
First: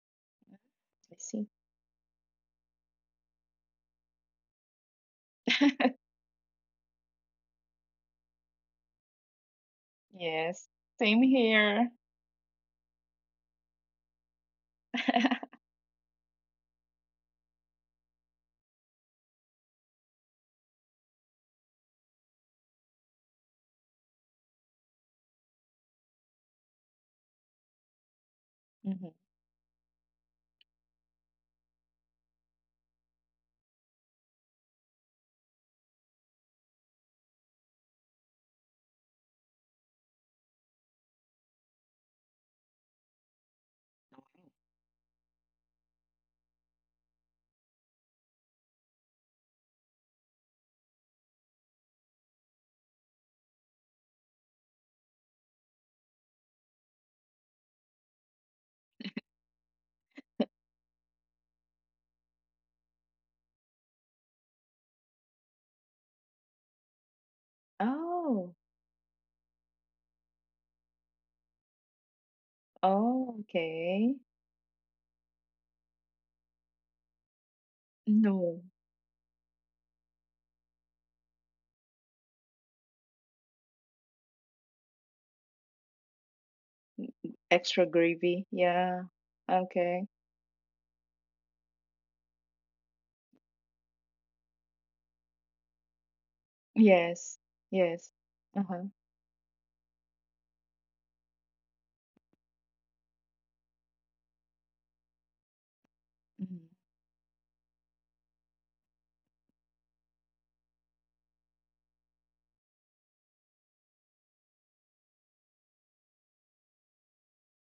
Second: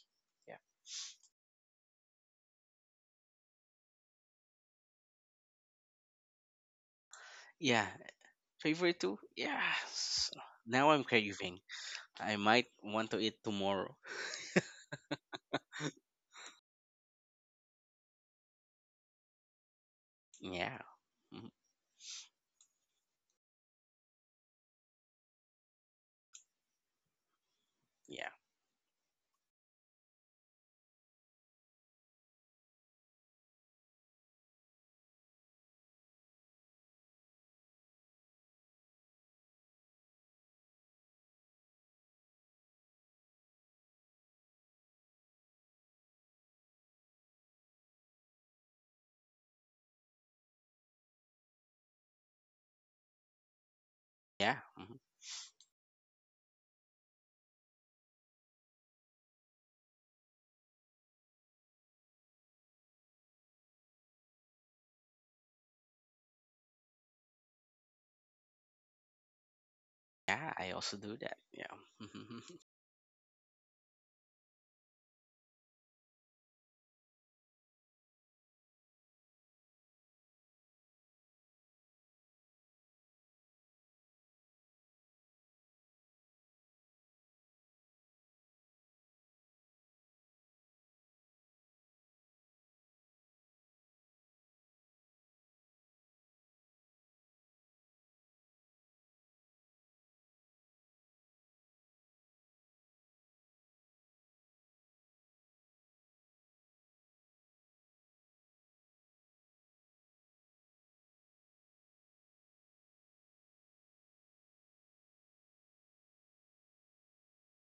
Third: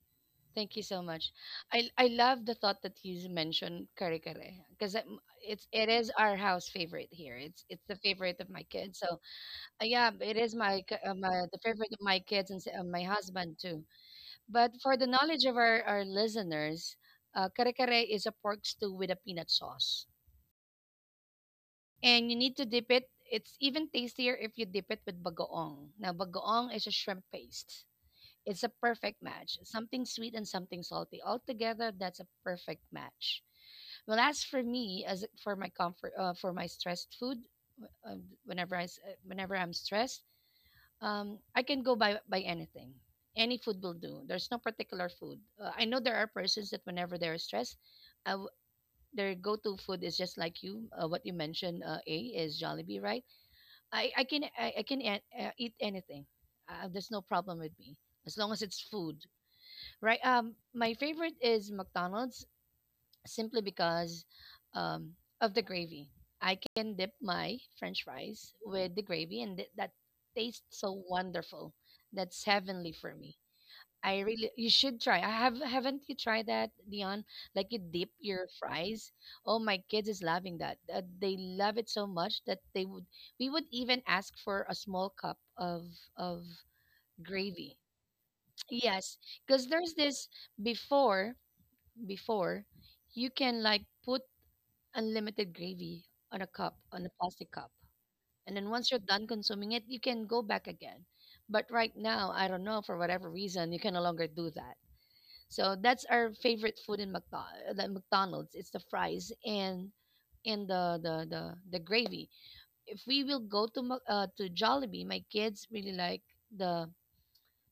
[SPEAKER 3] Yeah,
[SPEAKER 1] Thank you so
[SPEAKER 2] I
[SPEAKER 1] much.
[SPEAKER 2] see.
[SPEAKER 1] I love the thought that you mentioned kare kare because it's it is our house favorite here. It's
[SPEAKER 3] yeah.
[SPEAKER 1] the favorite of my kids.
[SPEAKER 3] Favorite
[SPEAKER 1] So
[SPEAKER 3] too?
[SPEAKER 1] yeah,
[SPEAKER 3] Yes.
[SPEAKER 1] it is
[SPEAKER 2] Yes,
[SPEAKER 3] Now I'm
[SPEAKER 2] same
[SPEAKER 1] my the
[SPEAKER 3] craving.
[SPEAKER 2] here.
[SPEAKER 1] favorite of my
[SPEAKER 3] I
[SPEAKER 1] kids and
[SPEAKER 3] might
[SPEAKER 1] my
[SPEAKER 3] want to eat
[SPEAKER 1] husband too.
[SPEAKER 3] tomorrow.
[SPEAKER 1] But for the knowledge of our listeners, kare kare is a pork stew with a peanut sauce,
[SPEAKER 3] Yeah. Mhm.
[SPEAKER 1] and you need to dip it. It's even tastier if you dip it with bagoong. Now bagoong is a shrimp paste.
[SPEAKER 3] Yeah.
[SPEAKER 1] It's a
[SPEAKER 2] Hmm.
[SPEAKER 1] perfect match. Something sweet and something salty. Altogether, that's a perfect match. Well, as for me, as for my comfort, for my stressed food, um, whenever I'm stressed, I can go by anything. Any food will do. There's no particular food. I know there are persons that whenever they're stressed, I w- their go-to food is just like you. What you mentioned, A, is Jollibee, right?
[SPEAKER 3] Yeah.
[SPEAKER 1] I
[SPEAKER 3] Mhm.
[SPEAKER 1] can eat anything. There's no problem with me as long as it's food. Right. My favorite is McDonald's simply because um, of the gravy. I can dip my French fries
[SPEAKER 2] Oh,
[SPEAKER 1] with the gravy, and that
[SPEAKER 3] Yeah,
[SPEAKER 1] tastes
[SPEAKER 3] I
[SPEAKER 1] so
[SPEAKER 3] also do that.
[SPEAKER 1] wonderful.
[SPEAKER 3] Yeah.
[SPEAKER 1] That's heavenly for me.
[SPEAKER 2] oh,
[SPEAKER 1] I
[SPEAKER 2] okay.
[SPEAKER 1] really, you should try. Haven't you tried that, Dion? Like you dip your
[SPEAKER 2] No,
[SPEAKER 1] fries. Oh, my kids is loving that. They love it so much that we would even ask for a small cup of gravy.
[SPEAKER 2] extra gravy. Yeah.
[SPEAKER 1] Yes, because there's
[SPEAKER 2] Okay.
[SPEAKER 1] this before before, you can like put unlimited gravy on a cup, on a
[SPEAKER 2] Yes.
[SPEAKER 1] plastic cup.
[SPEAKER 2] Yes.
[SPEAKER 1] And then
[SPEAKER 2] Uh-huh.
[SPEAKER 1] once you're done consuming it, you can go back again. But right now, I don't know, for whatever reason, you can no longer do that. So that's our
[SPEAKER 2] Mm-hmm.
[SPEAKER 1] favorite food in the McDonald's. It's the fries and and the gravy. If we will go to to Jollibee, my kids really like the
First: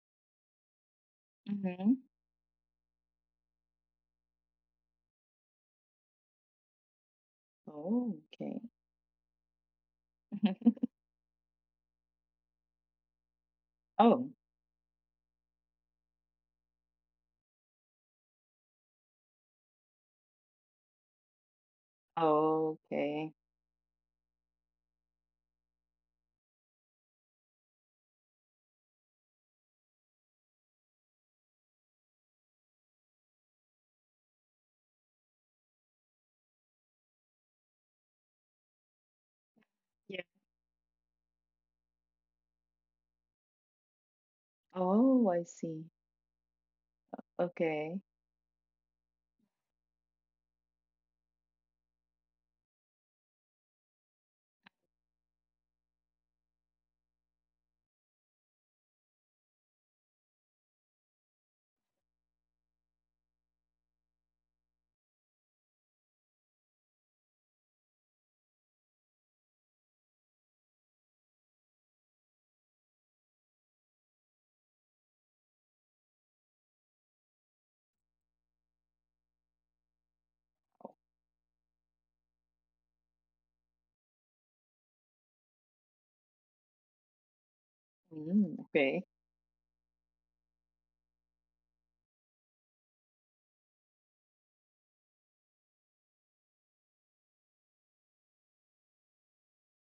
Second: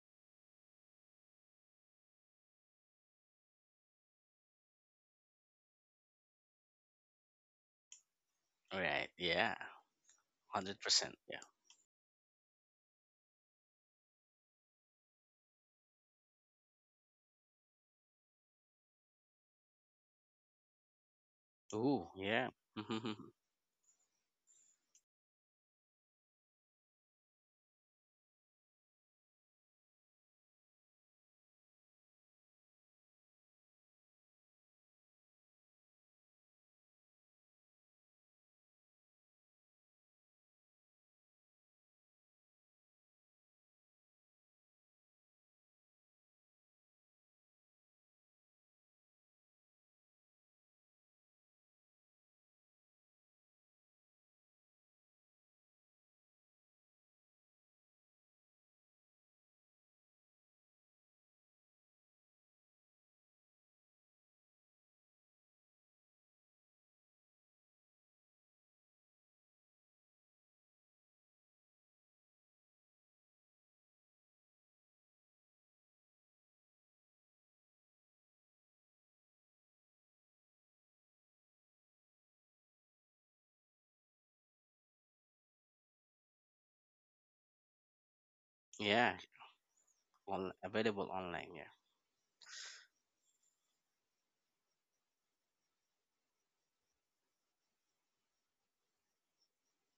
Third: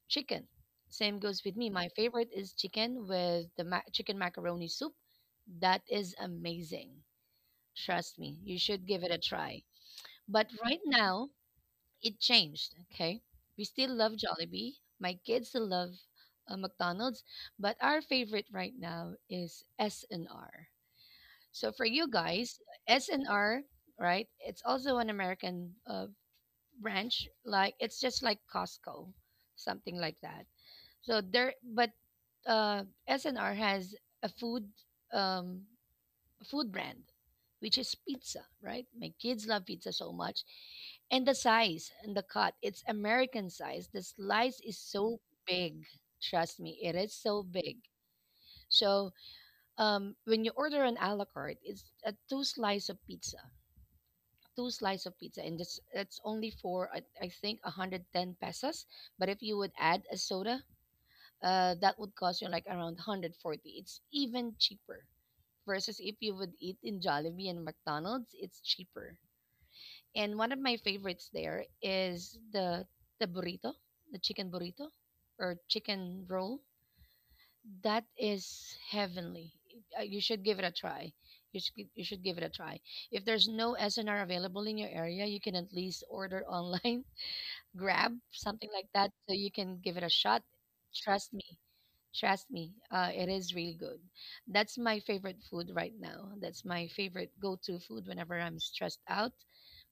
[SPEAKER 1] chicken. Same goes with me. My
[SPEAKER 2] Mm-hmm.
[SPEAKER 1] favorite is chicken with chicken macaroni soup. That is amazing.
[SPEAKER 2] Oh,
[SPEAKER 1] Trust me, you
[SPEAKER 2] okay.
[SPEAKER 1] should give
[SPEAKER 3] Right.
[SPEAKER 1] it a
[SPEAKER 3] Yeah.
[SPEAKER 1] try. But
[SPEAKER 3] Hundred
[SPEAKER 1] right
[SPEAKER 3] percent.
[SPEAKER 1] now,
[SPEAKER 3] Yeah.
[SPEAKER 1] it changed. Okay, we still love Jollibee. My kids still love McDonald's, but our favorite right now is S and R. So for
[SPEAKER 3] Ooh.
[SPEAKER 1] you
[SPEAKER 3] Yeah.
[SPEAKER 1] guys,
[SPEAKER 2] Oh,
[SPEAKER 1] S and
[SPEAKER 2] okay.
[SPEAKER 1] R, right? It's also an American branch. Like it's just like Costco, something like that. So there, but uh, SNR has a food um, food brand, which is pizza, right? My kids love pizza so
[SPEAKER 2] Yeah.
[SPEAKER 1] much, and the size and the cut, it's American size. The slice is so
[SPEAKER 2] Oh, I see.
[SPEAKER 1] big. Trust me, it is so big.
[SPEAKER 2] Okay.
[SPEAKER 1] So when you order an a la carte, it's a two slice of pizza, two slice of pizza, and that's only for I think 110 pesos. But if you would add a soda, that would cost you like around 140. It's even cheaper versus if you would eat in Jollibee and McDonald's, it's cheaper. And one of my favorites there is the burrito, the chicken burrito or chicken roll. That is heavenly. You should give it a try. You should give it a try. If there's no SNR available in your area, you can at least order online Grab,
[SPEAKER 2] Mm,
[SPEAKER 1] something like
[SPEAKER 2] okay.
[SPEAKER 3] Yeah.
[SPEAKER 1] that, so you can give it a shot.
[SPEAKER 3] Available
[SPEAKER 1] Trust
[SPEAKER 3] online.
[SPEAKER 1] me.
[SPEAKER 3] Yeah.
[SPEAKER 1] Trust me. It is really good. That's my favorite food right now. That's my favorite go-to food whenever I'm stressed out.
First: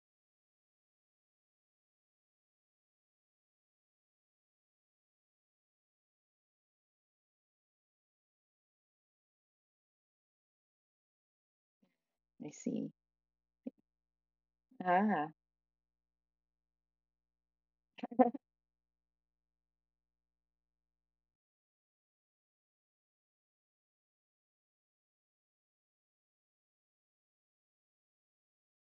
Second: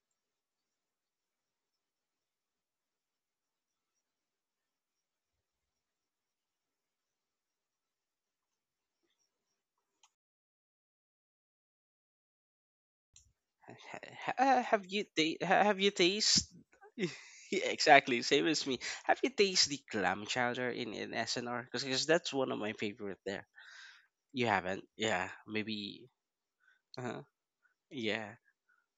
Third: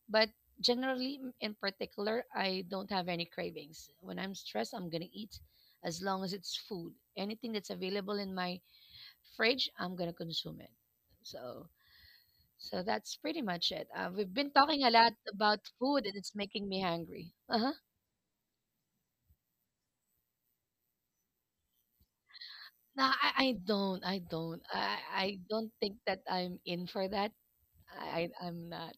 [SPEAKER 1] But generally, in particular, I don't have any cravings. When I'm stressed, I'm gonna eat as long as it's food. Anything that's available in my fridge, I'm gonna consume it. So,
[SPEAKER 2] I
[SPEAKER 1] so
[SPEAKER 2] see.
[SPEAKER 1] that's pretty much it.
[SPEAKER 3] Ha-
[SPEAKER 1] We've been
[SPEAKER 3] have
[SPEAKER 1] talking a
[SPEAKER 3] you
[SPEAKER 1] lot
[SPEAKER 2] Ah,
[SPEAKER 1] about
[SPEAKER 3] have you
[SPEAKER 1] food, and it's
[SPEAKER 3] taste?
[SPEAKER 1] making me hungry.
[SPEAKER 3] Yeah, exactly. Same as me. Have you taste the clam chowder in SNR? Because that's one of my
[SPEAKER 1] No,
[SPEAKER 3] favorite there.
[SPEAKER 1] I don't. I
[SPEAKER 3] You
[SPEAKER 1] don't.
[SPEAKER 3] haven't? Yeah.
[SPEAKER 1] I don't think
[SPEAKER 3] Maybe.
[SPEAKER 1] that I'm in for that.
[SPEAKER 3] Yeah,
[SPEAKER 1] I'm not.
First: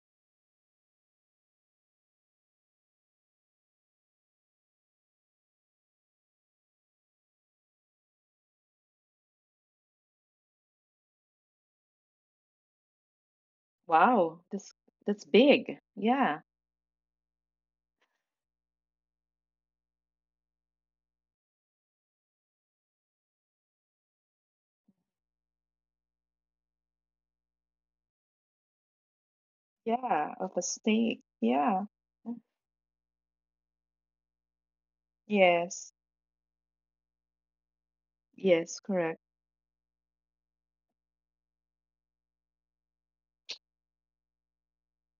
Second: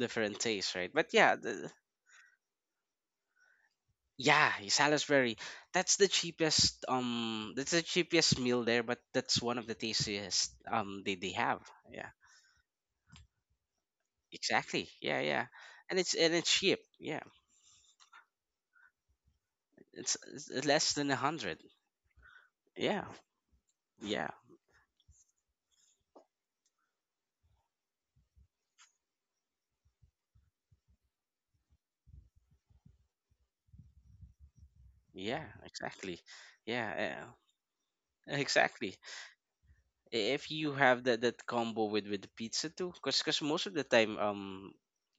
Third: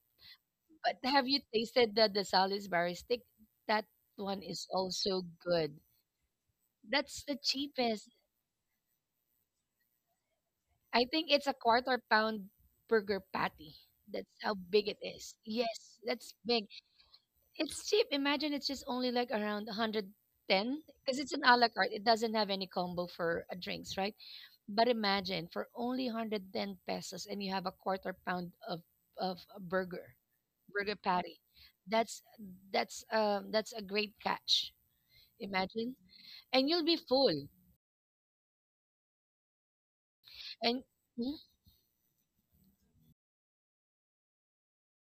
[SPEAKER 3] different taste, right?
[SPEAKER 1] But
[SPEAKER 3] But
[SPEAKER 1] have
[SPEAKER 3] yeah,
[SPEAKER 1] you tasted the Salisbury stick? That one is also
[SPEAKER 3] Salisbury.
[SPEAKER 1] good.
[SPEAKER 3] That's the cheapest.
[SPEAKER 1] That's the
[SPEAKER 3] That's the
[SPEAKER 1] cheapest.
[SPEAKER 3] cheapest meal there, but that's one of the tastiest.
[SPEAKER 1] I think
[SPEAKER 3] They
[SPEAKER 1] it's a
[SPEAKER 3] have.
[SPEAKER 1] quarter
[SPEAKER 3] Yeah,
[SPEAKER 1] pound burger patty. That's
[SPEAKER 2] wow.
[SPEAKER 1] how
[SPEAKER 2] That's
[SPEAKER 1] big
[SPEAKER 3] exactly.
[SPEAKER 1] it
[SPEAKER 3] Yeah,
[SPEAKER 2] that's
[SPEAKER 1] is.
[SPEAKER 3] yeah,
[SPEAKER 2] big.
[SPEAKER 1] Yes, that's
[SPEAKER 3] and
[SPEAKER 2] Yeah.
[SPEAKER 3] it's
[SPEAKER 1] big.
[SPEAKER 3] cheap. Yeah,
[SPEAKER 1] It's cheap. Imagine it's just only like around
[SPEAKER 3] it's
[SPEAKER 1] 110
[SPEAKER 3] less than a
[SPEAKER 1] because it's an a
[SPEAKER 3] hundred.
[SPEAKER 1] la carte. It doesn't have any
[SPEAKER 3] Yeah,
[SPEAKER 1] combo for drinks, right?
[SPEAKER 3] yeah,
[SPEAKER 1] But imagine for only 110 pesos and you have a quarter pound of a burger,
[SPEAKER 2] Yeah, of a
[SPEAKER 1] burger
[SPEAKER 2] steak.
[SPEAKER 1] patty.
[SPEAKER 2] Yeah.
[SPEAKER 1] That's
[SPEAKER 2] Mm.
[SPEAKER 1] that's a great catch.
[SPEAKER 3] yeah,
[SPEAKER 2] Yes.
[SPEAKER 1] Imagine.
[SPEAKER 3] exactly.
[SPEAKER 1] And you'll be
[SPEAKER 3] Yeah,
[SPEAKER 1] full.
[SPEAKER 3] yeah,
[SPEAKER 2] Yes,
[SPEAKER 3] exactly.
[SPEAKER 2] correct.
[SPEAKER 3] If you
[SPEAKER 1] And
[SPEAKER 3] have that
[SPEAKER 1] mm,
[SPEAKER 3] that combo with the pizza too, because most of the time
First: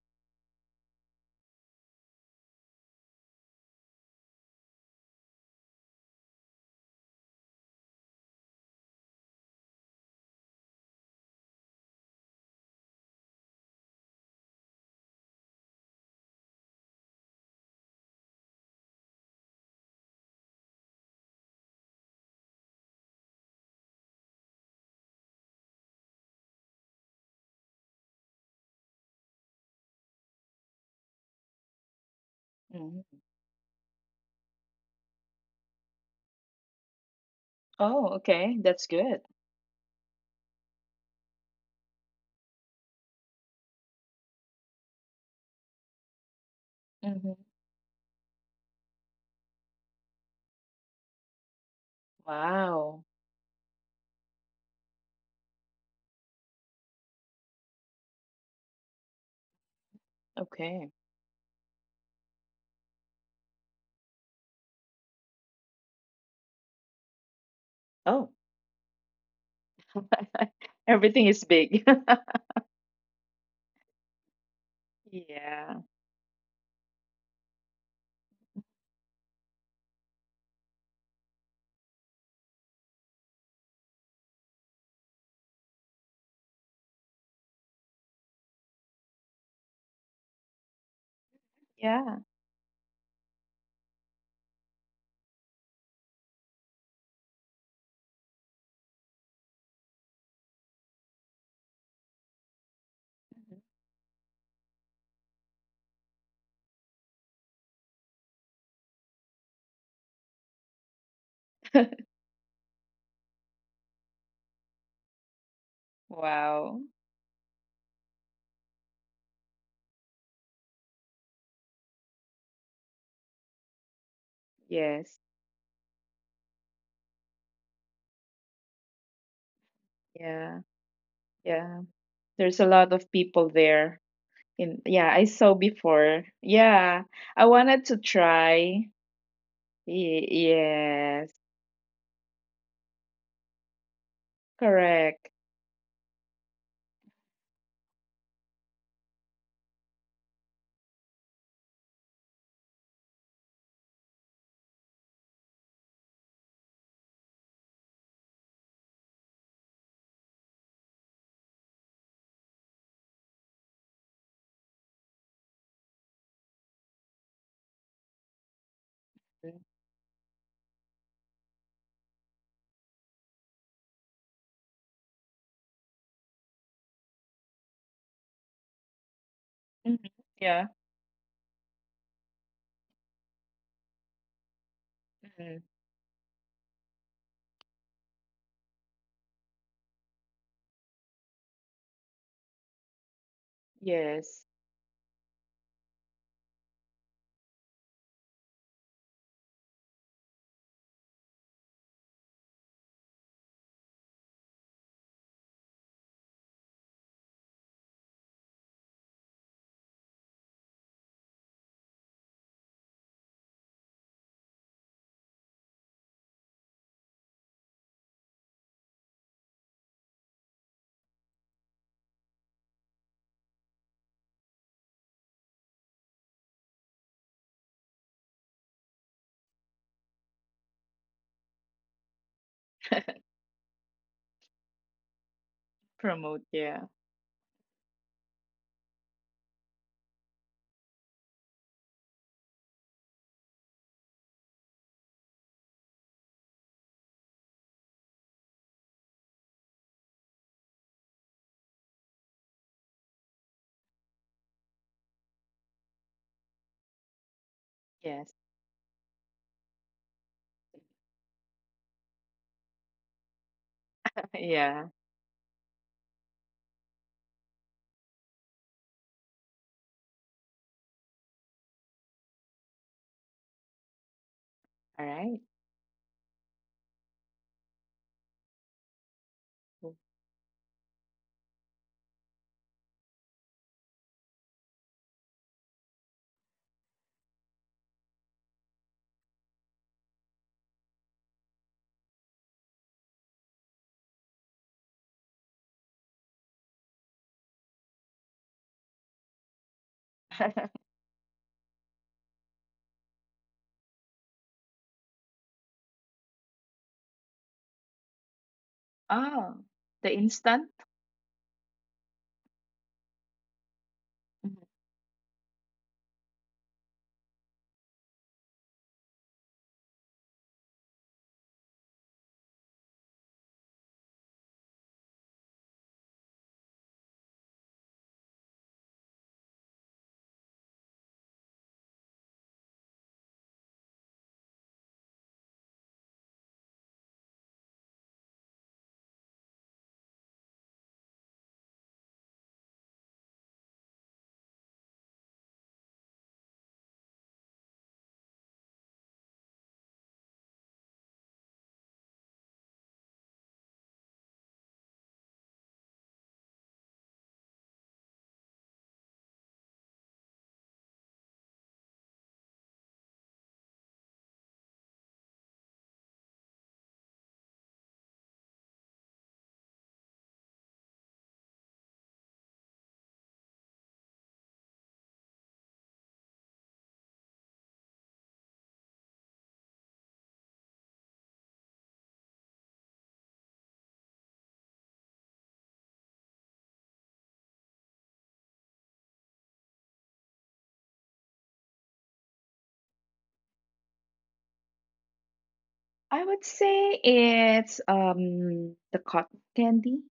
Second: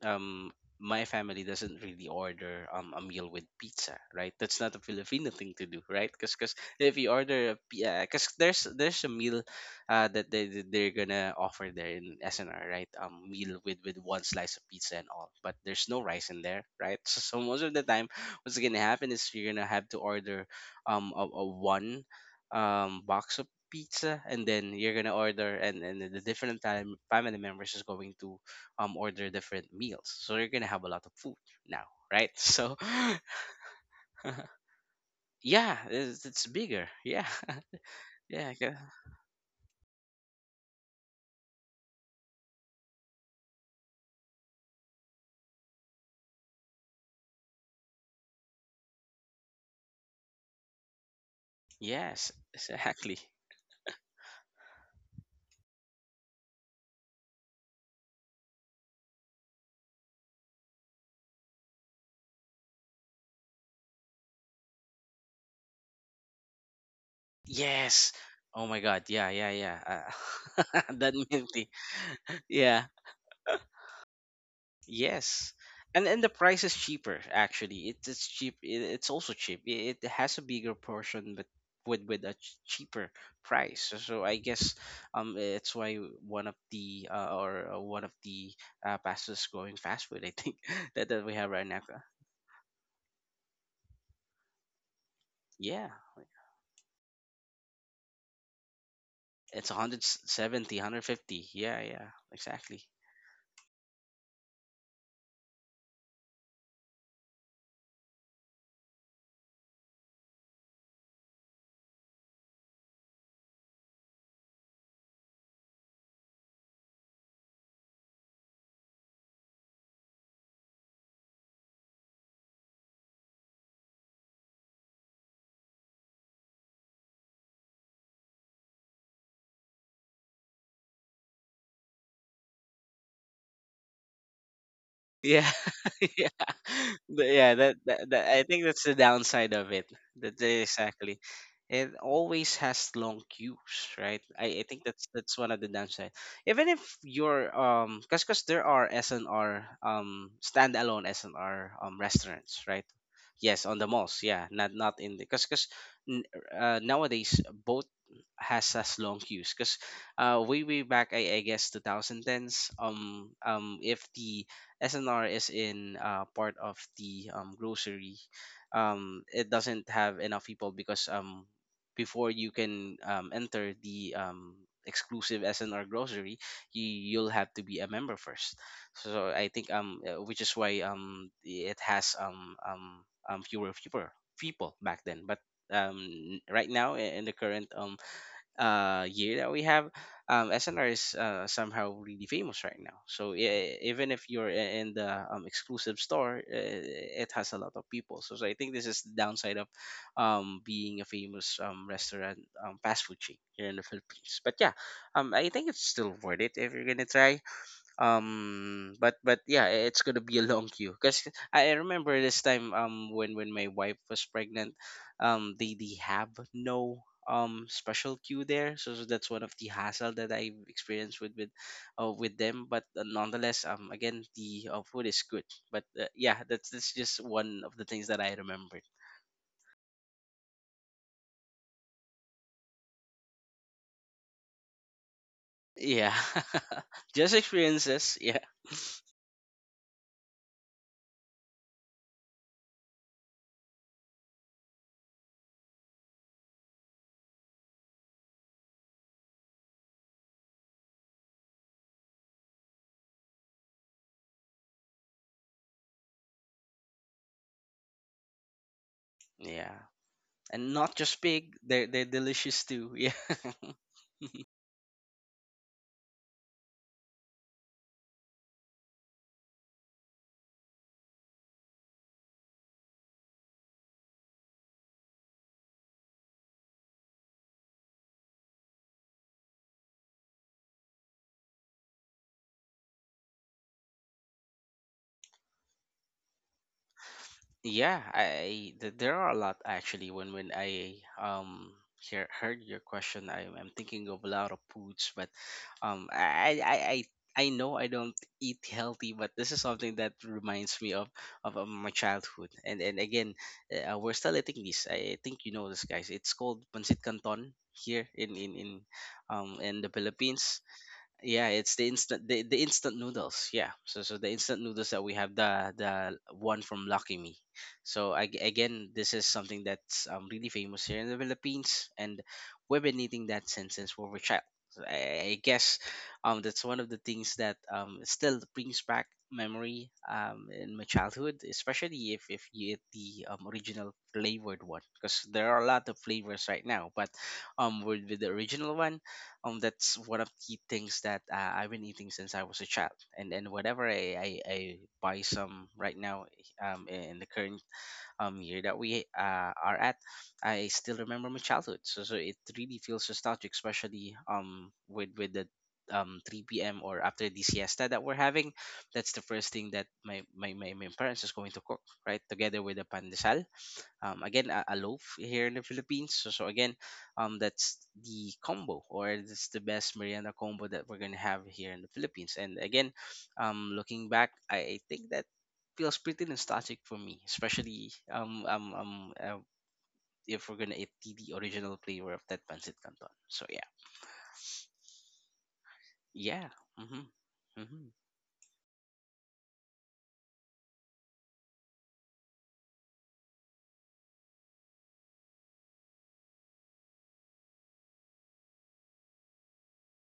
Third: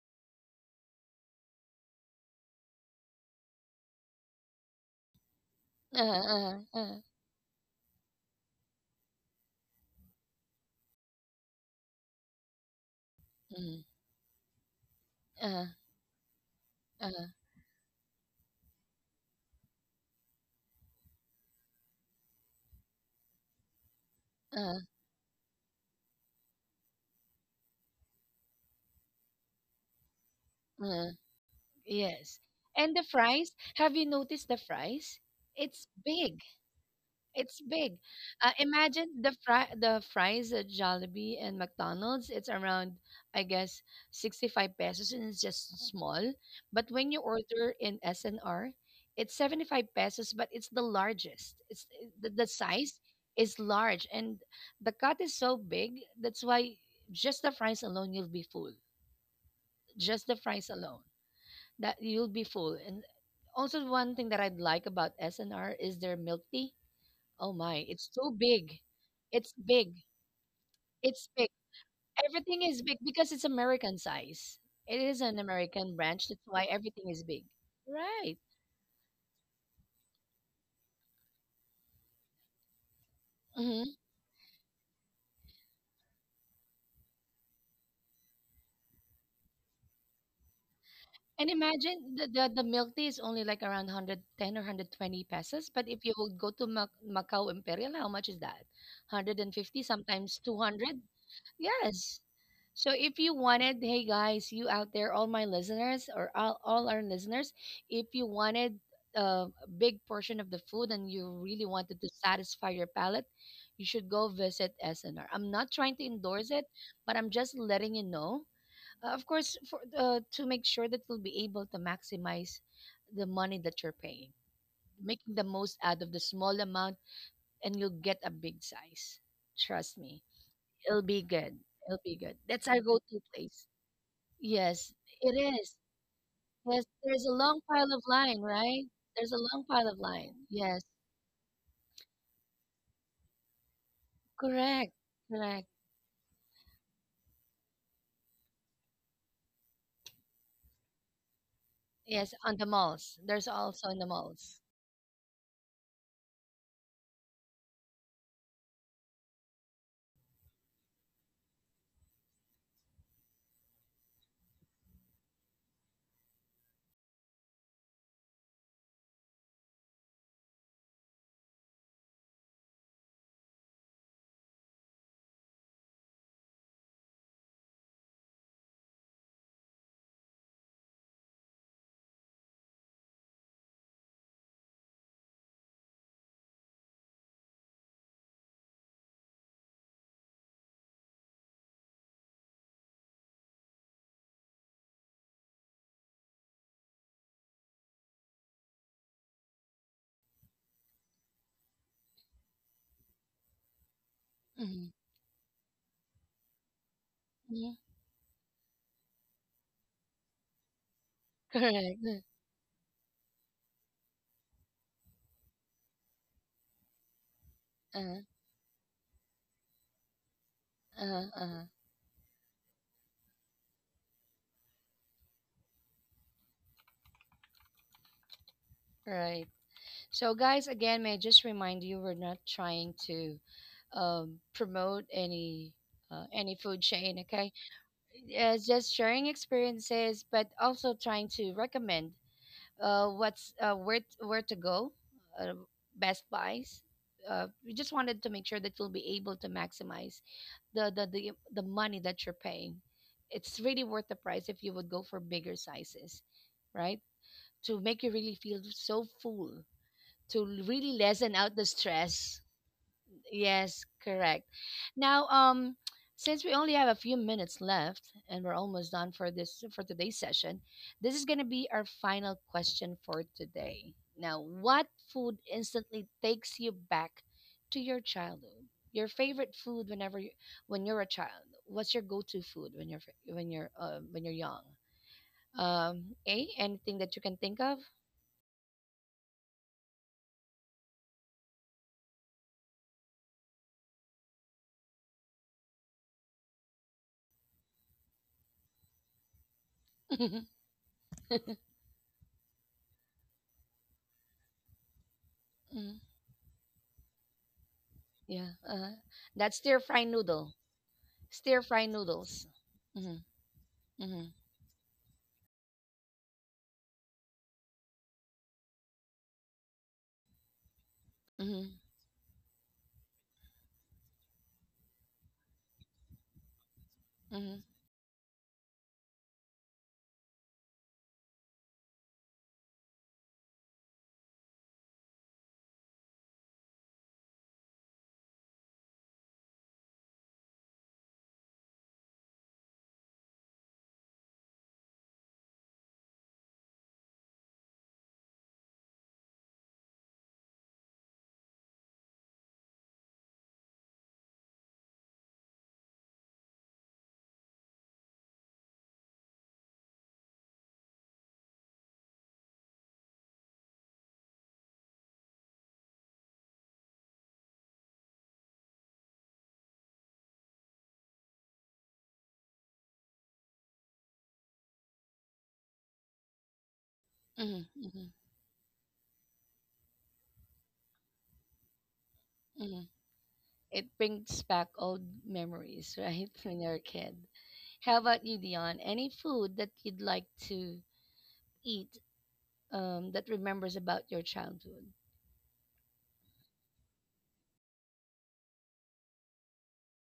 [SPEAKER 3] um my family doesn't really order a meal with pizza, right? That's not a Filipino thing to do, right? Because cause
[SPEAKER 1] uh, uh, uh,
[SPEAKER 3] if you order a, yeah, because there's a meal that they're gonna offer there in SNR, right? Meal
[SPEAKER 1] mm,
[SPEAKER 3] with one slice of pizza and all, but
[SPEAKER 1] uh,
[SPEAKER 3] there's no rice in there, right?
[SPEAKER 1] uh,
[SPEAKER 3] So, so most of the time what's gonna happen is you're gonna have to order a, one box of pizza, and
[SPEAKER 1] uh,
[SPEAKER 3] then you're gonna order and the different time family members is going to order different meals, so you're gonna have a
[SPEAKER 1] uh,
[SPEAKER 3] lot of food now, right?
[SPEAKER 1] yes.
[SPEAKER 3] So
[SPEAKER 1] And the
[SPEAKER 2] Mhm.
[SPEAKER 1] fries, have you noticed the fries?
[SPEAKER 3] yeah,
[SPEAKER 1] It's
[SPEAKER 3] it's,
[SPEAKER 1] big.
[SPEAKER 3] it's bigger. Yeah.
[SPEAKER 1] It's big.
[SPEAKER 2] Oh,
[SPEAKER 3] Yeah,
[SPEAKER 2] okay.
[SPEAKER 3] yeah.
[SPEAKER 2] That's
[SPEAKER 1] Imagine
[SPEAKER 2] good.
[SPEAKER 1] the fries at Jollibee and McDonald's. It's around, I guess, 65 pesos and it's just small. But when you
[SPEAKER 2] Hmm.
[SPEAKER 1] order in SNR, it's 75 pesos, but it's the largest. It's
[SPEAKER 3] Yes,
[SPEAKER 1] the size
[SPEAKER 2] Wow.
[SPEAKER 3] exactly.
[SPEAKER 1] is large and the cut is so big. That's why just the fries alone, you'll be full. Just the fries
[SPEAKER 2] Okay.
[SPEAKER 1] alone, that you'll be full. And also one thing that I'd like about SNR is their milk tea. Oh my, it's
[SPEAKER 3] Yes.
[SPEAKER 1] so
[SPEAKER 2] Oh,
[SPEAKER 3] Oh
[SPEAKER 1] big.
[SPEAKER 3] my god, yeah,
[SPEAKER 1] It's
[SPEAKER 3] yeah, yeah,
[SPEAKER 1] big.
[SPEAKER 3] that
[SPEAKER 1] It's
[SPEAKER 2] everything is
[SPEAKER 1] big.
[SPEAKER 3] milk tea.
[SPEAKER 2] big.
[SPEAKER 1] Everything is
[SPEAKER 3] Yeah.
[SPEAKER 1] big because it's American size. It is an
[SPEAKER 3] Yes.
[SPEAKER 2] Yeah.
[SPEAKER 1] American
[SPEAKER 3] And
[SPEAKER 1] branch.
[SPEAKER 3] the
[SPEAKER 1] That's why
[SPEAKER 3] price is
[SPEAKER 1] everything is
[SPEAKER 3] cheaper
[SPEAKER 1] big.
[SPEAKER 3] actually. It's
[SPEAKER 1] Right.
[SPEAKER 3] cheap. It's also cheap. It has a bigger portion, but with a cheaper
[SPEAKER 1] Hmm.
[SPEAKER 3] price. So, so I guess it's why one of the or one of the fastest growing fast food, I think, that, we
[SPEAKER 1] And
[SPEAKER 3] have right now.
[SPEAKER 1] imagine
[SPEAKER 2] Yeah.
[SPEAKER 1] the milk tea is only like around 110 or 120 pesos. But
[SPEAKER 3] Yeah,
[SPEAKER 1] if you would go to Mac- Macau Imperial, how much is that?
[SPEAKER 3] it's
[SPEAKER 1] 150,
[SPEAKER 3] one hundred
[SPEAKER 1] sometimes
[SPEAKER 3] seventy, one
[SPEAKER 1] 200.
[SPEAKER 3] hundred fifty. Yeah, yeah,
[SPEAKER 1] Yes. So
[SPEAKER 3] exactly.
[SPEAKER 1] if you wanted, hey guys, you out there, all my listeners or all our listeners, if you wanted a big portion of the food and you really wanted to satisfy your palate, you should go visit SNR. I'm not trying to endorse it,
[SPEAKER 2] Wow.
[SPEAKER 1] but I'm just letting you know. Of course, for to make sure that we'll be able to maximize the money that you're paying,
[SPEAKER 2] Yes.
[SPEAKER 1] making the most out of the small amount, and you'll get a big size. Trust me.
[SPEAKER 2] Yeah.
[SPEAKER 1] It'll be good.
[SPEAKER 2] Yeah.
[SPEAKER 1] It'll be good.
[SPEAKER 2] There's a
[SPEAKER 1] That's our
[SPEAKER 2] lot of
[SPEAKER 1] go-to
[SPEAKER 2] people
[SPEAKER 1] place.
[SPEAKER 2] there. In
[SPEAKER 1] Yes,
[SPEAKER 2] Yeah, I
[SPEAKER 1] it
[SPEAKER 3] Yeah,
[SPEAKER 2] saw
[SPEAKER 1] is.
[SPEAKER 2] before.
[SPEAKER 3] yeah.
[SPEAKER 1] Yes,
[SPEAKER 2] Yeah.
[SPEAKER 1] there's a
[SPEAKER 2] I
[SPEAKER 3] Yeah.
[SPEAKER 1] long
[SPEAKER 3] That,
[SPEAKER 2] wanted
[SPEAKER 1] pile
[SPEAKER 2] to
[SPEAKER 1] of
[SPEAKER 3] that that
[SPEAKER 1] line,
[SPEAKER 3] I think
[SPEAKER 1] right?
[SPEAKER 2] try.
[SPEAKER 3] that's the
[SPEAKER 1] There's a
[SPEAKER 3] downside
[SPEAKER 1] long
[SPEAKER 3] of
[SPEAKER 1] pile
[SPEAKER 3] it.
[SPEAKER 1] of line. Yes,
[SPEAKER 3] Exactly.
[SPEAKER 2] Yes.
[SPEAKER 3] It always has long queues, right? I think
[SPEAKER 1] correct,
[SPEAKER 2] Correct.
[SPEAKER 3] that's one of
[SPEAKER 1] correct.
[SPEAKER 3] the downside. Even if you're cause, there are S and R standalone S and R
[SPEAKER 1] Yes, on the
[SPEAKER 3] restaurants, right?
[SPEAKER 1] malls. There's
[SPEAKER 3] Yes, on the
[SPEAKER 1] also in the
[SPEAKER 3] malls. Yeah,
[SPEAKER 1] malls.
[SPEAKER 3] not not in the, cause n- nowadays both has long queues because way way back, I guess 2010s, if the SNR is in, part of the grocery. It doesn't have enough people because before you can enter the exclusive SNR grocery, you'll have to be a member first. So so I think
[SPEAKER 2] Mhm.
[SPEAKER 3] which is
[SPEAKER 2] Yeah.
[SPEAKER 3] why it has fewer people back then, but
[SPEAKER 2] Mhm.
[SPEAKER 3] right now in the current year that we have, SNR is, somehow really famous right now. So yeah, even if
[SPEAKER 2] Yes.
[SPEAKER 3] you're in the exclusive store, it has a lot of people. So, so I think this is the downside of being a famous restaurant, fast food chain here in the Philippines. But yeah,
[SPEAKER 1] Mm-hmm.
[SPEAKER 3] I think it's still worth it if you're gonna try.
[SPEAKER 1] Hmm.
[SPEAKER 3] But yeah, it's gonna be a long queue because I remember
[SPEAKER 1] Correct.
[SPEAKER 3] this time when my wife was pregnant, they have no special
[SPEAKER 1] Uh,
[SPEAKER 3] queue there, so, so that's one of the hassle that I've experienced
[SPEAKER 1] uh,
[SPEAKER 3] with
[SPEAKER 1] uh.
[SPEAKER 3] with them. But nonetheless, again, the food is good, but yeah, that's just one of the things that I remembered.
[SPEAKER 1] Right. So, guys, again, may I just remind you, we're not trying to promote
[SPEAKER 3] Yeah.
[SPEAKER 2] Promote,
[SPEAKER 1] any food
[SPEAKER 2] yeah.
[SPEAKER 1] chain.
[SPEAKER 3] Just
[SPEAKER 1] Okay,
[SPEAKER 3] experiences, yeah.
[SPEAKER 1] it's just sharing experiences, but also trying to recommend what's where to go, uh, Best Buys. We just wanted to make sure that you'll be able to maximize the money that you're paying. It's really worth the price if you would go for bigger sizes, right? To make you
[SPEAKER 2] Yes.
[SPEAKER 1] really feel so full,
[SPEAKER 3] Yeah,
[SPEAKER 1] to
[SPEAKER 3] and
[SPEAKER 1] really
[SPEAKER 3] not just
[SPEAKER 1] lessen
[SPEAKER 3] big,
[SPEAKER 1] out the
[SPEAKER 3] they're
[SPEAKER 1] stress.
[SPEAKER 3] delicious too. Yeah.
[SPEAKER 1] Yes, correct.
[SPEAKER 2] Yeah.
[SPEAKER 1] Now, since we only have a few minutes left and we're almost done for today's session, this is going to be our final question for today. Now, what
[SPEAKER 2] All right.
[SPEAKER 1] food instantly takes you back to your childhood? Your favorite food
[SPEAKER 2] Cool.
[SPEAKER 1] when you're a child. What's your go-to food when you're young? A Anything that you can think of?
[SPEAKER 3] Yeah, there are a lot actually. When I, heard your question, I, I'm thinking of a lot of foods, but um I I I. I I know I don't eat healthy, but this is something that reminds me of my childhood. And again, we're still eating this. I think you know this,
[SPEAKER 1] Mm,
[SPEAKER 3] guys. It's called pancit canton here in
[SPEAKER 1] yeah, that
[SPEAKER 2] Oh,
[SPEAKER 3] in the
[SPEAKER 2] the
[SPEAKER 3] Philippines.
[SPEAKER 2] instant?
[SPEAKER 3] Yeah,
[SPEAKER 1] stir
[SPEAKER 3] it's
[SPEAKER 1] fry
[SPEAKER 3] the instant,
[SPEAKER 1] noodles.
[SPEAKER 3] the instant
[SPEAKER 1] Mm-hmm.
[SPEAKER 3] noodles. Yeah, so so the
[SPEAKER 1] Mhm,
[SPEAKER 2] Mhm.
[SPEAKER 3] instant noodles that we have, the one from Lucky Me. So I, again, this is something that's really famous here in the
[SPEAKER 1] mhm,
[SPEAKER 3] Philippines, and we've been eating that since we were a child. So I guess that's one of the things that
[SPEAKER 1] mhm,
[SPEAKER 3] still brings back memory in my childhood, especially if you eat the original flavored one, because there are a lot of flavors right now, but with the original one, that's one of the things that, I've been eating since I was a child, and whatever, I buy some right now in the current year that we are at, I still remember my childhood, so so it really feels nostalgic, especially with the 3 p.m. or after the siesta that we're having. That's the first thing that my parents is going to cook, right, together with the pandesal, again, a, loaf here in the Philippines. So, so again, that's the combo, or it's the best merienda combo that we're gonna have here in the Philippines. And again, looking back, I think that feels pretty nostalgic for me,
[SPEAKER 1] mhm,
[SPEAKER 3] especially
[SPEAKER 1] mhm,
[SPEAKER 3] if we're gonna eat the, original flavor of that pancit
[SPEAKER 1] mhm.
[SPEAKER 3] canton. So yeah.
[SPEAKER 1] It brings back old memories, right?
[SPEAKER 3] Yeah.
[SPEAKER 1] When you're a
[SPEAKER 3] Mm-hmm.
[SPEAKER 1] kid.
[SPEAKER 3] Mm-hmm.
[SPEAKER 1] How about you, Dion? Any food that you'd like to eat that remembers about your childhood?
[SPEAKER 2] I would say it's the cotton candy,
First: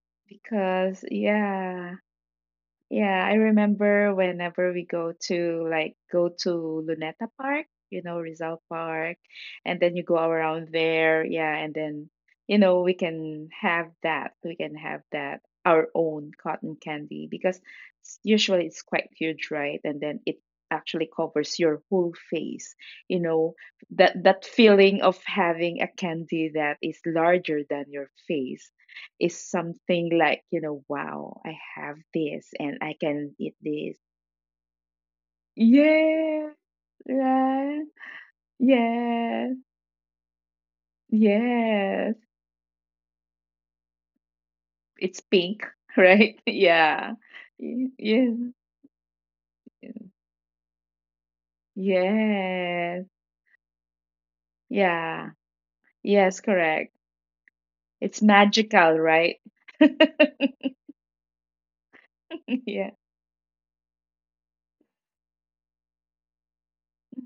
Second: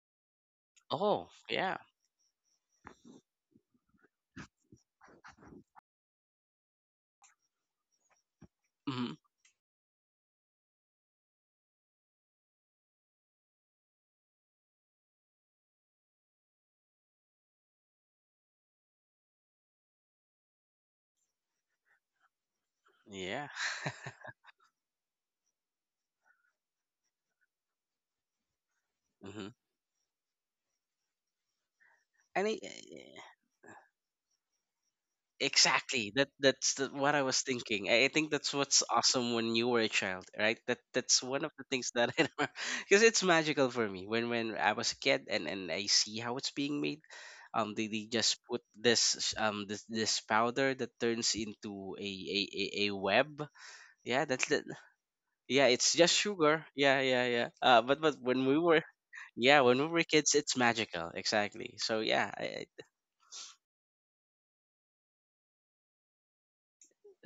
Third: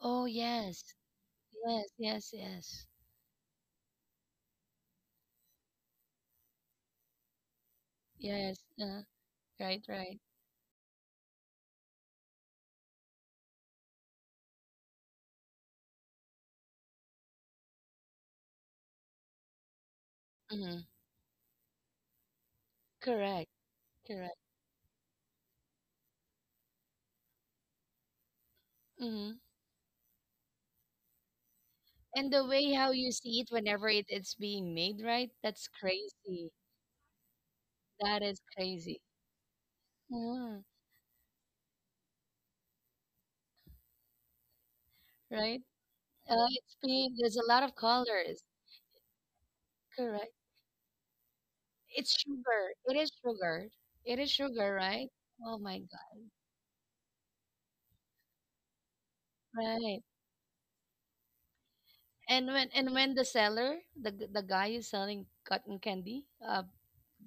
[SPEAKER 1] Oh, yes.
[SPEAKER 2] because
[SPEAKER 3] Oh yeah.
[SPEAKER 1] Yes,
[SPEAKER 2] yeah,
[SPEAKER 1] yes, yes.
[SPEAKER 2] yeah, I remember whenever we go to, go to Luneta Park,
[SPEAKER 1] Yes.
[SPEAKER 2] Rizal
[SPEAKER 3] Mm-hmm.
[SPEAKER 2] Park,
[SPEAKER 1] Right,
[SPEAKER 2] and then you
[SPEAKER 1] right.
[SPEAKER 2] go around there, yeah, and then, we can have that. We can have that, our own cotton candy, because usually it's quite huge, right? And then it
[SPEAKER 1] Mm-hmm.
[SPEAKER 2] actually covers your whole face. You
[SPEAKER 3] Yeah.
[SPEAKER 1] Correct,
[SPEAKER 2] know, that
[SPEAKER 1] correct.
[SPEAKER 2] that feeling of having a candy that is larger than your face
[SPEAKER 1] Mm-hmm.
[SPEAKER 2] is
[SPEAKER 3] Mm-hmm.
[SPEAKER 2] something like, wow, I have
[SPEAKER 1] And the
[SPEAKER 3] And
[SPEAKER 2] this
[SPEAKER 3] I,
[SPEAKER 1] way
[SPEAKER 2] and
[SPEAKER 1] how
[SPEAKER 2] I
[SPEAKER 1] you
[SPEAKER 2] can
[SPEAKER 1] see it
[SPEAKER 2] eat
[SPEAKER 1] whenever
[SPEAKER 2] this.
[SPEAKER 1] it's being made, right? That's
[SPEAKER 3] exactly. That
[SPEAKER 2] Yeah,
[SPEAKER 1] crazy.
[SPEAKER 3] that's the, what I was
[SPEAKER 2] yeah,
[SPEAKER 3] thinking. I
[SPEAKER 1] That
[SPEAKER 3] think
[SPEAKER 1] is
[SPEAKER 3] that's what's
[SPEAKER 1] crazy.
[SPEAKER 3] awesome
[SPEAKER 2] yeah,
[SPEAKER 3] when you were a child, right?
[SPEAKER 1] Mm,
[SPEAKER 3] That that's one of the things that
[SPEAKER 2] yes.
[SPEAKER 3] I because it's magical for me. When I was a kid
[SPEAKER 2] It's
[SPEAKER 3] and
[SPEAKER 1] right?
[SPEAKER 2] pink,
[SPEAKER 3] I see how
[SPEAKER 2] right?
[SPEAKER 3] it's
[SPEAKER 1] It's
[SPEAKER 3] being made,
[SPEAKER 1] pink.
[SPEAKER 2] Yeah.
[SPEAKER 1] There's a lot of
[SPEAKER 3] they just
[SPEAKER 2] Yes.
[SPEAKER 1] colors.
[SPEAKER 3] put this
[SPEAKER 1] Correct.
[SPEAKER 3] powder that turns into a
[SPEAKER 1] It's
[SPEAKER 3] a,
[SPEAKER 1] sugar. It
[SPEAKER 2] Yes.
[SPEAKER 1] is
[SPEAKER 3] web.
[SPEAKER 1] sugar. It
[SPEAKER 3] Yeah,
[SPEAKER 1] is
[SPEAKER 3] that's the
[SPEAKER 1] sugar, right?
[SPEAKER 2] Yeah.
[SPEAKER 1] Oh
[SPEAKER 3] yeah.
[SPEAKER 1] my
[SPEAKER 3] It's just
[SPEAKER 1] God.
[SPEAKER 2] Yes,
[SPEAKER 3] sugar.
[SPEAKER 2] correct.
[SPEAKER 3] Yeah, yeah, yeah. But
[SPEAKER 2] It's
[SPEAKER 3] when we were
[SPEAKER 2] magical, right?
[SPEAKER 3] yeah, when we
[SPEAKER 1] Right.
[SPEAKER 3] were kids, it's magical. Exactly. So yeah,
[SPEAKER 1] And when
[SPEAKER 2] Yeah.
[SPEAKER 1] and when the seller, the guy is selling cotton candy,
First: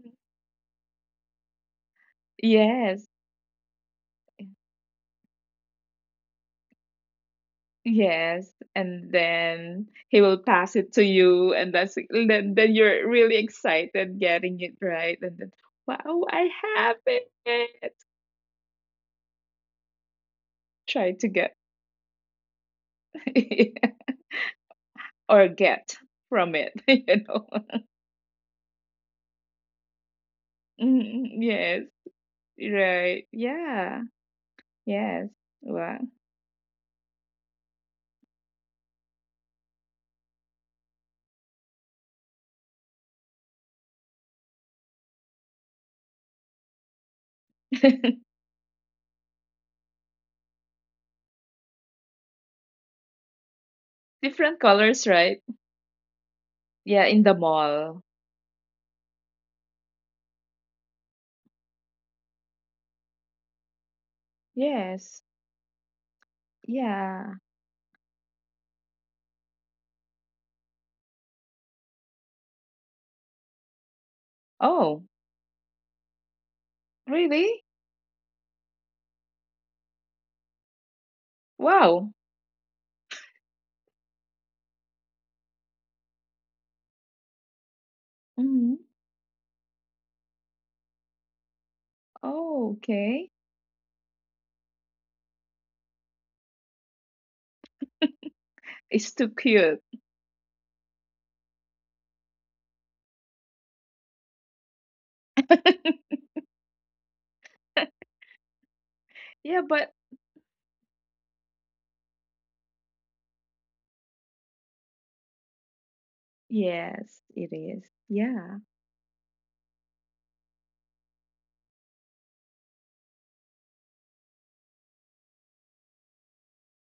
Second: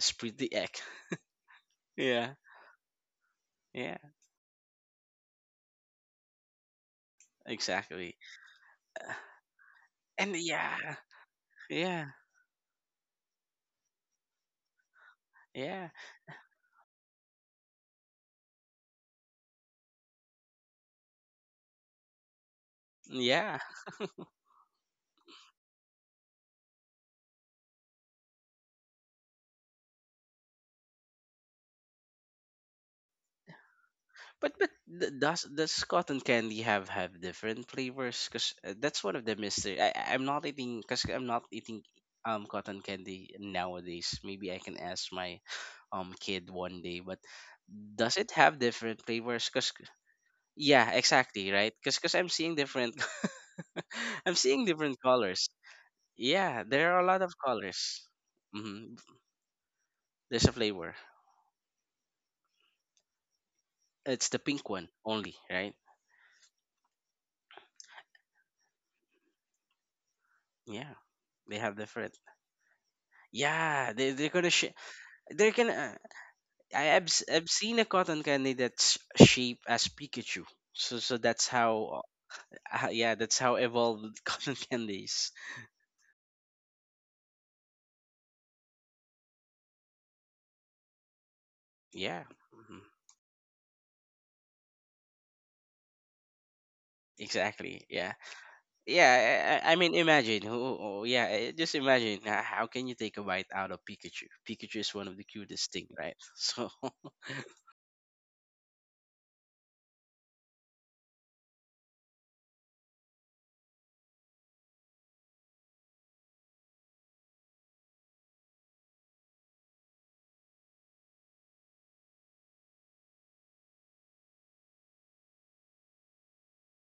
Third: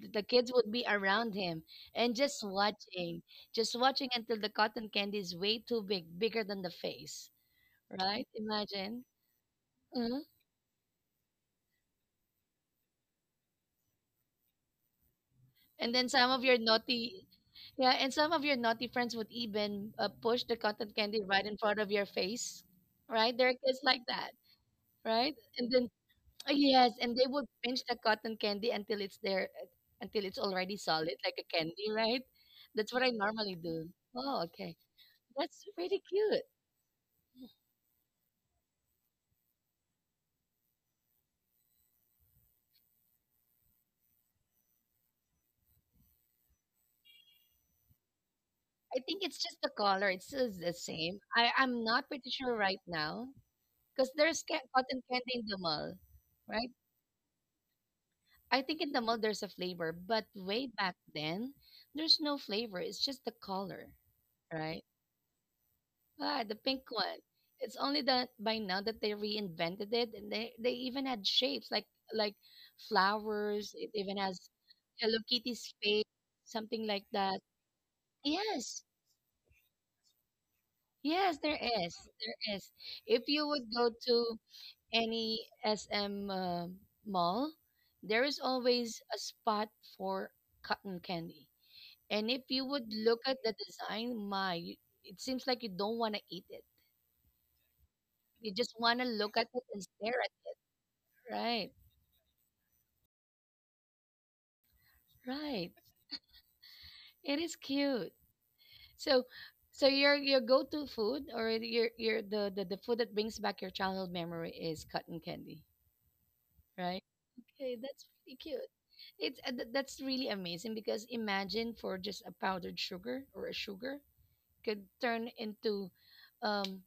[SPEAKER 1] the kids
[SPEAKER 3] pretty
[SPEAKER 1] would
[SPEAKER 3] egg.
[SPEAKER 1] be around him and
[SPEAKER 3] Yeah.
[SPEAKER 2] Yes.
[SPEAKER 1] just
[SPEAKER 3] Yeah,
[SPEAKER 1] watching until the cotton candy is way too big, bigger than the face,
[SPEAKER 3] exactly.
[SPEAKER 1] right?
[SPEAKER 2] Yes,
[SPEAKER 1] Imagine.
[SPEAKER 2] and then he
[SPEAKER 1] Mm-hmm.
[SPEAKER 3] And
[SPEAKER 2] will pass it
[SPEAKER 3] yeah,
[SPEAKER 2] to you, and that's
[SPEAKER 3] yeah,
[SPEAKER 2] then you're really excited getting it, right? And then,
[SPEAKER 3] yeah,
[SPEAKER 1] And then
[SPEAKER 2] wow,
[SPEAKER 1] some of
[SPEAKER 2] I
[SPEAKER 1] your
[SPEAKER 2] have
[SPEAKER 1] naughty,
[SPEAKER 2] it.
[SPEAKER 1] yeah, and some of your naughty friends would even push the cotton
[SPEAKER 2] Try
[SPEAKER 1] candy
[SPEAKER 2] to
[SPEAKER 1] right
[SPEAKER 2] get,
[SPEAKER 1] in front of your face, right? There are
[SPEAKER 3] yeah.
[SPEAKER 1] kids like that, right?
[SPEAKER 2] or
[SPEAKER 1] And then
[SPEAKER 2] get from it.
[SPEAKER 1] yes, and they would pinch the cotton candy until it's there, until it's already solid
[SPEAKER 2] Mm.
[SPEAKER 1] like a
[SPEAKER 2] Yes,
[SPEAKER 1] candy, right? That's what I
[SPEAKER 2] right.
[SPEAKER 1] normally do.
[SPEAKER 2] Yeah,
[SPEAKER 1] Oh,
[SPEAKER 3] But but
[SPEAKER 1] okay,
[SPEAKER 3] th-
[SPEAKER 2] yes.
[SPEAKER 1] that's
[SPEAKER 3] does
[SPEAKER 2] Wow.
[SPEAKER 1] pretty
[SPEAKER 3] cotton
[SPEAKER 1] cute.
[SPEAKER 3] candy have different flavors? Cause that's one of the mystery. I'm not eating, cause I'm not eating cotton candy nowadays. Maybe I can ask my kid one day. But does it have
[SPEAKER 1] I
[SPEAKER 3] different
[SPEAKER 1] think it's
[SPEAKER 3] flavors?
[SPEAKER 1] just the
[SPEAKER 3] Cause
[SPEAKER 1] color; it's still the
[SPEAKER 3] yeah,
[SPEAKER 1] same. I
[SPEAKER 3] exactly, right?
[SPEAKER 1] I'm
[SPEAKER 3] Cause
[SPEAKER 1] not pretty
[SPEAKER 3] I'm
[SPEAKER 1] sure
[SPEAKER 3] seeing
[SPEAKER 1] right
[SPEAKER 3] different.
[SPEAKER 1] now because
[SPEAKER 3] I'm
[SPEAKER 1] there's
[SPEAKER 2] Different
[SPEAKER 3] seeing
[SPEAKER 1] cotton
[SPEAKER 3] different
[SPEAKER 2] colors,
[SPEAKER 1] candy
[SPEAKER 2] right?
[SPEAKER 1] in
[SPEAKER 3] colors.
[SPEAKER 1] the mall,
[SPEAKER 3] Yeah,
[SPEAKER 1] right?
[SPEAKER 3] there are
[SPEAKER 2] Yeah,
[SPEAKER 3] a
[SPEAKER 2] in
[SPEAKER 3] lot
[SPEAKER 2] the
[SPEAKER 3] of
[SPEAKER 2] mall.
[SPEAKER 3] colors.
[SPEAKER 1] I think in
[SPEAKER 3] Hmm.
[SPEAKER 1] the mall there's a flavor, but
[SPEAKER 3] There's a
[SPEAKER 1] way back
[SPEAKER 3] flavor.
[SPEAKER 1] then, there's no flavor. It's just the color,
[SPEAKER 3] It's the pink
[SPEAKER 1] right?
[SPEAKER 3] one
[SPEAKER 2] Yes.
[SPEAKER 3] only, right?
[SPEAKER 1] Ah, the pink one.
[SPEAKER 2] Yeah.
[SPEAKER 1] It's only that by now that they reinvented it, and they
[SPEAKER 3] Yeah,
[SPEAKER 1] even had
[SPEAKER 3] they
[SPEAKER 1] shapes
[SPEAKER 3] have
[SPEAKER 1] like
[SPEAKER 3] different.
[SPEAKER 1] like flowers. It
[SPEAKER 3] Yeah, they
[SPEAKER 1] even
[SPEAKER 3] they're
[SPEAKER 1] has
[SPEAKER 3] gonna sh-
[SPEAKER 2] Oh,
[SPEAKER 1] Hello
[SPEAKER 3] they're
[SPEAKER 1] Kitty's
[SPEAKER 3] gonna.
[SPEAKER 1] face, something
[SPEAKER 3] I I've,
[SPEAKER 1] like that.
[SPEAKER 3] I've
[SPEAKER 2] really?
[SPEAKER 3] seen a cotton candy
[SPEAKER 1] Yes,
[SPEAKER 3] that's shaped as Pikachu. So so
[SPEAKER 1] yes,
[SPEAKER 3] that's
[SPEAKER 1] there is,
[SPEAKER 3] how,
[SPEAKER 2] Wow.
[SPEAKER 1] there is.
[SPEAKER 3] yeah,
[SPEAKER 1] If
[SPEAKER 3] that's
[SPEAKER 1] you
[SPEAKER 3] how
[SPEAKER 1] would go
[SPEAKER 3] evolved
[SPEAKER 1] to
[SPEAKER 3] cotton candies.
[SPEAKER 1] any SM mall, there is
[SPEAKER 2] Hmm.
[SPEAKER 1] always a spot for cotton candy.
[SPEAKER 3] Yeah,
[SPEAKER 1] And if you
[SPEAKER 2] Oh,
[SPEAKER 3] mhm,
[SPEAKER 1] would look
[SPEAKER 2] okay.
[SPEAKER 1] at the design, my, it seems like you don't want to eat it.
[SPEAKER 3] exactly. Yeah,
[SPEAKER 1] You just want to
[SPEAKER 2] It's too
[SPEAKER 1] look at
[SPEAKER 3] yeah.
[SPEAKER 1] it
[SPEAKER 3] I
[SPEAKER 1] and
[SPEAKER 2] cute.
[SPEAKER 3] mean,
[SPEAKER 1] stare at
[SPEAKER 3] imagine
[SPEAKER 1] it.
[SPEAKER 3] who? Yeah,
[SPEAKER 1] Right,
[SPEAKER 3] just imagine. How can you take a bite out of Pikachu? Pikachu is one of the cutest
[SPEAKER 1] right.
[SPEAKER 3] thing, right? So
[SPEAKER 1] It is cute. So,
[SPEAKER 2] Yeah,
[SPEAKER 1] so,
[SPEAKER 2] but
[SPEAKER 1] your go-to food or the food that brings back your childhood memory is cotton candy, right?
[SPEAKER 2] yes, it
[SPEAKER 1] Okay,
[SPEAKER 2] is.
[SPEAKER 1] that's pretty
[SPEAKER 2] Yeah.
[SPEAKER 1] cute. That's really amazing because imagine for just a powdered sugar or a sugar could turn into um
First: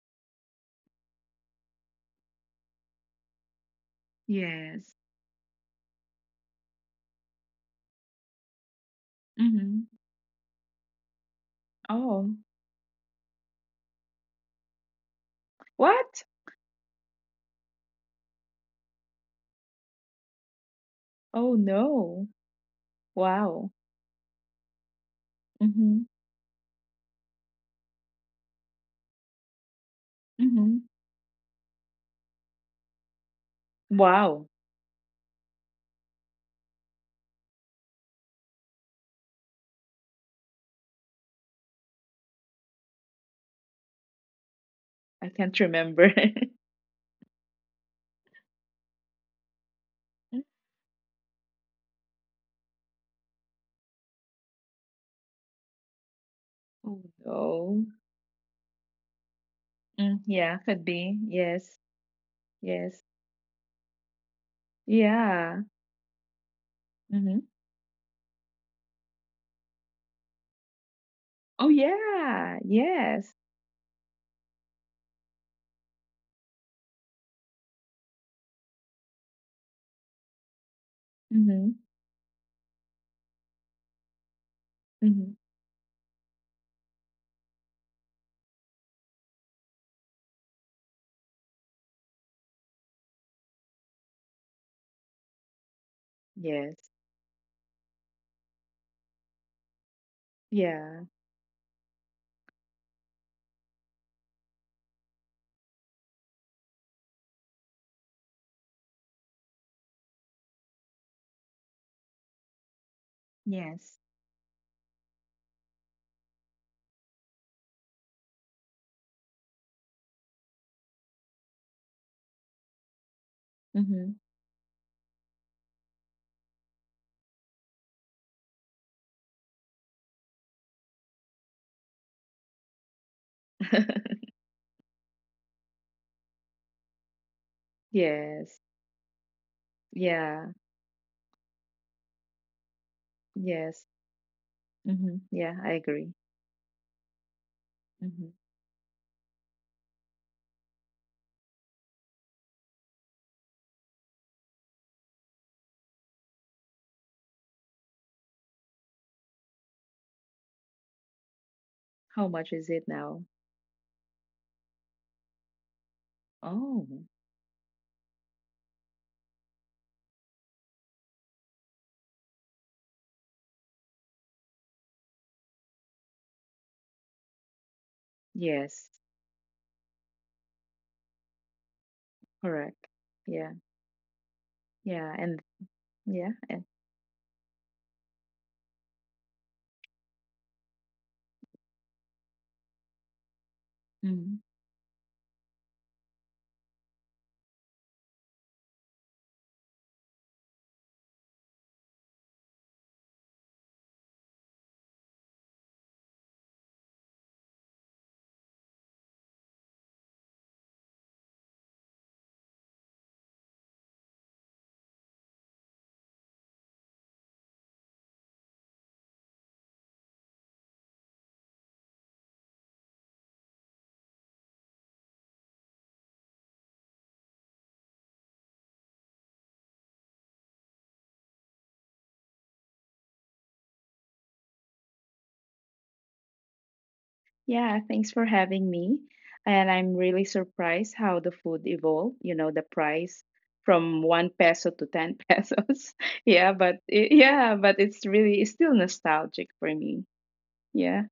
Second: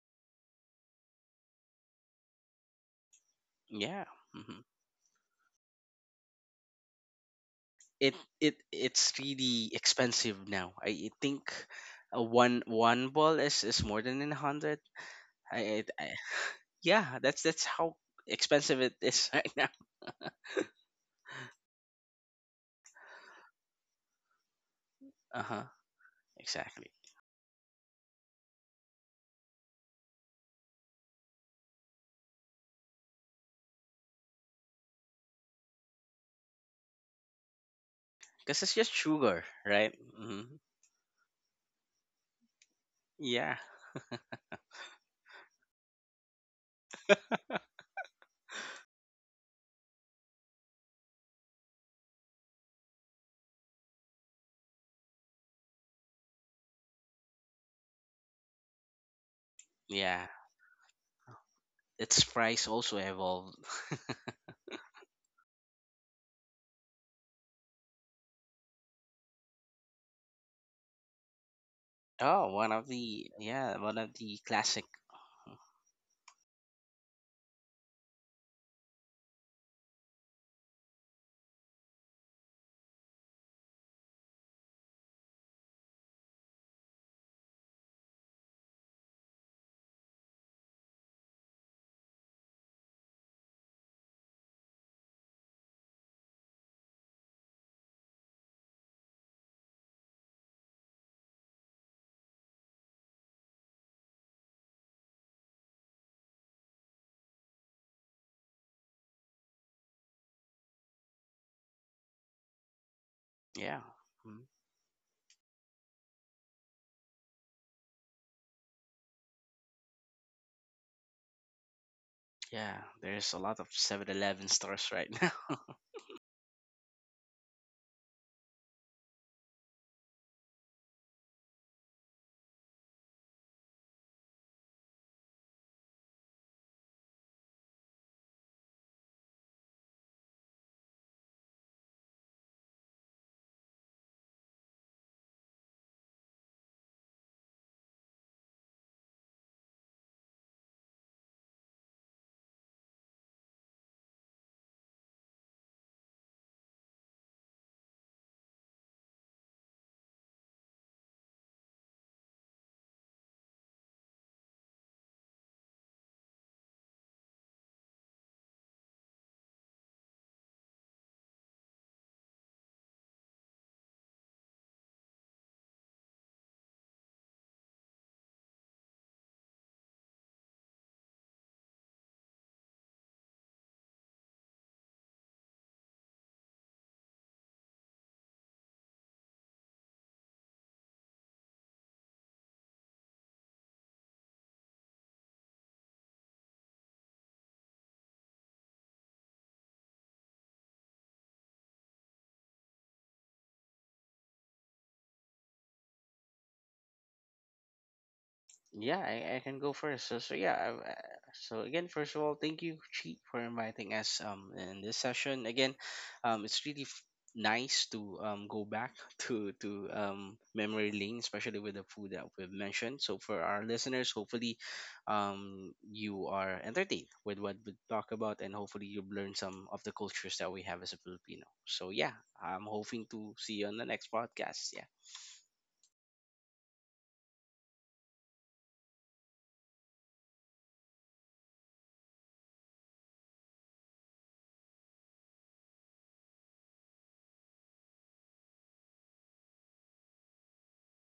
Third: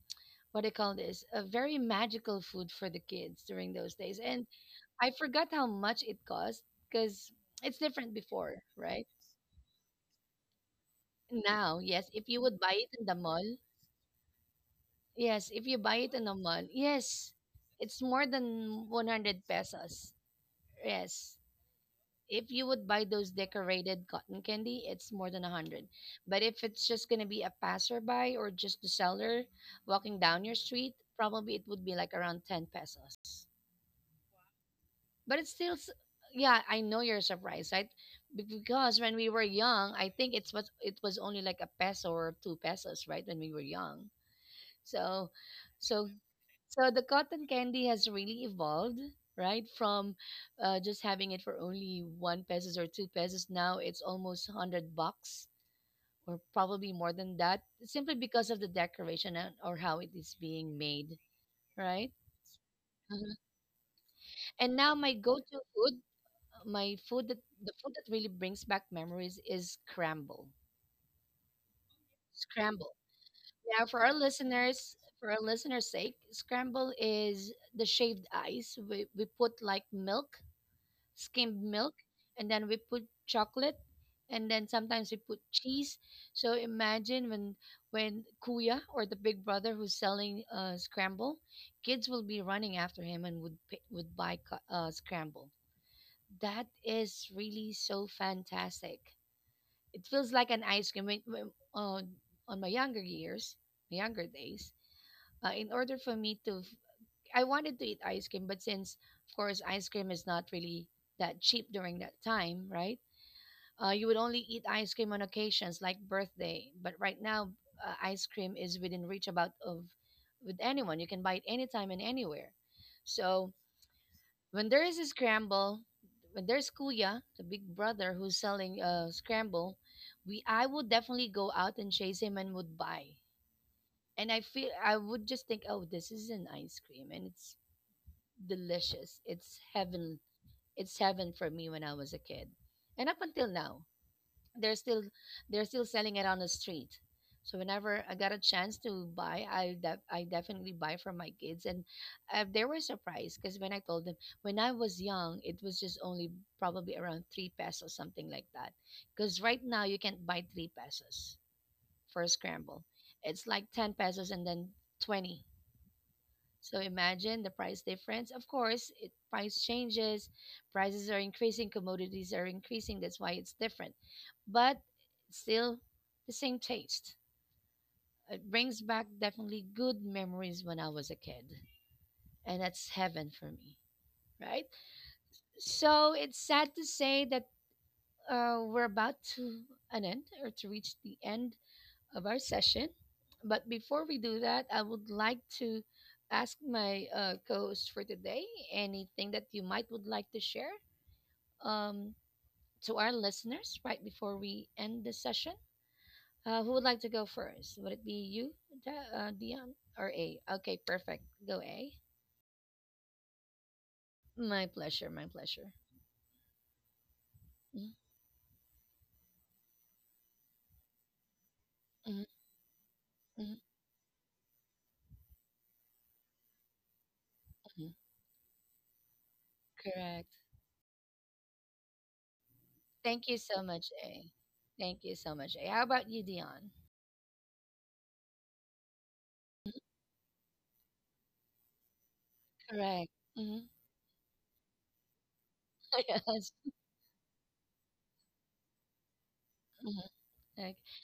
[SPEAKER 1] what do you call this, a very magical food for the kids during those
[SPEAKER 3] yeah.
[SPEAKER 1] days. And
[SPEAKER 3] Mm-hmm.
[SPEAKER 2] Yes.
[SPEAKER 1] I forgot how much it cost because it's different before, right?
[SPEAKER 3] It's really
[SPEAKER 2] Mm-hmm.
[SPEAKER 3] expensive now. I think,
[SPEAKER 1] Now, yes, if
[SPEAKER 2] Oh.
[SPEAKER 1] you would
[SPEAKER 3] one
[SPEAKER 1] buy it in the
[SPEAKER 3] ball
[SPEAKER 1] mall,
[SPEAKER 3] is more than a hundred.
[SPEAKER 1] yes, if you buy
[SPEAKER 3] I
[SPEAKER 1] it
[SPEAKER 2] What?
[SPEAKER 1] in the mall,
[SPEAKER 3] Yeah,
[SPEAKER 1] yes,
[SPEAKER 3] that's how
[SPEAKER 1] it's more
[SPEAKER 3] expensive
[SPEAKER 1] than
[SPEAKER 3] it is
[SPEAKER 1] 100
[SPEAKER 3] right now.
[SPEAKER 1] pesos. Yes,
[SPEAKER 2] Oh no.
[SPEAKER 1] if you would buy those
[SPEAKER 2] Wow.
[SPEAKER 1] decorated cotton candy, it's more
[SPEAKER 3] Uh
[SPEAKER 1] than
[SPEAKER 3] huh.
[SPEAKER 1] 100.
[SPEAKER 2] Mm-hmm.
[SPEAKER 1] But if it's
[SPEAKER 3] Exactly.
[SPEAKER 1] just going to be a passerby or just the seller walking down your
[SPEAKER 2] Mm-hmm.
[SPEAKER 1] street, probably it would be like around 10 pesos.
[SPEAKER 2] Wow.
[SPEAKER 1] But it's still yeah, I know you're surprised, right?
[SPEAKER 3] Because it's just
[SPEAKER 1] Because when we were
[SPEAKER 3] sugar,
[SPEAKER 1] young,
[SPEAKER 3] right?
[SPEAKER 1] I think
[SPEAKER 3] Hmm.
[SPEAKER 1] it was only like a peso or 2 pesos, right? When we were
[SPEAKER 3] Yeah.
[SPEAKER 1] young. So
[SPEAKER 2] I can't
[SPEAKER 1] so
[SPEAKER 2] remember.
[SPEAKER 1] so, the cotton candy has really evolved, right? From just having it for only 1 pesos or 2 pesos, now it's almost 100 bucks or probably
[SPEAKER 2] Oh
[SPEAKER 1] more than that
[SPEAKER 2] no.
[SPEAKER 1] simply because of the decoration and, or how it
[SPEAKER 2] Mm,
[SPEAKER 3] Yeah.
[SPEAKER 1] is
[SPEAKER 2] yeah,
[SPEAKER 1] being
[SPEAKER 2] could
[SPEAKER 1] made,
[SPEAKER 2] be. Yes.
[SPEAKER 1] right?
[SPEAKER 3] Its price also
[SPEAKER 2] Yes.
[SPEAKER 1] Mhm.
[SPEAKER 3] evolved.
[SPEAKER 1] And now my go-to
[SPEAKER 2] Yeah.
[SPEAKER 1] food, my food that
[SPEAKER 2] Mm-hmm.
[SPEAKER 1] the food that really brings back memories is scramble.
[SPEAKER 2] Oh
[SPEAKER 3] Oh,
[SPEAKER 2] yeah.
[SPEAKER 3] one of
[SPEAKER 1] Scramble.
[SPEAKER 3] the,
[SPEAKER 2] Yes.
[SPEAKER 3] yeah,
[SPEAKER 1] Yeah,
[SPEAKER 3] one of the classic.
[SPEAKER 1] for our listeners' sake, scramble is the shaved ice. We put like milk, skimmed
[SPEAKER 2] Mm-hmm.
[SPEAKER 1] milk, and then we put chocolate, and then sometimes we
[SPEAKER 2] Mm-hmm.
[SPEAKER 1] put cheese. So imagine when Kuya or the big brother who's selling scramble, kids will be running after him and would would buy scramble. That
[SPEAKER 2] Yes.
[SPEAKER 1] is really so fantastic. It feels like an ice
[SPEAKER 2] Yeah.
[SPEAKER 1] cream on my younger years, my younger days. In order for me to, I wanted to eat ice cream, but since of course ice cream is not really that cheap during that time, right?
[SPEAKER 3] Yeah.
[SPEAKER 2] Yes.
[SPEAKER 1] You would only
[SPEAKER 3] Mhm.
[SPEAKER 1] eat ice cream on occasions like birthday, but right now ice cream is within reach about of with anyone. You can buy it anytime and anywhere.
[SPEAKER 3] Yeah. There's a
[SPEAKER 1] So
[SPEAKER 3] lot of Seven
[SPEAKER 2] Mm-hmm.
[SPEAKER 3] Eleven
[SPEAKER 1] when there
[SPEAKER 3] stores
[SPEAKER 1] is a
[SPEAKER 3] right now.
[SPEAKER 1] scramble, when there's Kuya, the big brother who's selling scramble, we I would definitely go out and chase him and would buy. And I feel I would just think, oh, this is an ice cream and it's
[SPEAKER 2] Yes.
[SPEAKER 1] delicious. It's heaven.
[SPEAKER 2] Yeah.
[SPEAKER 1] It's heaven for me when I was a kid, and up until now
[SPEAKER 2] Yes.
[SPEAKER 1] they're still
[SPEAKER 2] Mm-hmm. Yeah,
[SPEAKER 1] they're
[SPEAKER 2] I
[SPEAKER 1] still
[SPEAKER 2] agree.
[SPEAKER 1] selling it on the street. So whenever I
[SPEAKER 2] Mm-hmm.
[SPEAKER 1] got a chance to buy, I definitely buy for my kids. And they were surprised because when I told them, when I was young, it was just only probably around 3 pesos, something like that. Because right now you can't buy 3 pesos for a
[SPEAKER 2] How much is
[SPEAKER 1] scramble.
[SPEAKER 2] it now?
[SPEAKER 1] It's like 10 pesos and then 20. So
[SPEAKER 2] Oh,
[SPEAKER 1] imagine the price difference. Of course, price changes, prices are increasing, commodities are increasing. That's why it's different, but still the same taste. It brings
[SPEAKER 2] yes,
[SPEAKER 1] back definitely good memories when I was a kid, and
[SPEAKER 2] correct.
[SPEAKER 1] that's heaven
[SPEAKER 2] Yeah,
[SPEAKER 1] for me, right?
[SPEAKER 2] yeah, and
[SPEAKER 1] So
[SPEAKER 2] yeah,
[SPEAKER 1] it's
[SPEAKER 2] and
[SPEAKER 1] sad to say that we're about to an end or to reach the end of our session. But before we
[SPEAKER 2] mhm.
[SPEAKER 1] do that, I would like to ask my co-host for today anything that you might would like to share um, to our listeners right before we end the session. Who would like to go first? Would it be you,
[SPEAKER 3] Yeah, I can go
[SPEAKER 1] Dion,
[SPEAKER 3] first.
[SPEAKER 1] or
[SPEAKER 3] So, so
[SPEAKER 1] A?
[SPEAKER 3] yeah,
[SPEAKER 1] Okay,
[SPEAKER 3] I've, uh,
[SPEAKER 1] perfect.
[SPEAKER 3] so
[SPEAKER 1] Go
[SPEAKER 3] again,
[SPEAKER 1] A.
[SPEAKER 3] first of all, thank you, Chi, for inviting us
[SPEAKER 1] My
[SPEAKER 3] in this
[SPEAKER 1] pleasure. My
[SPEAKER 3] session.
[SPEAKER 1] pleasure.
[SPEAKER 3] Again, it's really nice
[SPEAKER 1] Mhm,
[SPEAKER 3] to go back to memory lane, especially with the food
[SPEAKER 1] mhm,
[SPEAKER 3] that we've mentioned. So for
[SPEAKER 1] mhm,
[SPEAKER 3] our listeners, hopefully, you are entertained with what we
[SPEAKER 1] mhm.
[SPEAKER 3] talk about, and hopefully you've learned some of the cultures
[SPEAKER 1] Correct.
[SPEAKER 3] that we have as a Filipino. So yeah, I'm hoping
[SPEAKER 1] Thank
[SPEAKER 3] to
[SPEAKER 1] you so
[SPEAKER 3] see you on the
[SPEAKER 1] much,
[SPEAKER 3] next
[SPEAKER 1] A.
[SPEAKER 3] podcast. Yeah,
[SPEAKER 1] Thank you so much, A. How about you, Dion?
[SPEAKER 2] Yeah, thanks for having me. And I'm really surprised how the food evolved, you know, the
[SPEAKER 1] Correct.
[SPEAKER 2] price
[SPEAKER 1] Hmm.
[SPEAKER 2] from 1 peso to 10 pesos. Yeah,
[SPEAKER 1] Yes.
[SPEAKER 2] but it, yeah, but it's really, it's still nostalgic for me.
[SPEAKER 1] Mhm. Okay.
[SPEAKER 2] Yeah.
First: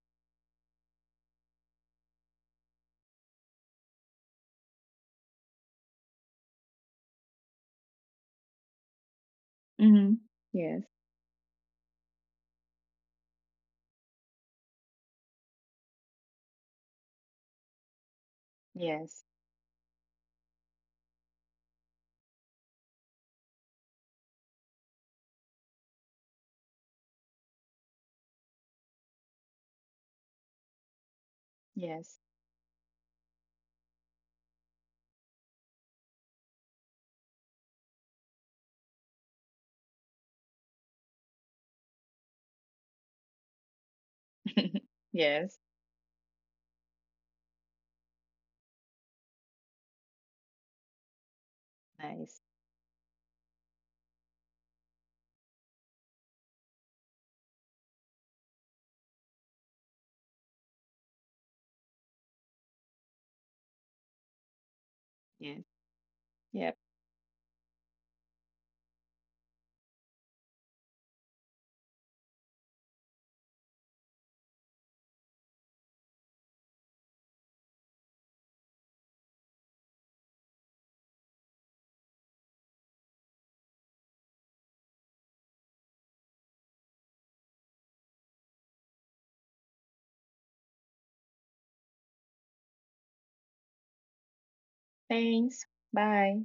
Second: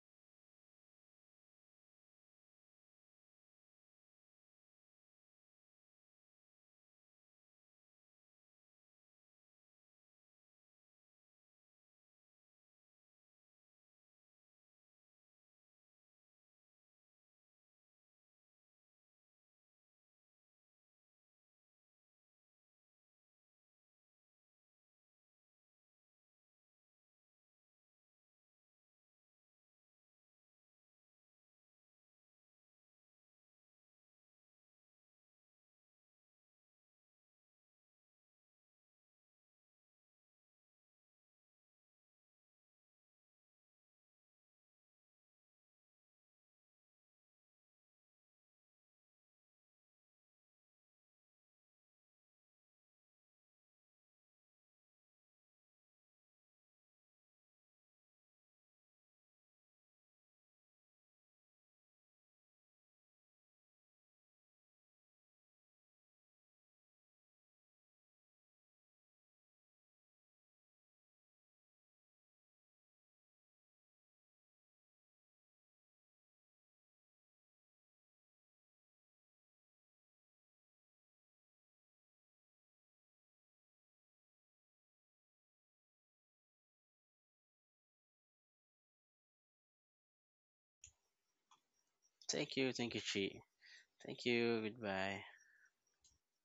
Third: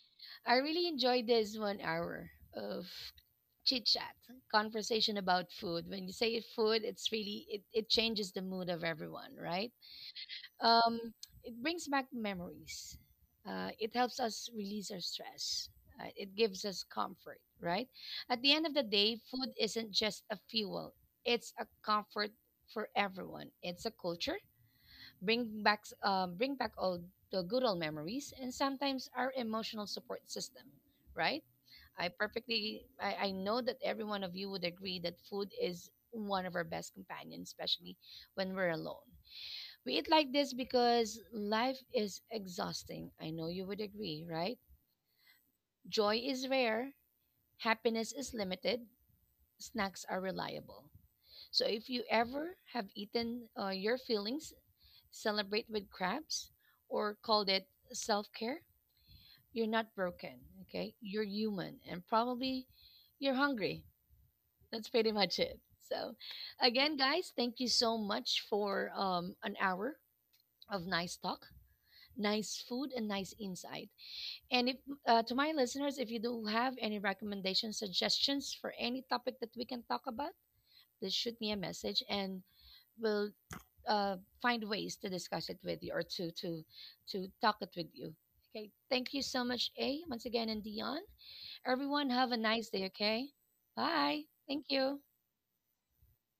[SPEAKER 1] I really enjoyed this 1 hour of chit chat, conversation about food. When you say food, it's really it changes the mood of everyone, right?
[SPEAKER 2] Mm-hmm. Yes.
[SPEAKER 1] Um, it brings back memories. It helps us release our stress. It gives us comfort, right? At the end of the day,
[SPEAKER 2] Yes.
[SPEAKER 1] food isn't just a fuel; it's a comfort for everyone. It's a culture. Bring back all the good old memories, and sometimes our emotional support system, right? I
[SPEAKER 2] Yes.
[SPEAKER 1] perfectly I, I know that every one of you would agree that food is one of our best companions, especially when we're alone. We eat like this because life is exhausting. I know you would agree, right?
[SPEAKER 2] Yes.
[SPEAKER 1] Joy is rare, happiness is limited, snacks are reliable. So if you
[SPEAKER 2] Nice.
[SPEAKER 1] ever have eaten your feelings, celebrate with crabs or called it self-care, you're not broken, okay? You're human and probably you're hungry. That's pretty much
[SPEAKER 2] Yes.
[SPEAKER 1] it. So,
[SPEAKER 2] Yep.
[SPEAKER 1] again, guys, thank you so much for an hour of nice talk, nice food, and nice insight. And if to my listeners, if you do have any recommendations, suggestions for any topic that we can talk about, just shoot me a message, and we'll uh, find ways to discuss it with you or to talk it with you. Okay, thank you so much, A, once again, and Dion. Everyone, have a nice day.
[SPEAKER 3] thank you, Chi.
[SPEAKER 1] Okay,
[SPEAKER 3] Thank
[SPEAKER 1] bye.
[SPEAKER 3] you.
[SPEAKER 1] Thank you.
[SPEAKER 3] Goodbye.
[SPEAKER 2] Thanks. Bye.